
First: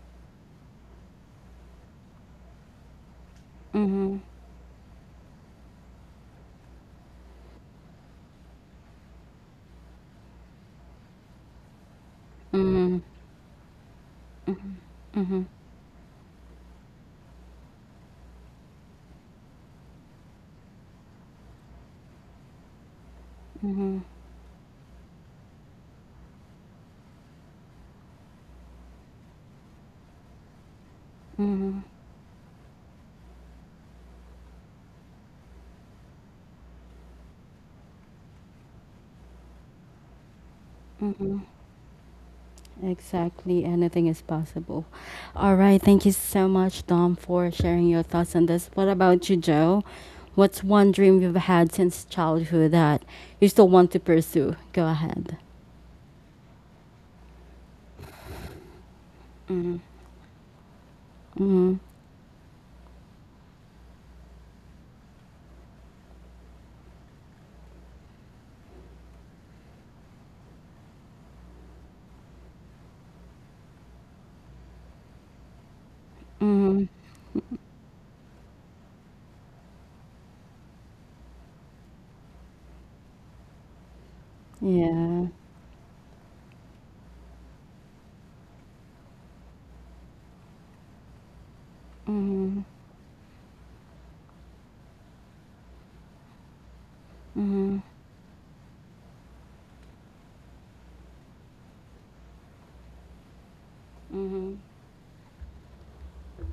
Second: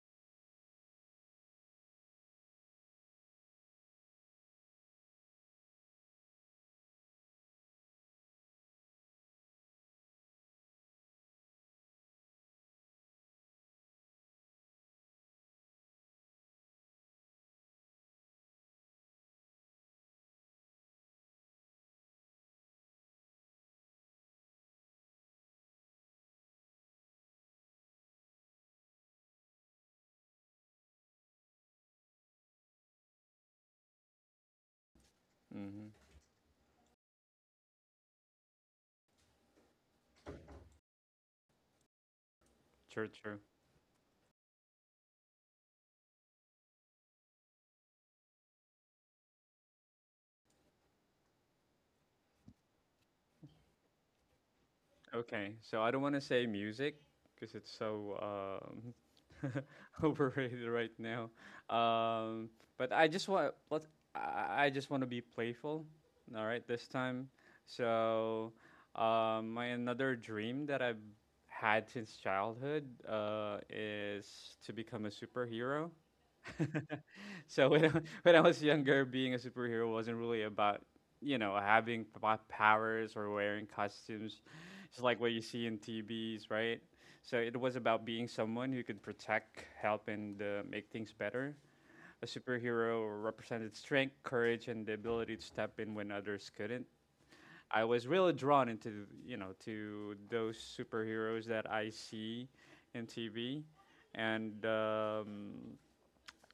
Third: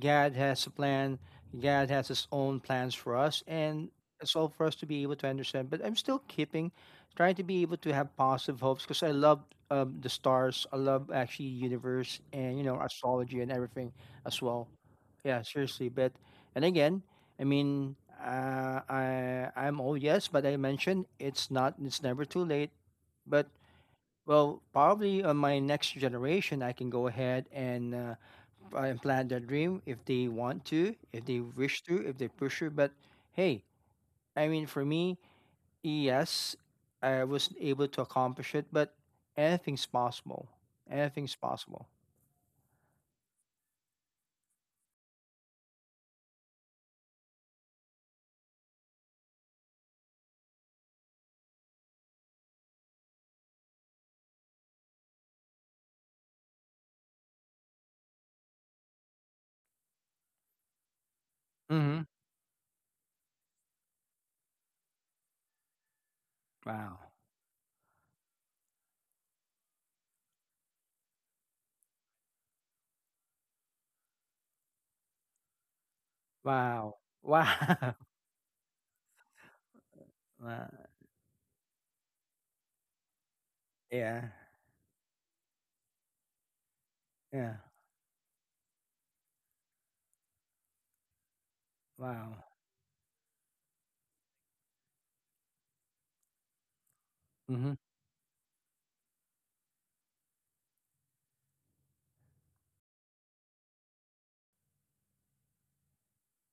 Speaker 3: God has a plan. God has His own plans for us, and
Speaker 1: mhm,
Speaker 3: it's all for us to be able to understand. But I'm still keeping, trying to be able to have positive hopes because I love the stars. I love actually universe and you know
Speaker 1: mhm,
Speaker 3: astrology and everything as well. Yeah, seriously. But and again, I mean, I'm old, yes, but I mentioned it's never too late. But
Speaker 1: mhm,
Speaker 3: well, probably on my next generation, I can go ahead and implant their dream if they want to, if they
Speaker 1: mhm,
Speaker 3: wish to, if they push it. But hey, I mean, for me,
Speaker 2: Mm-hmm.
Speaker 3: yes, I was able to accomplish it. But anything's possible. Anything's
Speaker 1: mhm.
Speaker 3: possible.
Speaker 2: Sure, sure.
Speaker 1: Exactly, anything is possible. All right, thank you so much, Dom, for sharing your thoughts on this. What about you, Joe? What's one dream you've had since childhood that you still want to pursue? Go ahead.
Speaker 2: Okay, so I don't want to say music because it's so um,
Speaker 1: Mhm,
Speaker 2: overrated right now.
Speaker 1: mhm,
Speaker 3: Mm-hmm.
Speaker 2: Um, but I just want let I just want to be playful. All right, this
Speaker 3: Wow.
Speaker 2: time. So my another dream that I've had since childhood is to become a superhero.
Speaker 1: mhm,
Speaker 3: Wow. Wow.
Speaker 2: so when I, when I was younger, being a superhero wasn't really
Speaker 3: Wow.
Speaker 2: about having powers or wearing
Speaker 3: Yeah.
Speaker 2: costumes, just like
Speaker 1: yeah.
Speaker 2: what you see in TVs, right? So
Speaker 3: Yeah.
Speaker 2: it was about being someone who could protect, help, and make things better. A
Speaker 3: Wow.
Speaker 1: Mhm,
Speaker 2: superhero represented strength, courage, and the ability to step in when others couldn't.
Speaker 3: Mm-hmm.
Speaker 1: mhm,
Speaker 2: I was really drawn into to those superheroes that I see in TV,
Speaker 1: mhm,
Speaker 2: and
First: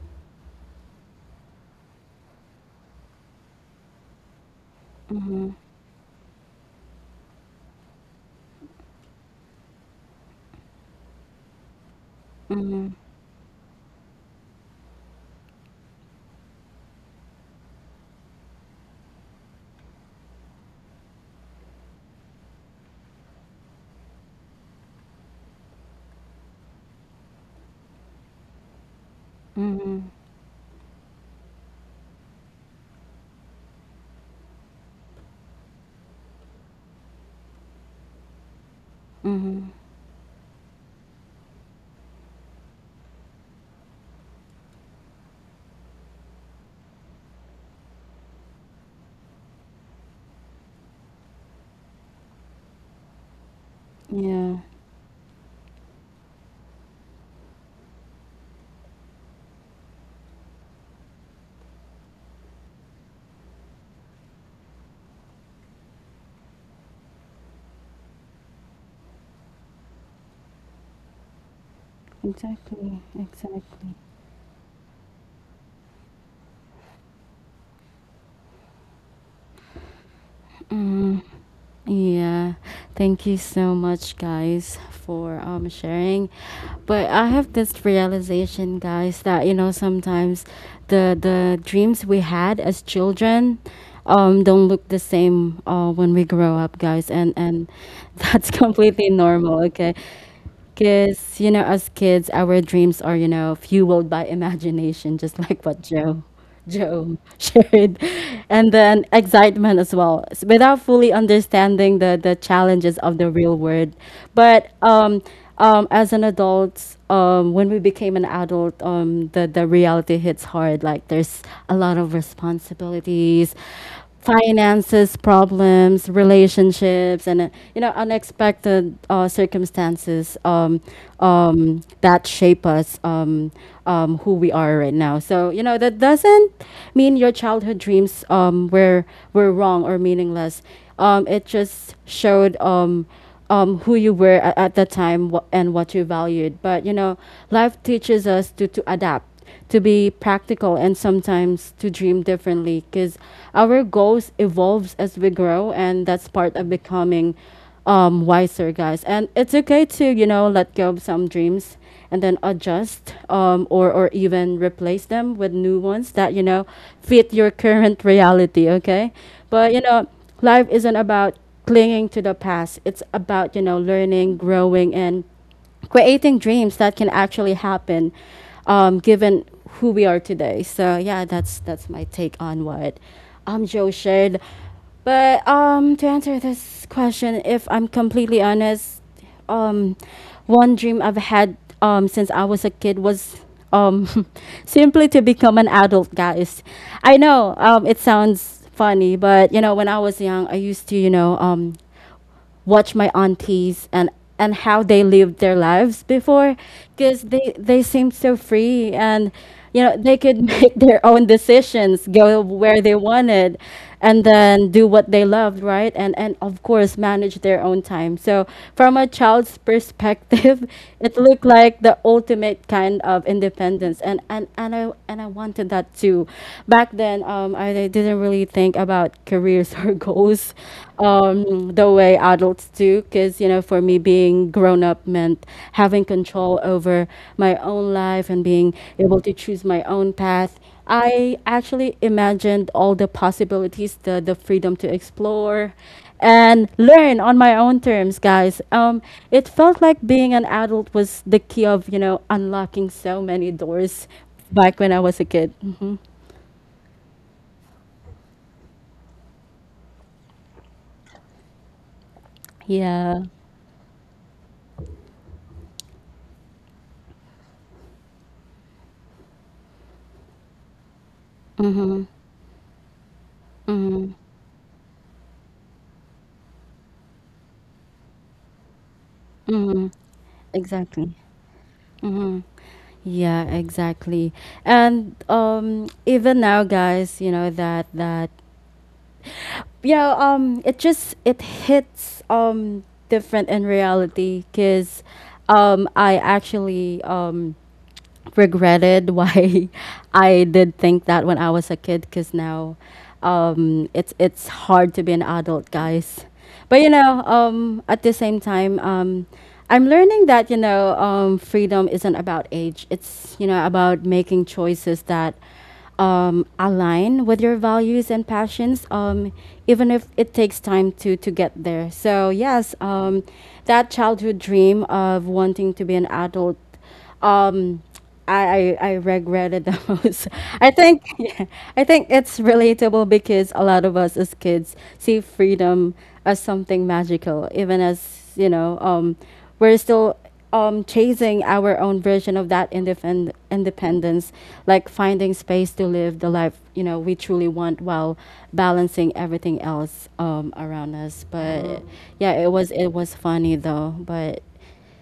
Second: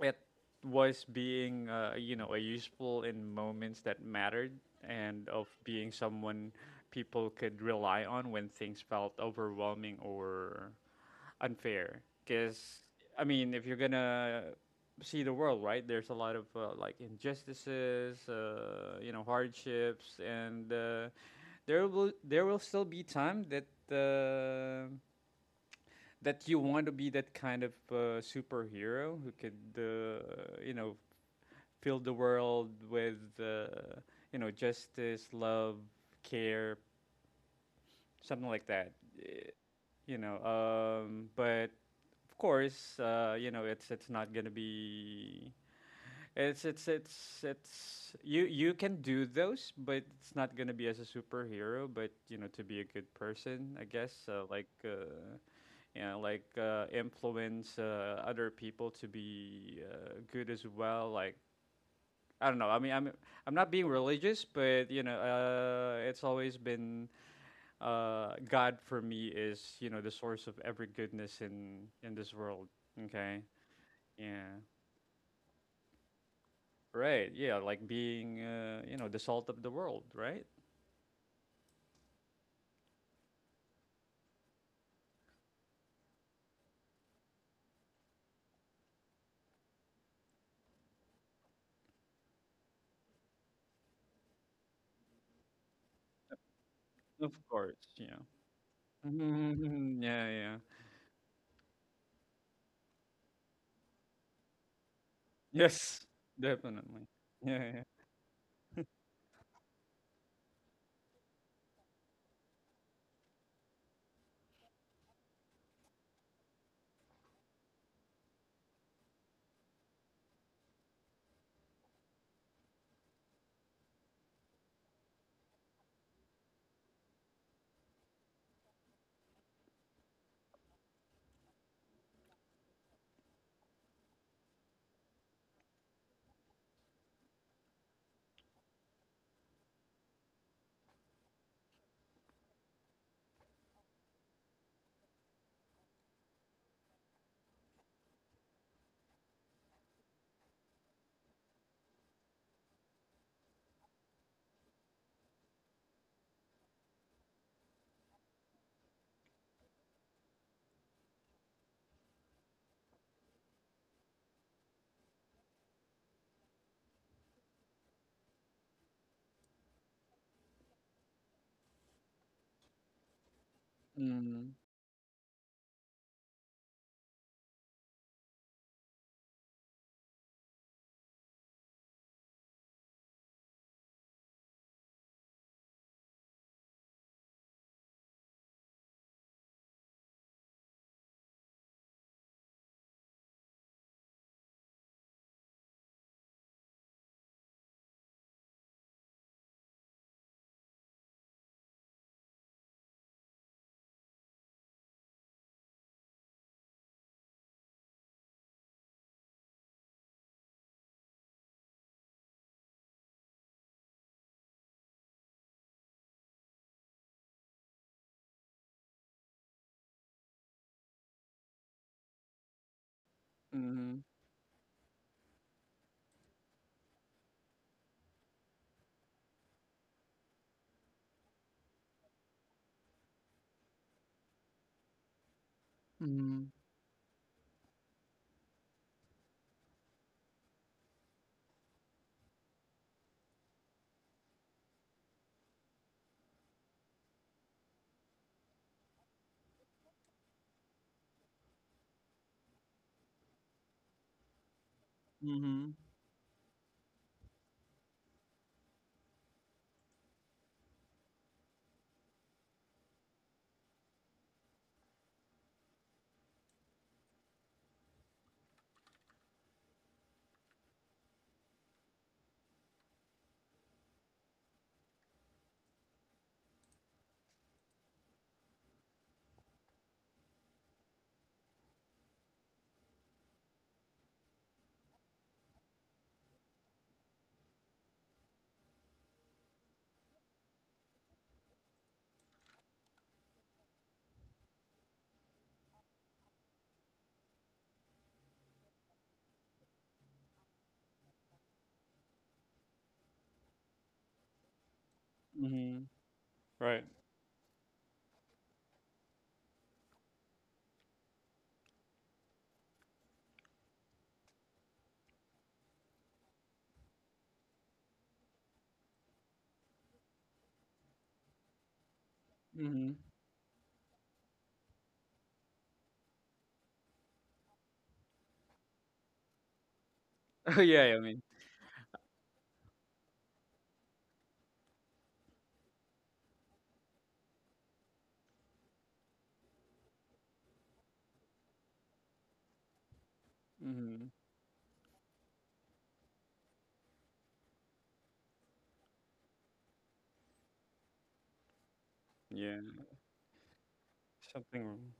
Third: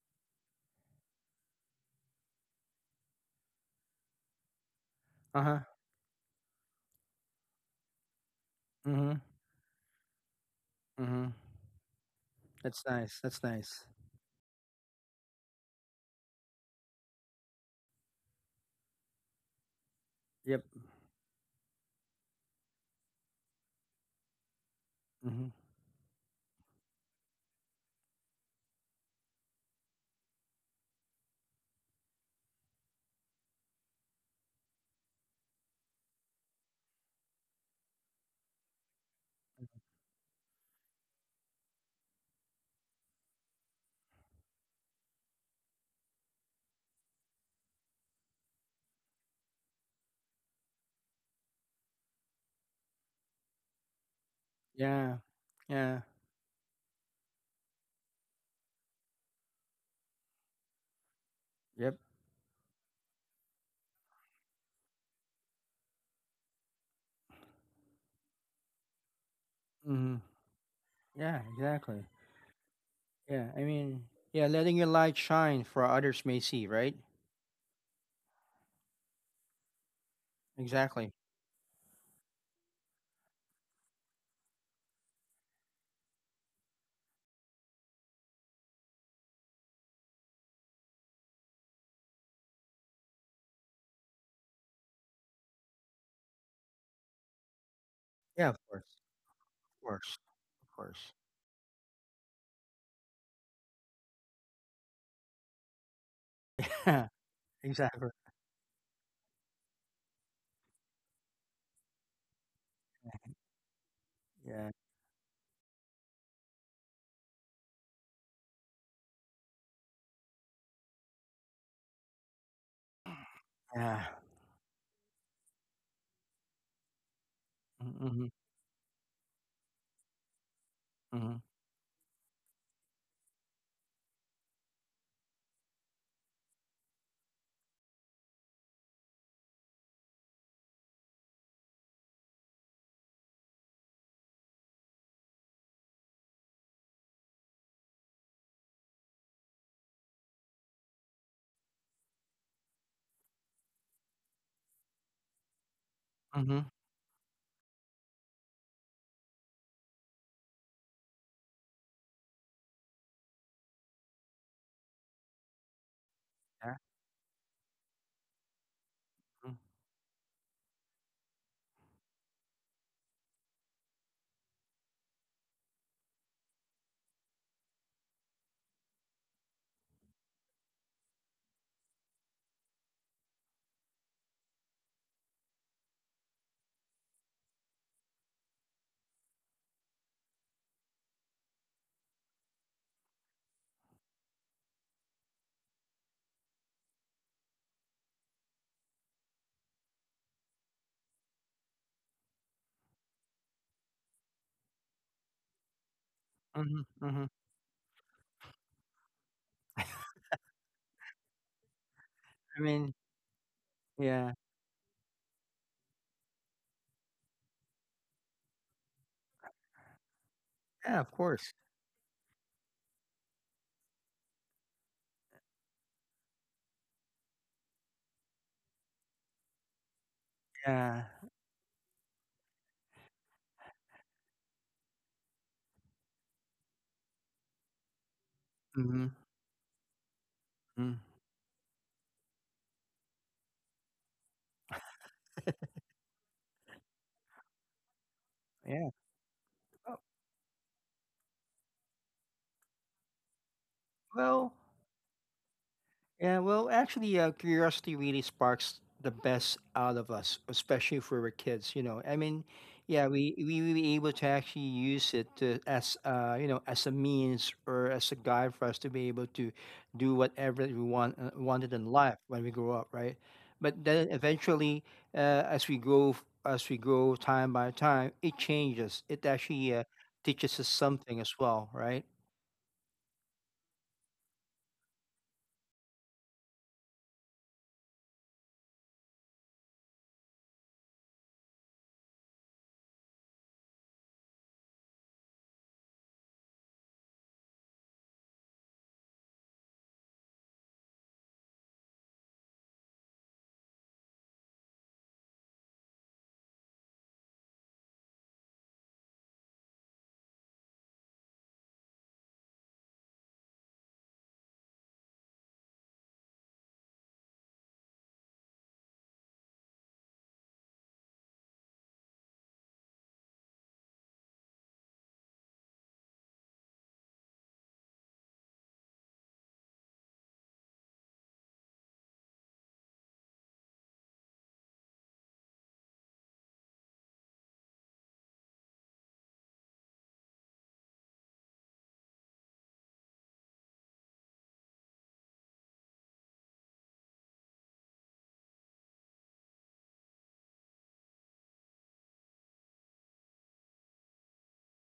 Speaker 2: it was being a useful in moments that mattered and of
Speaker 1: mhm,
Speaker 3: Uh-huh.
Speaker 2: being someone people could rely on when things felt
Speaker 3: Mhm,
Speaker 2: overwhelming or
Speaker 3: mhm.
Speaker 2: unfair
Speaker 3: That's
Speaker 2: because
Speaker 1: mhm,
Speaker 3: nice,
Speaker 2: I
Speaker 3: that's
Speaker 2: mean if you're
Speaker 3: nice.
Speaker 2: gonna see the world, right, there's a lot of like injustices, you know, hardships,
Speaker 3: Yep,
Speaker 2: and there will still be time that
Speaker 3: mhm.
Speaker 2: that you want to be that kind of superhero who could,
Speaker 1: mhm.
Speaker 2: you know, fill the world with you know, justice, love, care, something like that. Eh,
Speaker 1: Mhm.
Speaker 2: You know, but of course, you know it's not gonna be it's you can do those, but it's not gonna be as a superhero. But you know, to be a good person, I guess,
Speaker 1: Yeah.
Speaker 2: like
Speaker 3: Yeah, yeah,
Speaker 2: you know, like influence other people to be good as well, like
Speaker 3: yep,
Speaker 2: I don't know. I mean, I'm not being religious, but you know, it's always been God. For me is, you know, the
Speaker 3: mhm.
Speaker 2: source of every
Speaker 3: Yeah,
Speaker 2: goodness in
Speaker 3: exactly.
Speaker 2: this world.
Speaker 1: Exactly.
Speaker 2: Okay,
Speaker 3: Yeah, I
Speaker 1: Exactly.
Speaker 3: mean, yeah,
Speaker 2: yeah,
Speaker 3: letting your light shine for others may see, right?
Speaker 2: right, yeah, like being, you know, the salt of the world, right?
Speaker 3: Exactly.
Speaker 1: Mm, yeah. Thank you so much, guys, for sharing. But I have this realization, guys, that you know sometimes the dreams we had as children, don't look the same when we grow up, guys,
Speaker 2: Of
Speaker 1: and
Speaker 2: course, yeah.
Speaker 1: that's
Speaker 3: Yeah, of course,
Speaker 1: completely
Speaker 3: of
Speaker 1: normal. Okay.
Speaker 2: Mhm,
Speaker 3: course,
Speaker 2: yeah, yeah,
Speaker 3: of course.
Speaker 1: Because, you know, as kids, our dreams are, you know, fueled by imagination, just like what
Speaker 2: yes,
Speaker 1: Joe
Speaker 2: definitely,
Speaker 3: Yeah,
Speaker 1: Joe
Speaker 2: yeah, yeah.
Speaker 1: shared.
Speaker 3: exactly.
Speaker 1: And then excitement as well, without fully understanding the challenges of the real world. But
Speaker 3: Yeah,
Speaker 1: As an adult, when we became an adult, the reality hits hard. Like there's a lot of responsibilities,
Speaker 3: yeah.
Speaker 1: finances, problems, relationships, and you know,
Speaker 3: Mhm,
Speaker 1: unexpected circumstances,
Speaker 3: mhm,
Speaker 1: that shape us, who we are right now. So you know, that doesn't mean your childhood dreams, were wrong or meaningless. It just showed, who you were at the time, and what you valued. But you know, life teaches us to adapt, to be practical, and sometimes to dream differently, because our goals evolves as we grow, and that's part of
Speaker 3: mhm.
Speaker 1: becoming, wiser, guys. And it's okay to, you know, let go of some dreams and then adjust, or even replace them with new ones that you know
Speaker 3: Yeah,
Speaker 1: fit your current reality, okay?
Speaker 3: mhm,
Speaker 1: But you know, life isn't about clinging to the past. It's about, you know, learning,
Speaker 2: Mm-hmm.
Speaker 1: growing, and creating dreams that can actually happen, given who we are today. So yeah, that's my take on what Joe shared. But to answer this question, if I'm completely honest, um, one dream I've had, since I was a kid was, um, simply to become an adult, guys. I know, it sounds funny, but you know, when I was young, I used to, you know, watch my aunties and how they lived their lives before,
Speaker 3: mhm,
Speaker 1: because
Speaker 3: mhm.
Speaker 1: they seemed so free, and you know, they could make their own decisions, go
Speaker 3: I
Speaker 1: where they
Speaker 3: mean,
Speaker 1: wanted, and
Speaker 3: yeah,
Speaker 1: then do what they loved, right? And of course manage their own time. So from a child's perspective,
Speaker 3: yeah, of
Speaker 1: it looked
Speaker 3: course.
Speaker 1: like the ultimate kind of
Speaker 2: Mm-hmm.
Speaker 1: independence, and I wanted that too. Back then, I didn't really think about careers or goals,
Speaker 3: Yeah,
Speaker 1: the way adults do. Because, you know, for me, being grown up meant having
Speaker 2: Mm-hmm.
Speaker 1: control over my own life and being
Speaker 3: mhm,
Speaker 1: able to choose my own path.
Speaker 3: mhm.
Speaker 1: I actually imagined all the possibilities, the freedom to explore and learn on my own terms, guys.
Speaker 3: Yeah.
Speaker 1: It felt like
Speaker 3: Oh,
Speaker 1: being an adult was the key of, you know, unlocking so many doors
Speaker 3: well.
Speaker 1: back when I was a kid.
Speaker 2: Mm-hmm.
Speaker 1: Hmm.
Speaker 3: Yeah, well, actually, curiosity really sparks the best out of us, especially if we were kids. You know, I mean, yeah,
Speaker 1: Yeah.
Speaker 3: we will be able to actually use it to, as you know as a means or as a guide for us to be able to do whatever we want wanted in
Speaker 1: Mm-hmm.
Speaker 3: life when we grow up, right? But then
Speaker 1: Mm-hmm.
Speaker 3: eventually, uh, as we grow time by time, it changes. It actually
Speaker 1: Mm-hmm.
Speaker 3: teaches us
Speaker 1: Exactly.
Speaker 3: something as well, right?
Speaker 1: Mm-hmm. Yeah, exactly. And even now, guys, you know, that you know, it just it hits, different in reality, because I actually regretted why I did think that when I was a kid, because now, it's hard to be an adult,
Speaker 2: Mm-hmm.
Speaker 1: guys. But
Speaker 2: Right.
Speaker 1: you know, at the same time, I'm learning that you know, freedom isn't about age. It's, you know, about making choices that, align with your values and passions, even if it takes time to get there. So yes,
Speaker 2: Mm-hmm.
Speaker 1: that childhood dream of wanting to be an adult, um I regretted the most.
Speaker 2: Oh
Speaker 1: I
Speaker 2: yeah, I
Speaker 1: think
Speaker 2: mean.
Speaker 1: yeah, I think it's relatable because a lot of us as kids see freedom as something magical, even as, you know, we're still, chasing our own version of that
Speaker 2: Mm-hmm.
Speaker 1: independence, like finding space to live the life, you know, we truly want, while balancing everything else, around us. But yeah,
Speaker 2: Yeah.
Speaker 1: it was funny though. But
Speaker 2: Something wrong.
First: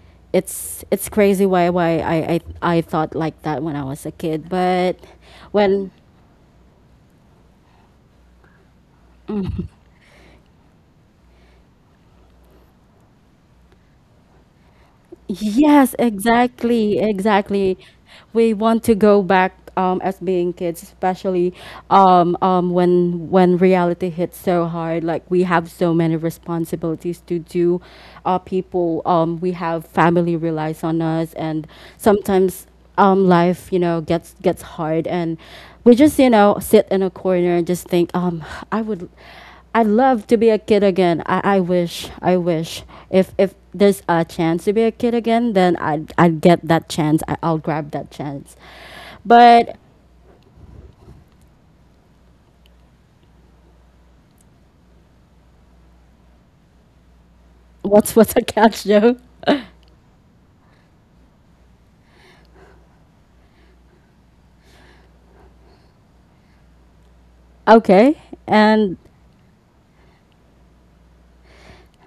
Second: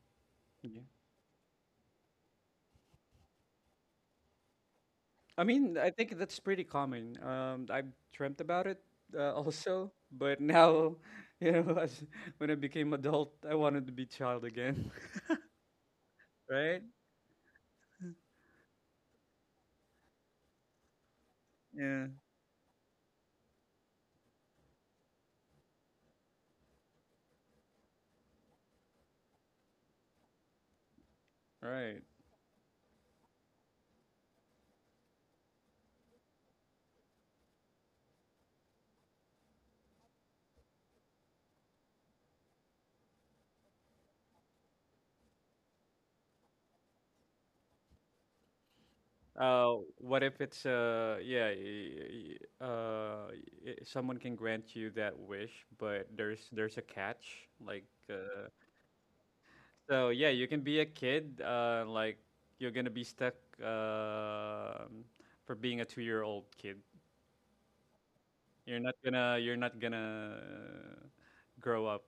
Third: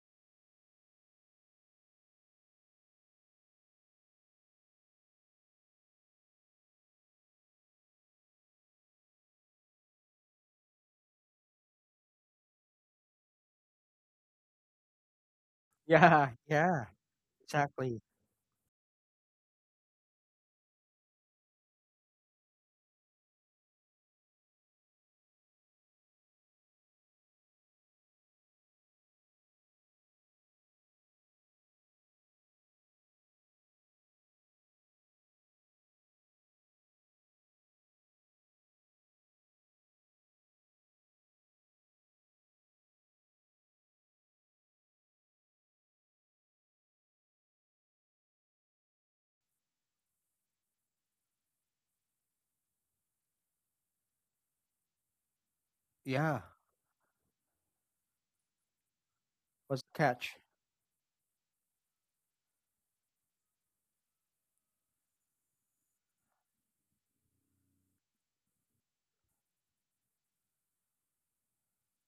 Speaker 2: Yeah.
Speaker 1: it's crazy why I thought like that when I was a kid. But
Speaker 2: I mean, I
Speaker 1: when,
Speaker 2: think that's pretty common. I've dreamt about it also, but now, you know, as when I became adult, I wanted to be child again.
Speaker 1: yes,
Speaker 3: Yeah,
Speaker 2: Right?
Speaker 3: yeah,
Speaker 1: exactly, exactly.
Speaker 3: exactly.
Speaker 1: We want to go back, as being kids, especially,
Speaker 2: Yeah.
Speaker 1: when reality hits so hard. Like we have so many responsibilities to do. People, we have family relies on us, and
Speaker 2: Right.
Speaker 1: sometimes, life, you know, gets gets hard, and we just, you know, sit in a corner and just think, I would. I'd love to be a kid again. I wish. I wish. If there's a chance to be a kid again, then I'd get that chance. I, I'll grab that chance. But
Speaker 2: What if it's yeah, someone can grant you that wish, but
Speaker 3: Yeah,
Speaker 2: there's a catch. Like,
Speaker 1: what's what's a
Speaker 2: uh,
Speaker 1: catch, Joe?
Speaker 3: what's the
Speaker 2: so yeah,
Speaker 3: catch?
Speaker 2: you can be a kid. Like you're gonna be stuck uh, for being a two-year-old kid.
Speaker 1: Okay. And
Speaker 2: You're not gonna grow up.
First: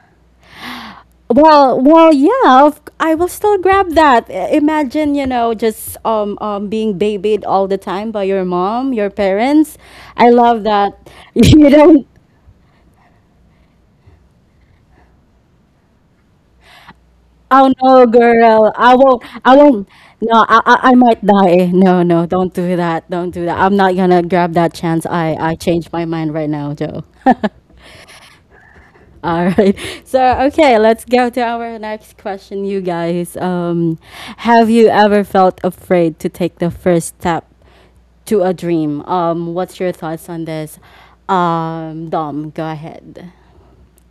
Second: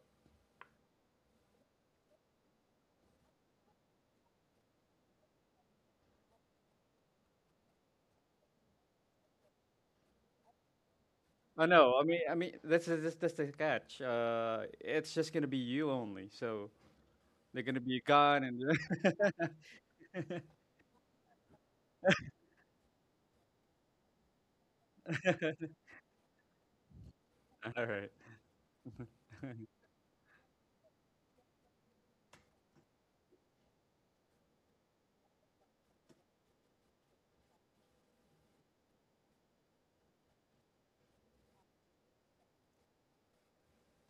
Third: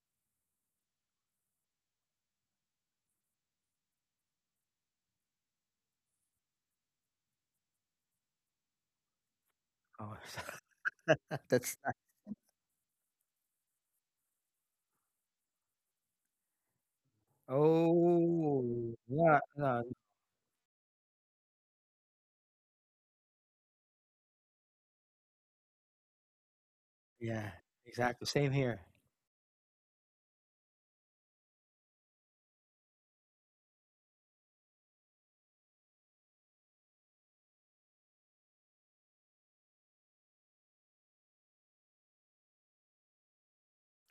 Speaker 1: well, well, yeah, of- I will still grab that. I- Imagine, you know, just being babied all the time by your mom, your parents.
Speaker 3: Oh,
Speaker 1: I love that.
Speaker 2: Oh
Speaker 1: You
Speaker 3: that's
Speaker 2: no,
Speaker 3: not.
Speaker 2: I
Speaker 1: don't,
Speaker 2: mean I mean that's the catch. It's just gonna be you only. So they're
Speaker 1: oh
Speaker 2: gonna be
Speaker 1: no,
Speaker 2: gone and
Speaker 1: girl.
Speaker 3: Oh,
Speaker 1: I won't.
Speaker 3: yeah,
Speaker 1: I
Speaker 3: no,
Speaker 1: won't. No, I might die. No, no, don't do that. Don't do that. I'm not gonna grab that chance. I changed my mind right now, Joe.
Speaker 3: yeah,
Speaker 2: all right.
Speaker 3: exactly, same here.
Speaker 1: All right. So okay, let's go to our next question, you guys. Have you ever felt afraid to take the first step to a dream? What's your thoughts on this? Dom, go ahead.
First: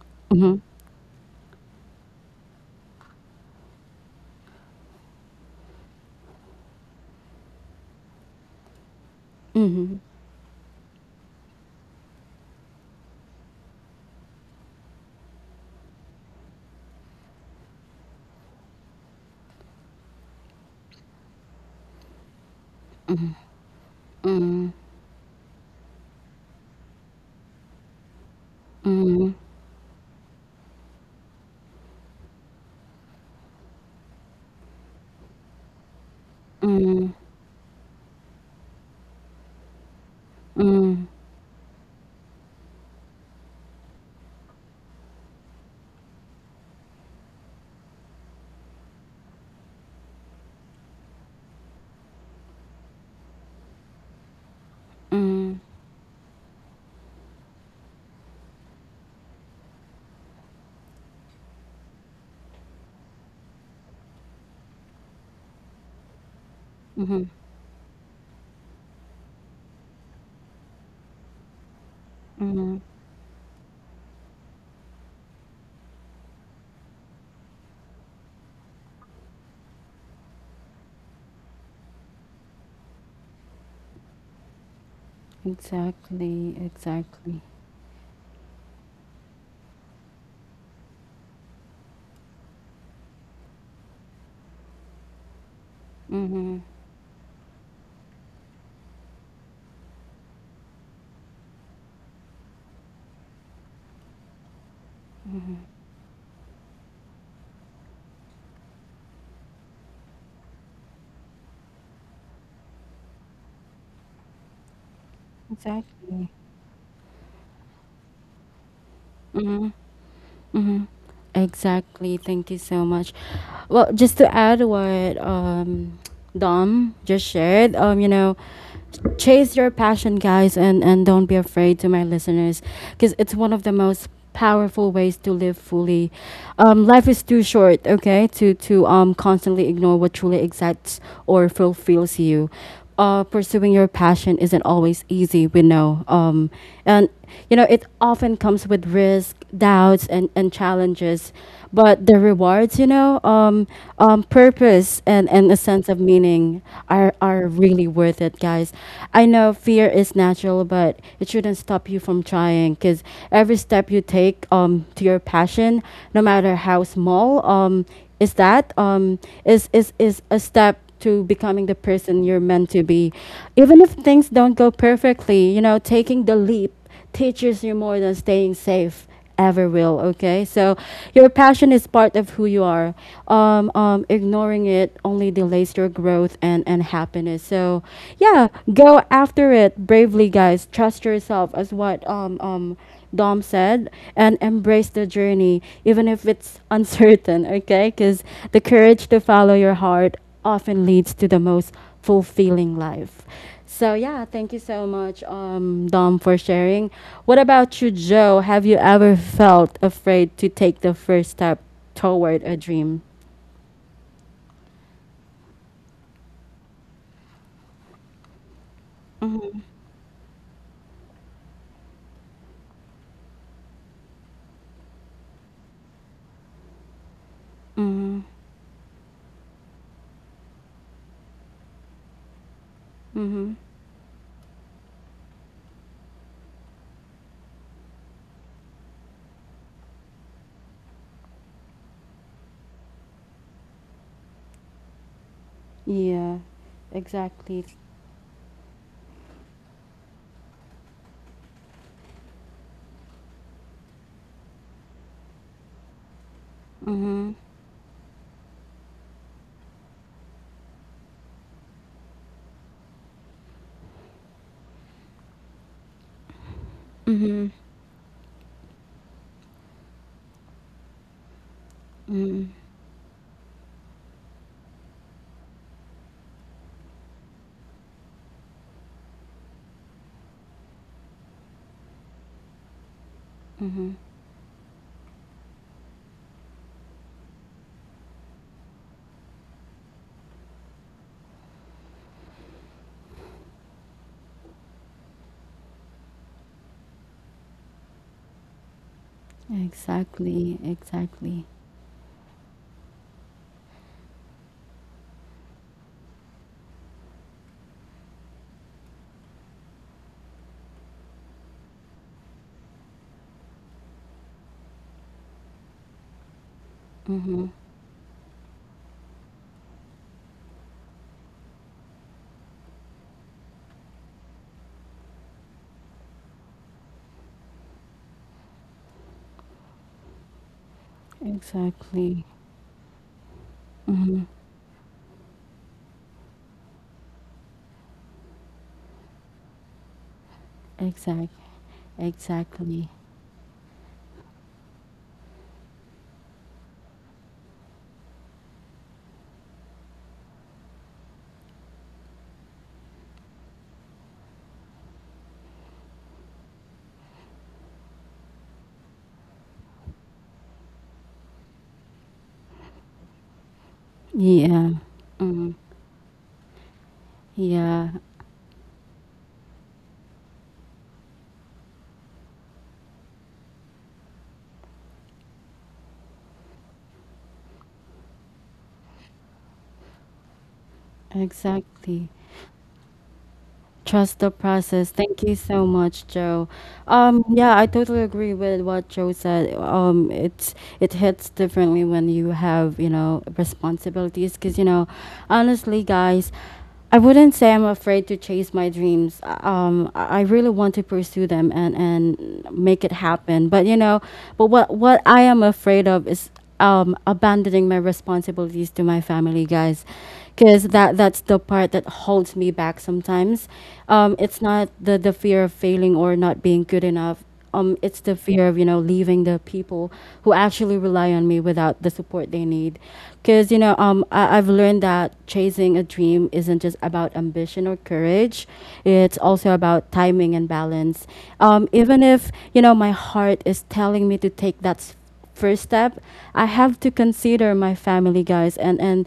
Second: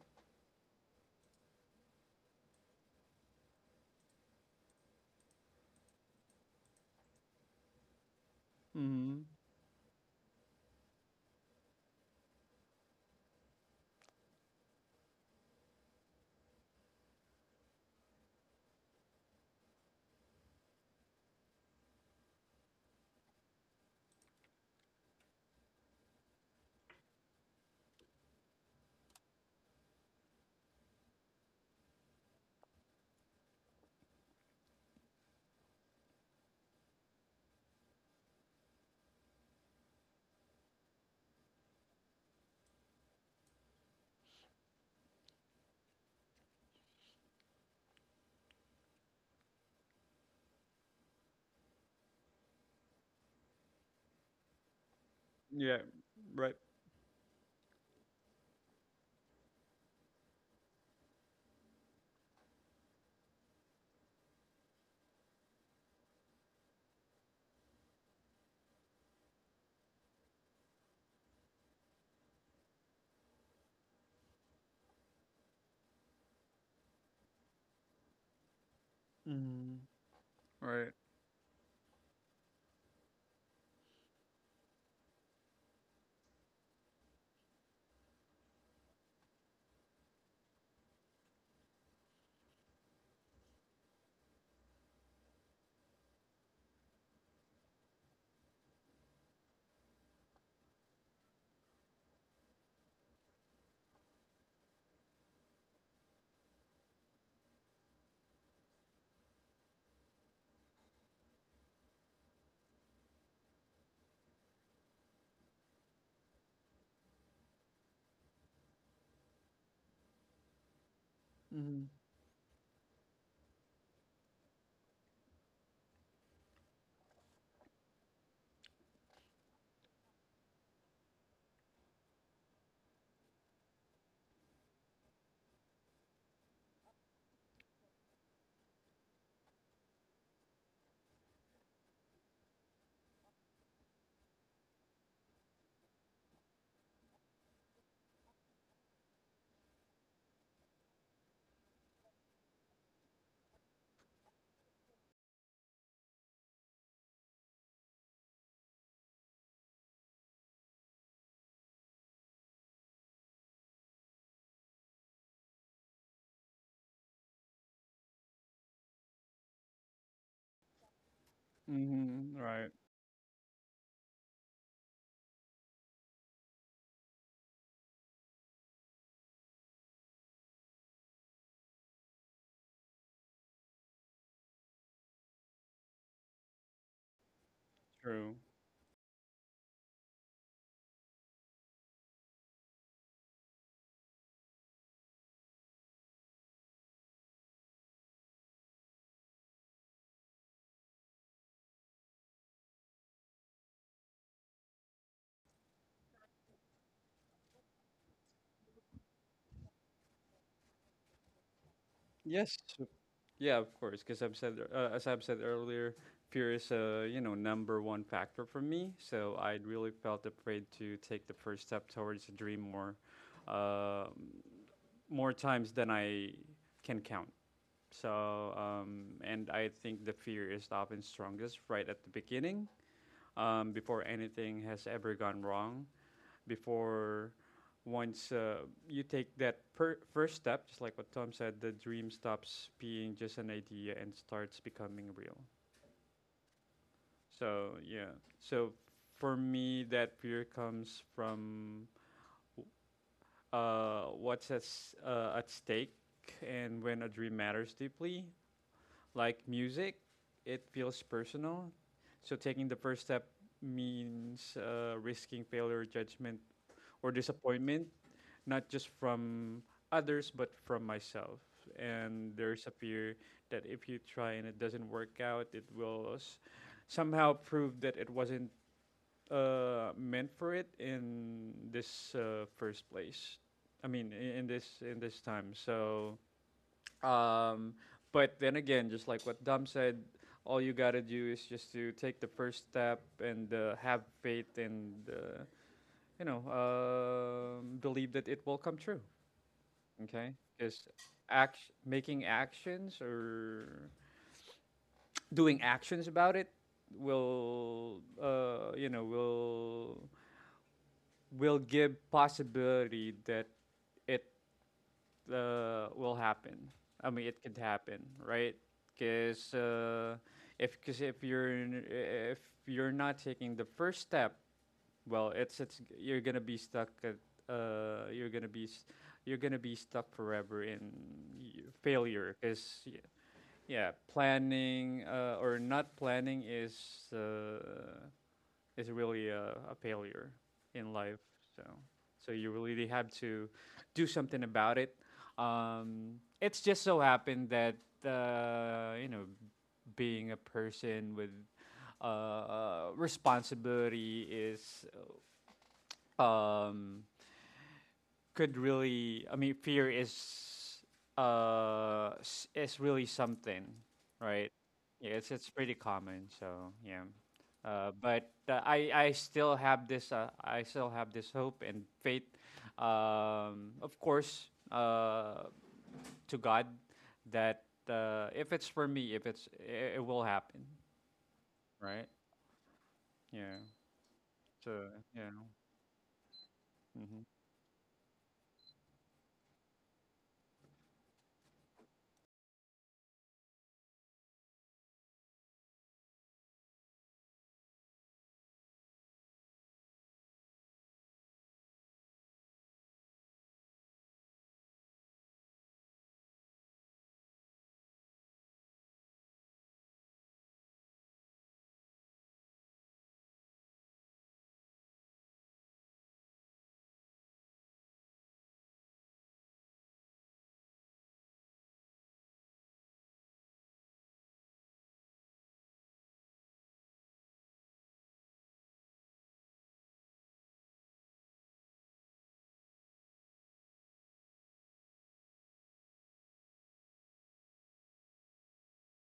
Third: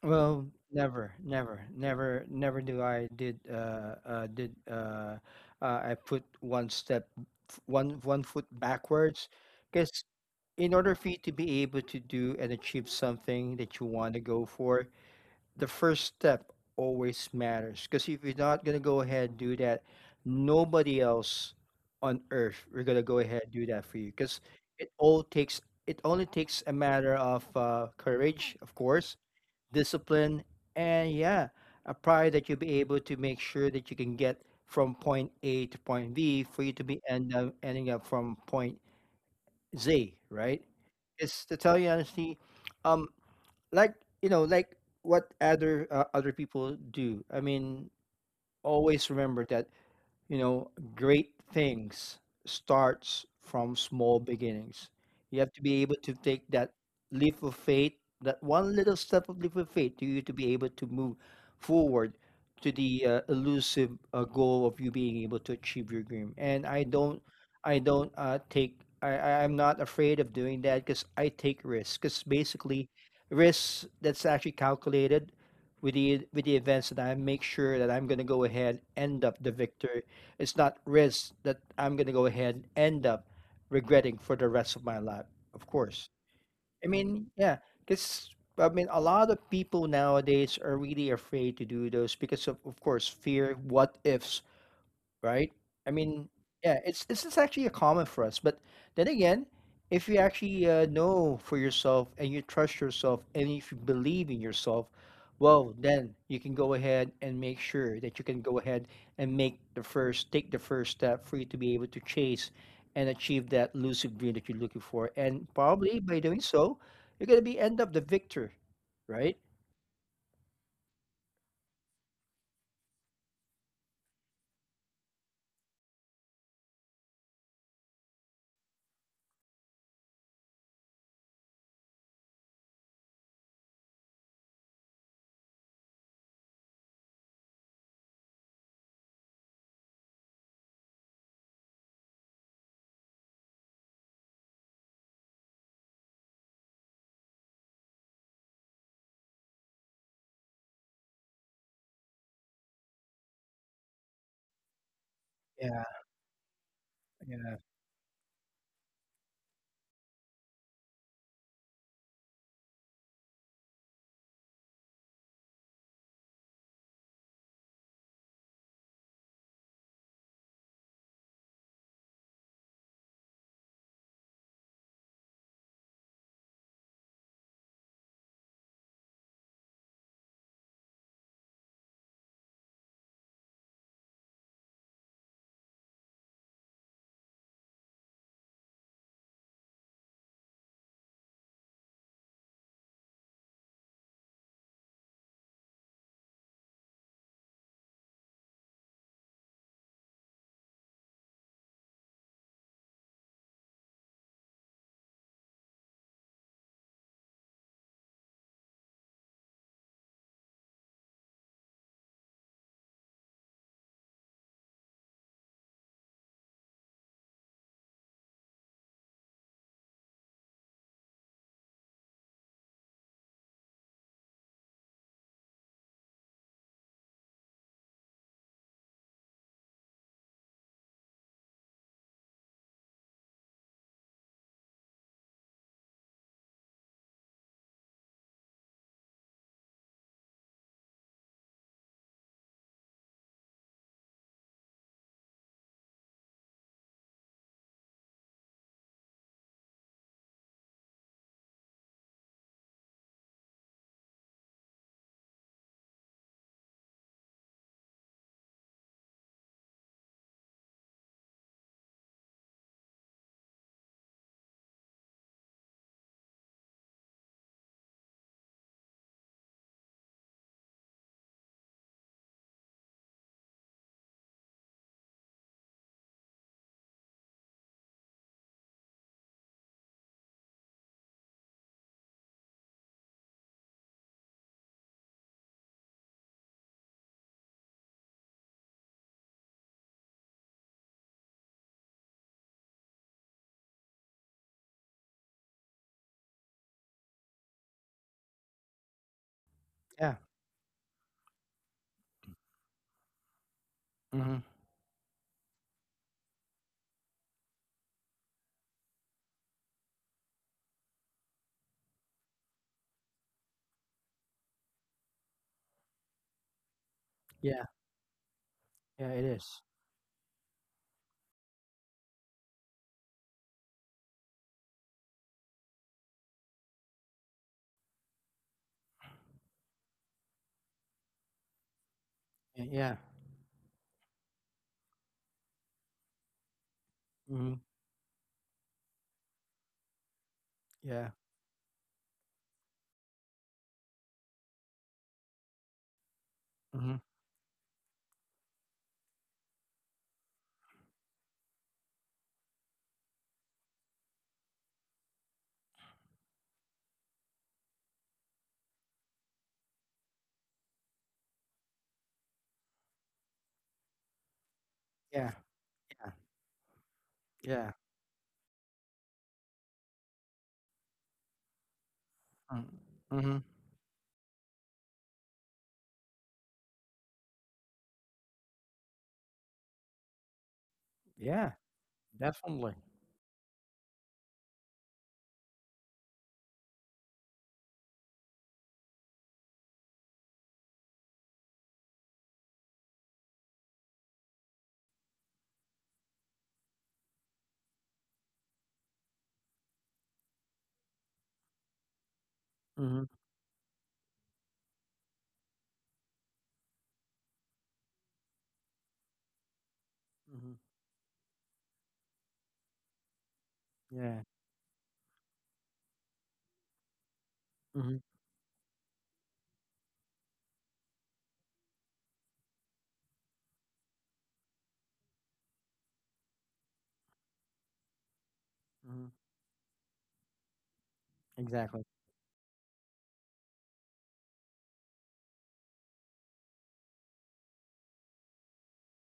Speaker 3: Well,
Speaker 1: Mm-hmm.
Speaker 3: never, never, never, never do I did, I put one step, f- one, one foot
Speaker 2: Mm-hmm.
Speaker 3: backwards,
Speaker 1: Mm-hmm.
Speaker 3: because in order for you to be able to do and achieve something that you want to go for, the first step always matters. Because if you're not going to go ahead and do that, nobody else on earth we're going to go ahead and do that for you, because
Speaker 1: Mm-hmm.
Speaker 3: it all takes it only takes a matter of courage, of course,
Speaker 1: Mm-hmm.
Speaker 3: discipline, and yeah, a pride that you'll be able to make sure that you can get from point a to point b for you to be
Speaker 1: Mm-hmm.
Speaker 3: end up ending up from point z, right?
Speaker 1: Mm-hmm.
Speaker 3: It's to tell you honestly, um like you know like what other other people do. I mean, always remember that you know, great things starts from small beginnings. You have to
Speaker 2: Yeah.
Speaker 3: be able to take
Speaker 2: Right.
Speaker 3: that leap of faith, that one little step of leap of faith to you to be able to move forward to the elusive goal of you being able to achieve your dream. And
Speaker 1: Mm-hmm.
Speaker 3: I don't take, I- I'm not afraid of doing that because I take risks. Because
Speaker 1: Mhm.
Speaker 3: basically, risks that's actually calculated with the events that I make sure that I'm gonna go ahead, end up the
Speaker 2: Mm-hmm.
Speaker 3: victor. It's not
Speaker 2: Right.
Speaker 3: risk that I'm gonna go ahead and end up regretting for the rest of my life, of course.
Speaker 1: Exactly,
Speaker 3: I mean,
Speaker 1: exactly.
Speaker 3: yeah, because I mean, a lot of people nowadays are really afraid to do those because of course, fear, what ifs, right? I mean,
Speaker 1: Mhm.
Speaker 3: yeah, it's this is actually a common for us. But then again, if you actually know for yourself and you trust yourself and if you believe in yourself, well, then you can go ahead and make sure that you can go ahead and make the first, take the first step for you to be able to chase and achieve that lucid dream that you're looking for. And probably by
Speaker 1: Exactly.
Speaker 3: doing so, you're gonna be end up the victor, right?
Speaker 1: Mhm. Mhm.
Speaker 2: Mm-hmm.
Speaker 1: Exactly. Thank you so much. Well, just to add what Dom just shared, you know, chase your passion, guys, and don't be afraid, to my listeners, because it's one of the most powerful ways to live fully. Life is too short, okay, to to constantly ignore what truly excites or fulfills you. Uh, pursuing your passion isn't always easy. We know, and you know, it often comes with risk, doubts, and challenges. But the rewards, you know, purpose and a
Speaker 3: Yeah,
Speaker 1: sense of meaning, are
Speaker 3: yeah,
Speaker 1: really worth it, guys. I know fear is natural, but it shouldn't stop you from trying. Because every step you take, to your passion, no matter how small, is that is is a step to becoming the person
Speaker 2: Mm-hmm.
Speaker 1: you're meant
Speaker 2: Right.
Speaker 1: to be. Even if things don't go perfectly, you know, taking the leap teaches you more than staying safe ever will. Okay, so your passion is part of who you are. Ignoring it only delays your growth and happiness, so
Speaker 2: True.
Speaker 1: yeah, go after it bravely, guys. Trust yourself, as what Dom said, and embrace the journey even if it's uncertain. Okay, because the courage to follow your heart often leads to the most fulfilling life. So yeah, thank you so much, Dom, for sharing. What about you, Joe? Have you ever felt afraid to take the first step toward a
Speaker 2: Yes.
Speaker 1: dream?
Speaker 2: Yeah, of course. Because I've said, as I've said earlier, fear is a, you know, number one factor for me. So I
Speaker 1: Mm-hmm.
Speaker 2: really felt afraid to take the first step towards a dream more, uh, more times than I can count.
Speaker 1: Mm-hmm.
Speaker 2: So and I think the fear is often strongest right at the beginning,
Speaker 1: Mm-hmm.
Speaker 2: before anything has ever gone wrong, before once you take that first step, just like what Tom said, the dream stops being just an idea and starts becoming real.
Speaker 1: Yeah, exactly.
Speaker 2: So yeah, so for me, that fear comes from what's at, at stake and when a
Speaker 1: Mm-hmm.
Speaker 2: dream matters deeply. Like music, it feels personal. So taking the first step means, risking failure, judgment, or
Speaker 1: Mm-hmm.
Speaker 2: disappointment, not just from others but from myself. And
Speaker 1: Mm-hmm.
Speaker 2: there's a fear that if you try and it doesn't work out, it will somehow prove that it wasn't meant for it in this first place. I
Speaker 1: Mm-hmm.
Speaker 2: mean, in this, in this time. So um but then again, just like what Dom said, all you gotta do is just to take the first step and have faith and you know, believe that it will come true.
Speaker 3: yeah,
Speaker 2: Okay.
Speaker 1: Exactly.
Speaker 2: Just
Speaker 1: Exactly.
Speaker 2: act. Making actions or
Speaker 3: hmm
Speaker 2: doing actions about it will, you know, will give possibility that it will happen. I mean, it
Speaker 1: Mm-hmm.
Speaker 2: could
Speaker 3: yeah,
Speaker 2: happen, right?
Speaker 3: yeah. It
Speaker 2: Cuz
Speaker 3: is.
Speaker 2: if cuz if you're if you're not taking the first step, well, it's you're gonna be stuck at, you're gonna be you're gonna be stuck forever in
Speaker 1: Exactly.
Speaker 2: failure.
Speaker 3: Yeah,
Speaker 2: Because
Speaker 3: yeah.
Speaker 2: yeah,
Speaker 1: Mm-hmm.
Speaker 2: planning, or not planning is,
Speaker 3: hmm
Speaker 2: uh, is really a failure in
Speaker 3: yeah.
Speaker 2: life.
Speaker 1: Exact.
Speaker 2: So so you really
Speaker 1: Exactly.
Speaker 2: have to do something about it. um it's just
Speaker 3: Mhm.
Speaker 2: so happened that, you know, being a person with responsibility is, um, could really. I mean, fear is, is really something, right?
Speaker 1: Yeah.
Speaker 2: Yeah,
Speaker 3: Yeah,
Speaker 1: Mm-hmm.
Speaker 2: it's pretty
Speaker 3: yeah,
Speaker 2: common. So yeah,
Speaker 3: yeah.
Speaker 1: Yeah,
Speaker 2: but uh, I still have this, I still have this hope and faith,
Speaker 3: Mm, mhm.
Speaker 2: of course, to God, that if it's for me, if it's it, it will happen,
Speaker 3: Yeah,
Speaker 1: exactly.
Speaker 2: right?
Speaker 3: definitely.
Speaker 2: Yeah.
Speaker 1: Trust the
Speaker 2: So
Speaker 1: process. Thank
Speaker 2: yeah.
Speaker 1: you so much, Joe.
Speaker 2: Mm-hmm.
Speaker 1: Yeah, I totally agree with what Joe said. It's it hits differently when you have, you know, responsibilities. Because, you know, honestly, guys, I wouldn't say I'm afraid to chase my dreams. I really want to pursue them and make it
Speaker 3: Mhm,
Speaker 1: happen. But you know, but what I am afraid of is abandoning my responsibilities to my family, guys,
Speaker 3: mhm.
Speaker 1: because that's the part that holds me back sometimes.
Speaker 3: Yeah.
Speaker 1: It's not the fear of failing or not being good enough.
Speaker 3: Mhm,
Speaker 1: It's the fear of, you know, leaving the people who actually rely on me without the support they need, because I've learned that chasing a dream isn't just about ambition or courage.
Speaker 3: mhm.
Speaker 1: It's also about timing and balance.
Speaker 3: Exactly.
Speaker 1: Even if, you know, my heart is telling me to take first step, I have to consider my family, guys, and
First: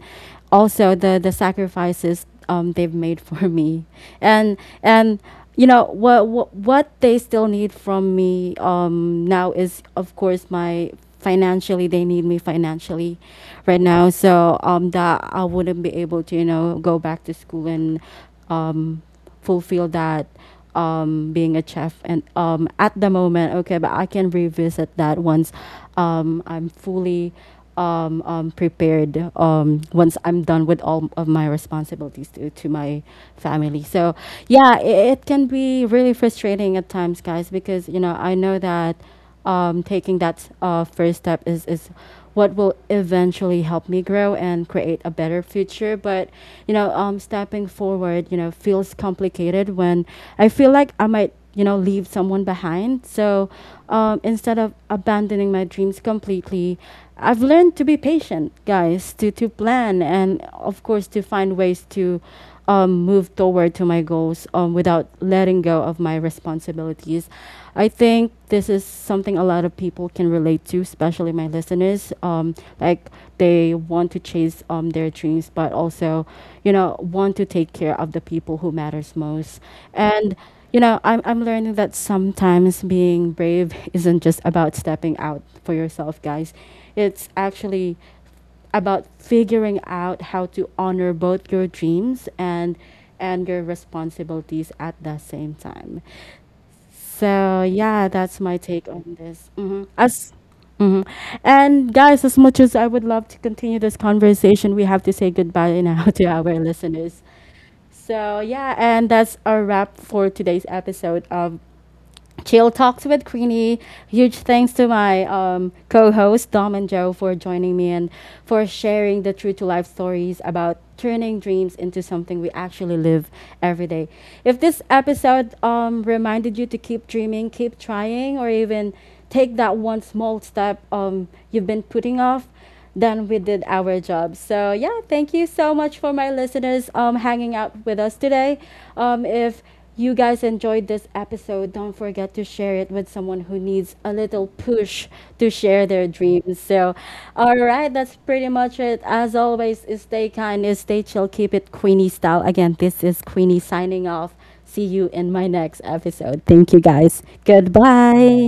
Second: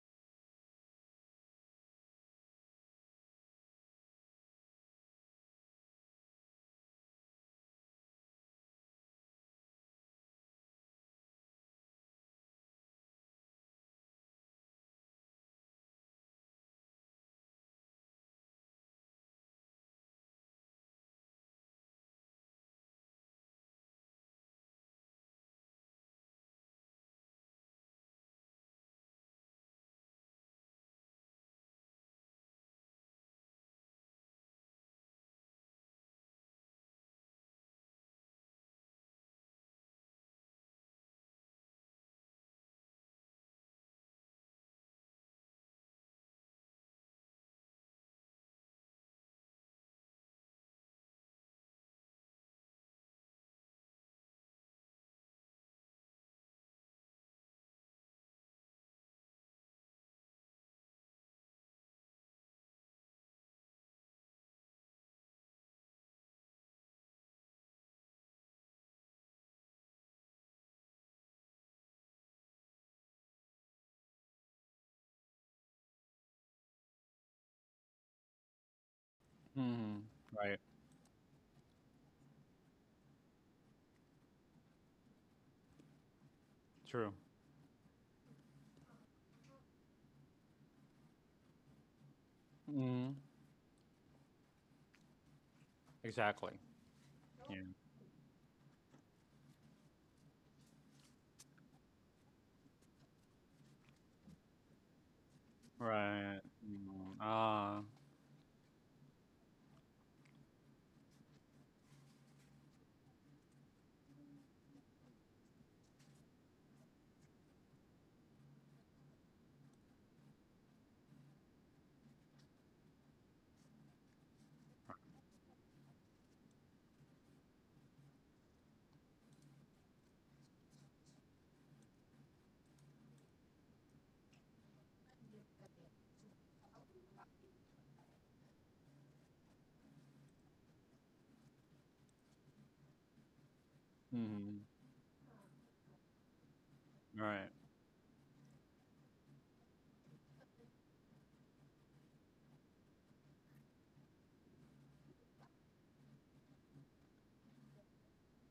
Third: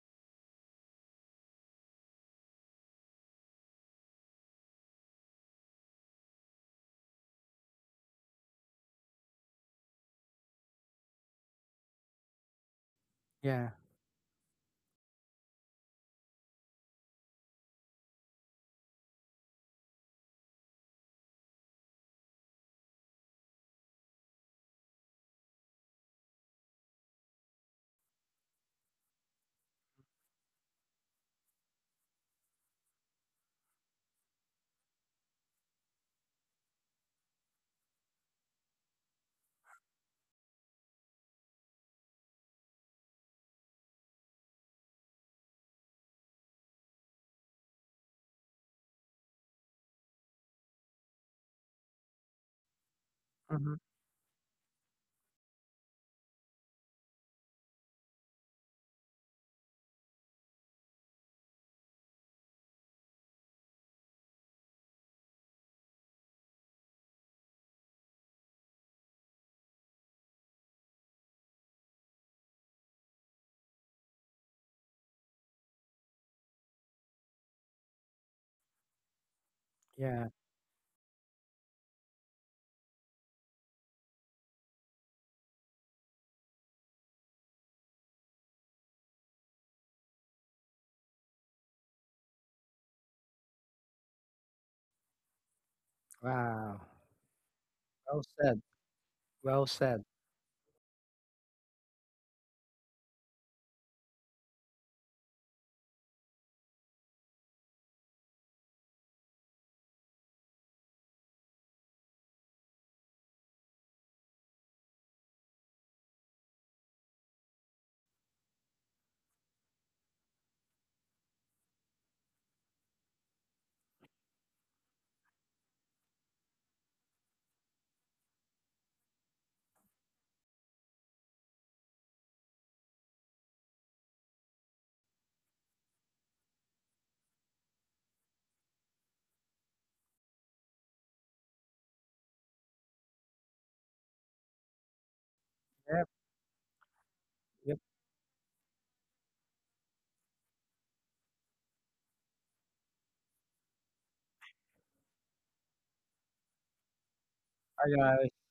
Speaker 1: also the sacrifices they've made for me, and and you know what they still need from me now is, of course, my— financially, they need me financially
Speaker 3: Yeah.
Speaker 1: right now. So that, I wouldn't be able to, you know, go back to school and um, fulfill that, being a chef, and at the moment. Okay, but I can revisit that once I'm fully prepared, once I'm done with all of my responsibilities to my family. So yeah, it can be really frustrating at times, guys, because, you know, I know that taking that first step is what will eventually help me grow and create a better future. But, you know, stepping forward, you know, feels complicated when I feel like I might, you know, leave someone behind. So
Speaker 3: Mhm.
Speaker 1: instead of abandoning my dreams completely, I've learned to be patient, guys, to plan, and of course to find ways to move toward to my goals without letting go of my responsibilities. I think this is something a lot of people can relate to, especially my listeners. Like, they want to chase their dreams, but also, you know, want to take care of the people who matters most.
Speaker 2: Mm-hmm.
Speaker 3: Yeah.
Speaker 1: And
Speaker 2: Right.
Speaker 1: you know, I'm learning that sometimes being brave isn't just about stepping out for yourself, guys.
Speaker 2: True.
Speaker 1: It's actually about figuring out how to honor both your dreams and
Speaker 2: Mm-hmm.
Speaker 1: and your responsibilities at the same time.
Speaker 2: Exactly.
Speaker 3: Wow.
Speaker 2: Yeah.
Speaker 1: So yeah,
Speaker 3: Well
Speaker 1: that's my
Speaker 3: said.
Speaker 1: take on this.
Speaker 3: Well said.
Speaker 1: As hmm and guys, as much as I would love to continue this conversation, we have to say goodbye now to
Speaker 2: Right.
Speaker 1: our
Speaker 2: Mm,
Speaker 1: listeners.
Speaker 2: ah.
Speaker 1: So yeah, and that's our wrap for today's episode of Chill Talks with Queenie. Huge thanks to my co host, Dom and Joe, for joining me and for sharing the true to life stories about turning dreams into something we actually live every day. If this episode reminded you to keep dreaming, keep trying, or even take that one small step you've been putting off, then we did our job. So yeah, thank you so much for my listeners hanging out with us today. If you guys enjoyed this episode, don't forget to share it with someone who needs a little
Speaker 2: Hmm.
Speaker 1: push to share
Speaker 3: Yep,
Speaker 1: their dreams. So,
Speaker 2: Right.
Speaker 1: all
Speaker 3: yep.
Speaker 1: right, that's pretty much it. As always, stay kind, stay chill, keep it Queenie style. Again, this is Queenie signing off. See you in my next episode. Thank you, guys.
Speaker 3: Bye, guys.
Speaker 1: Goodbye.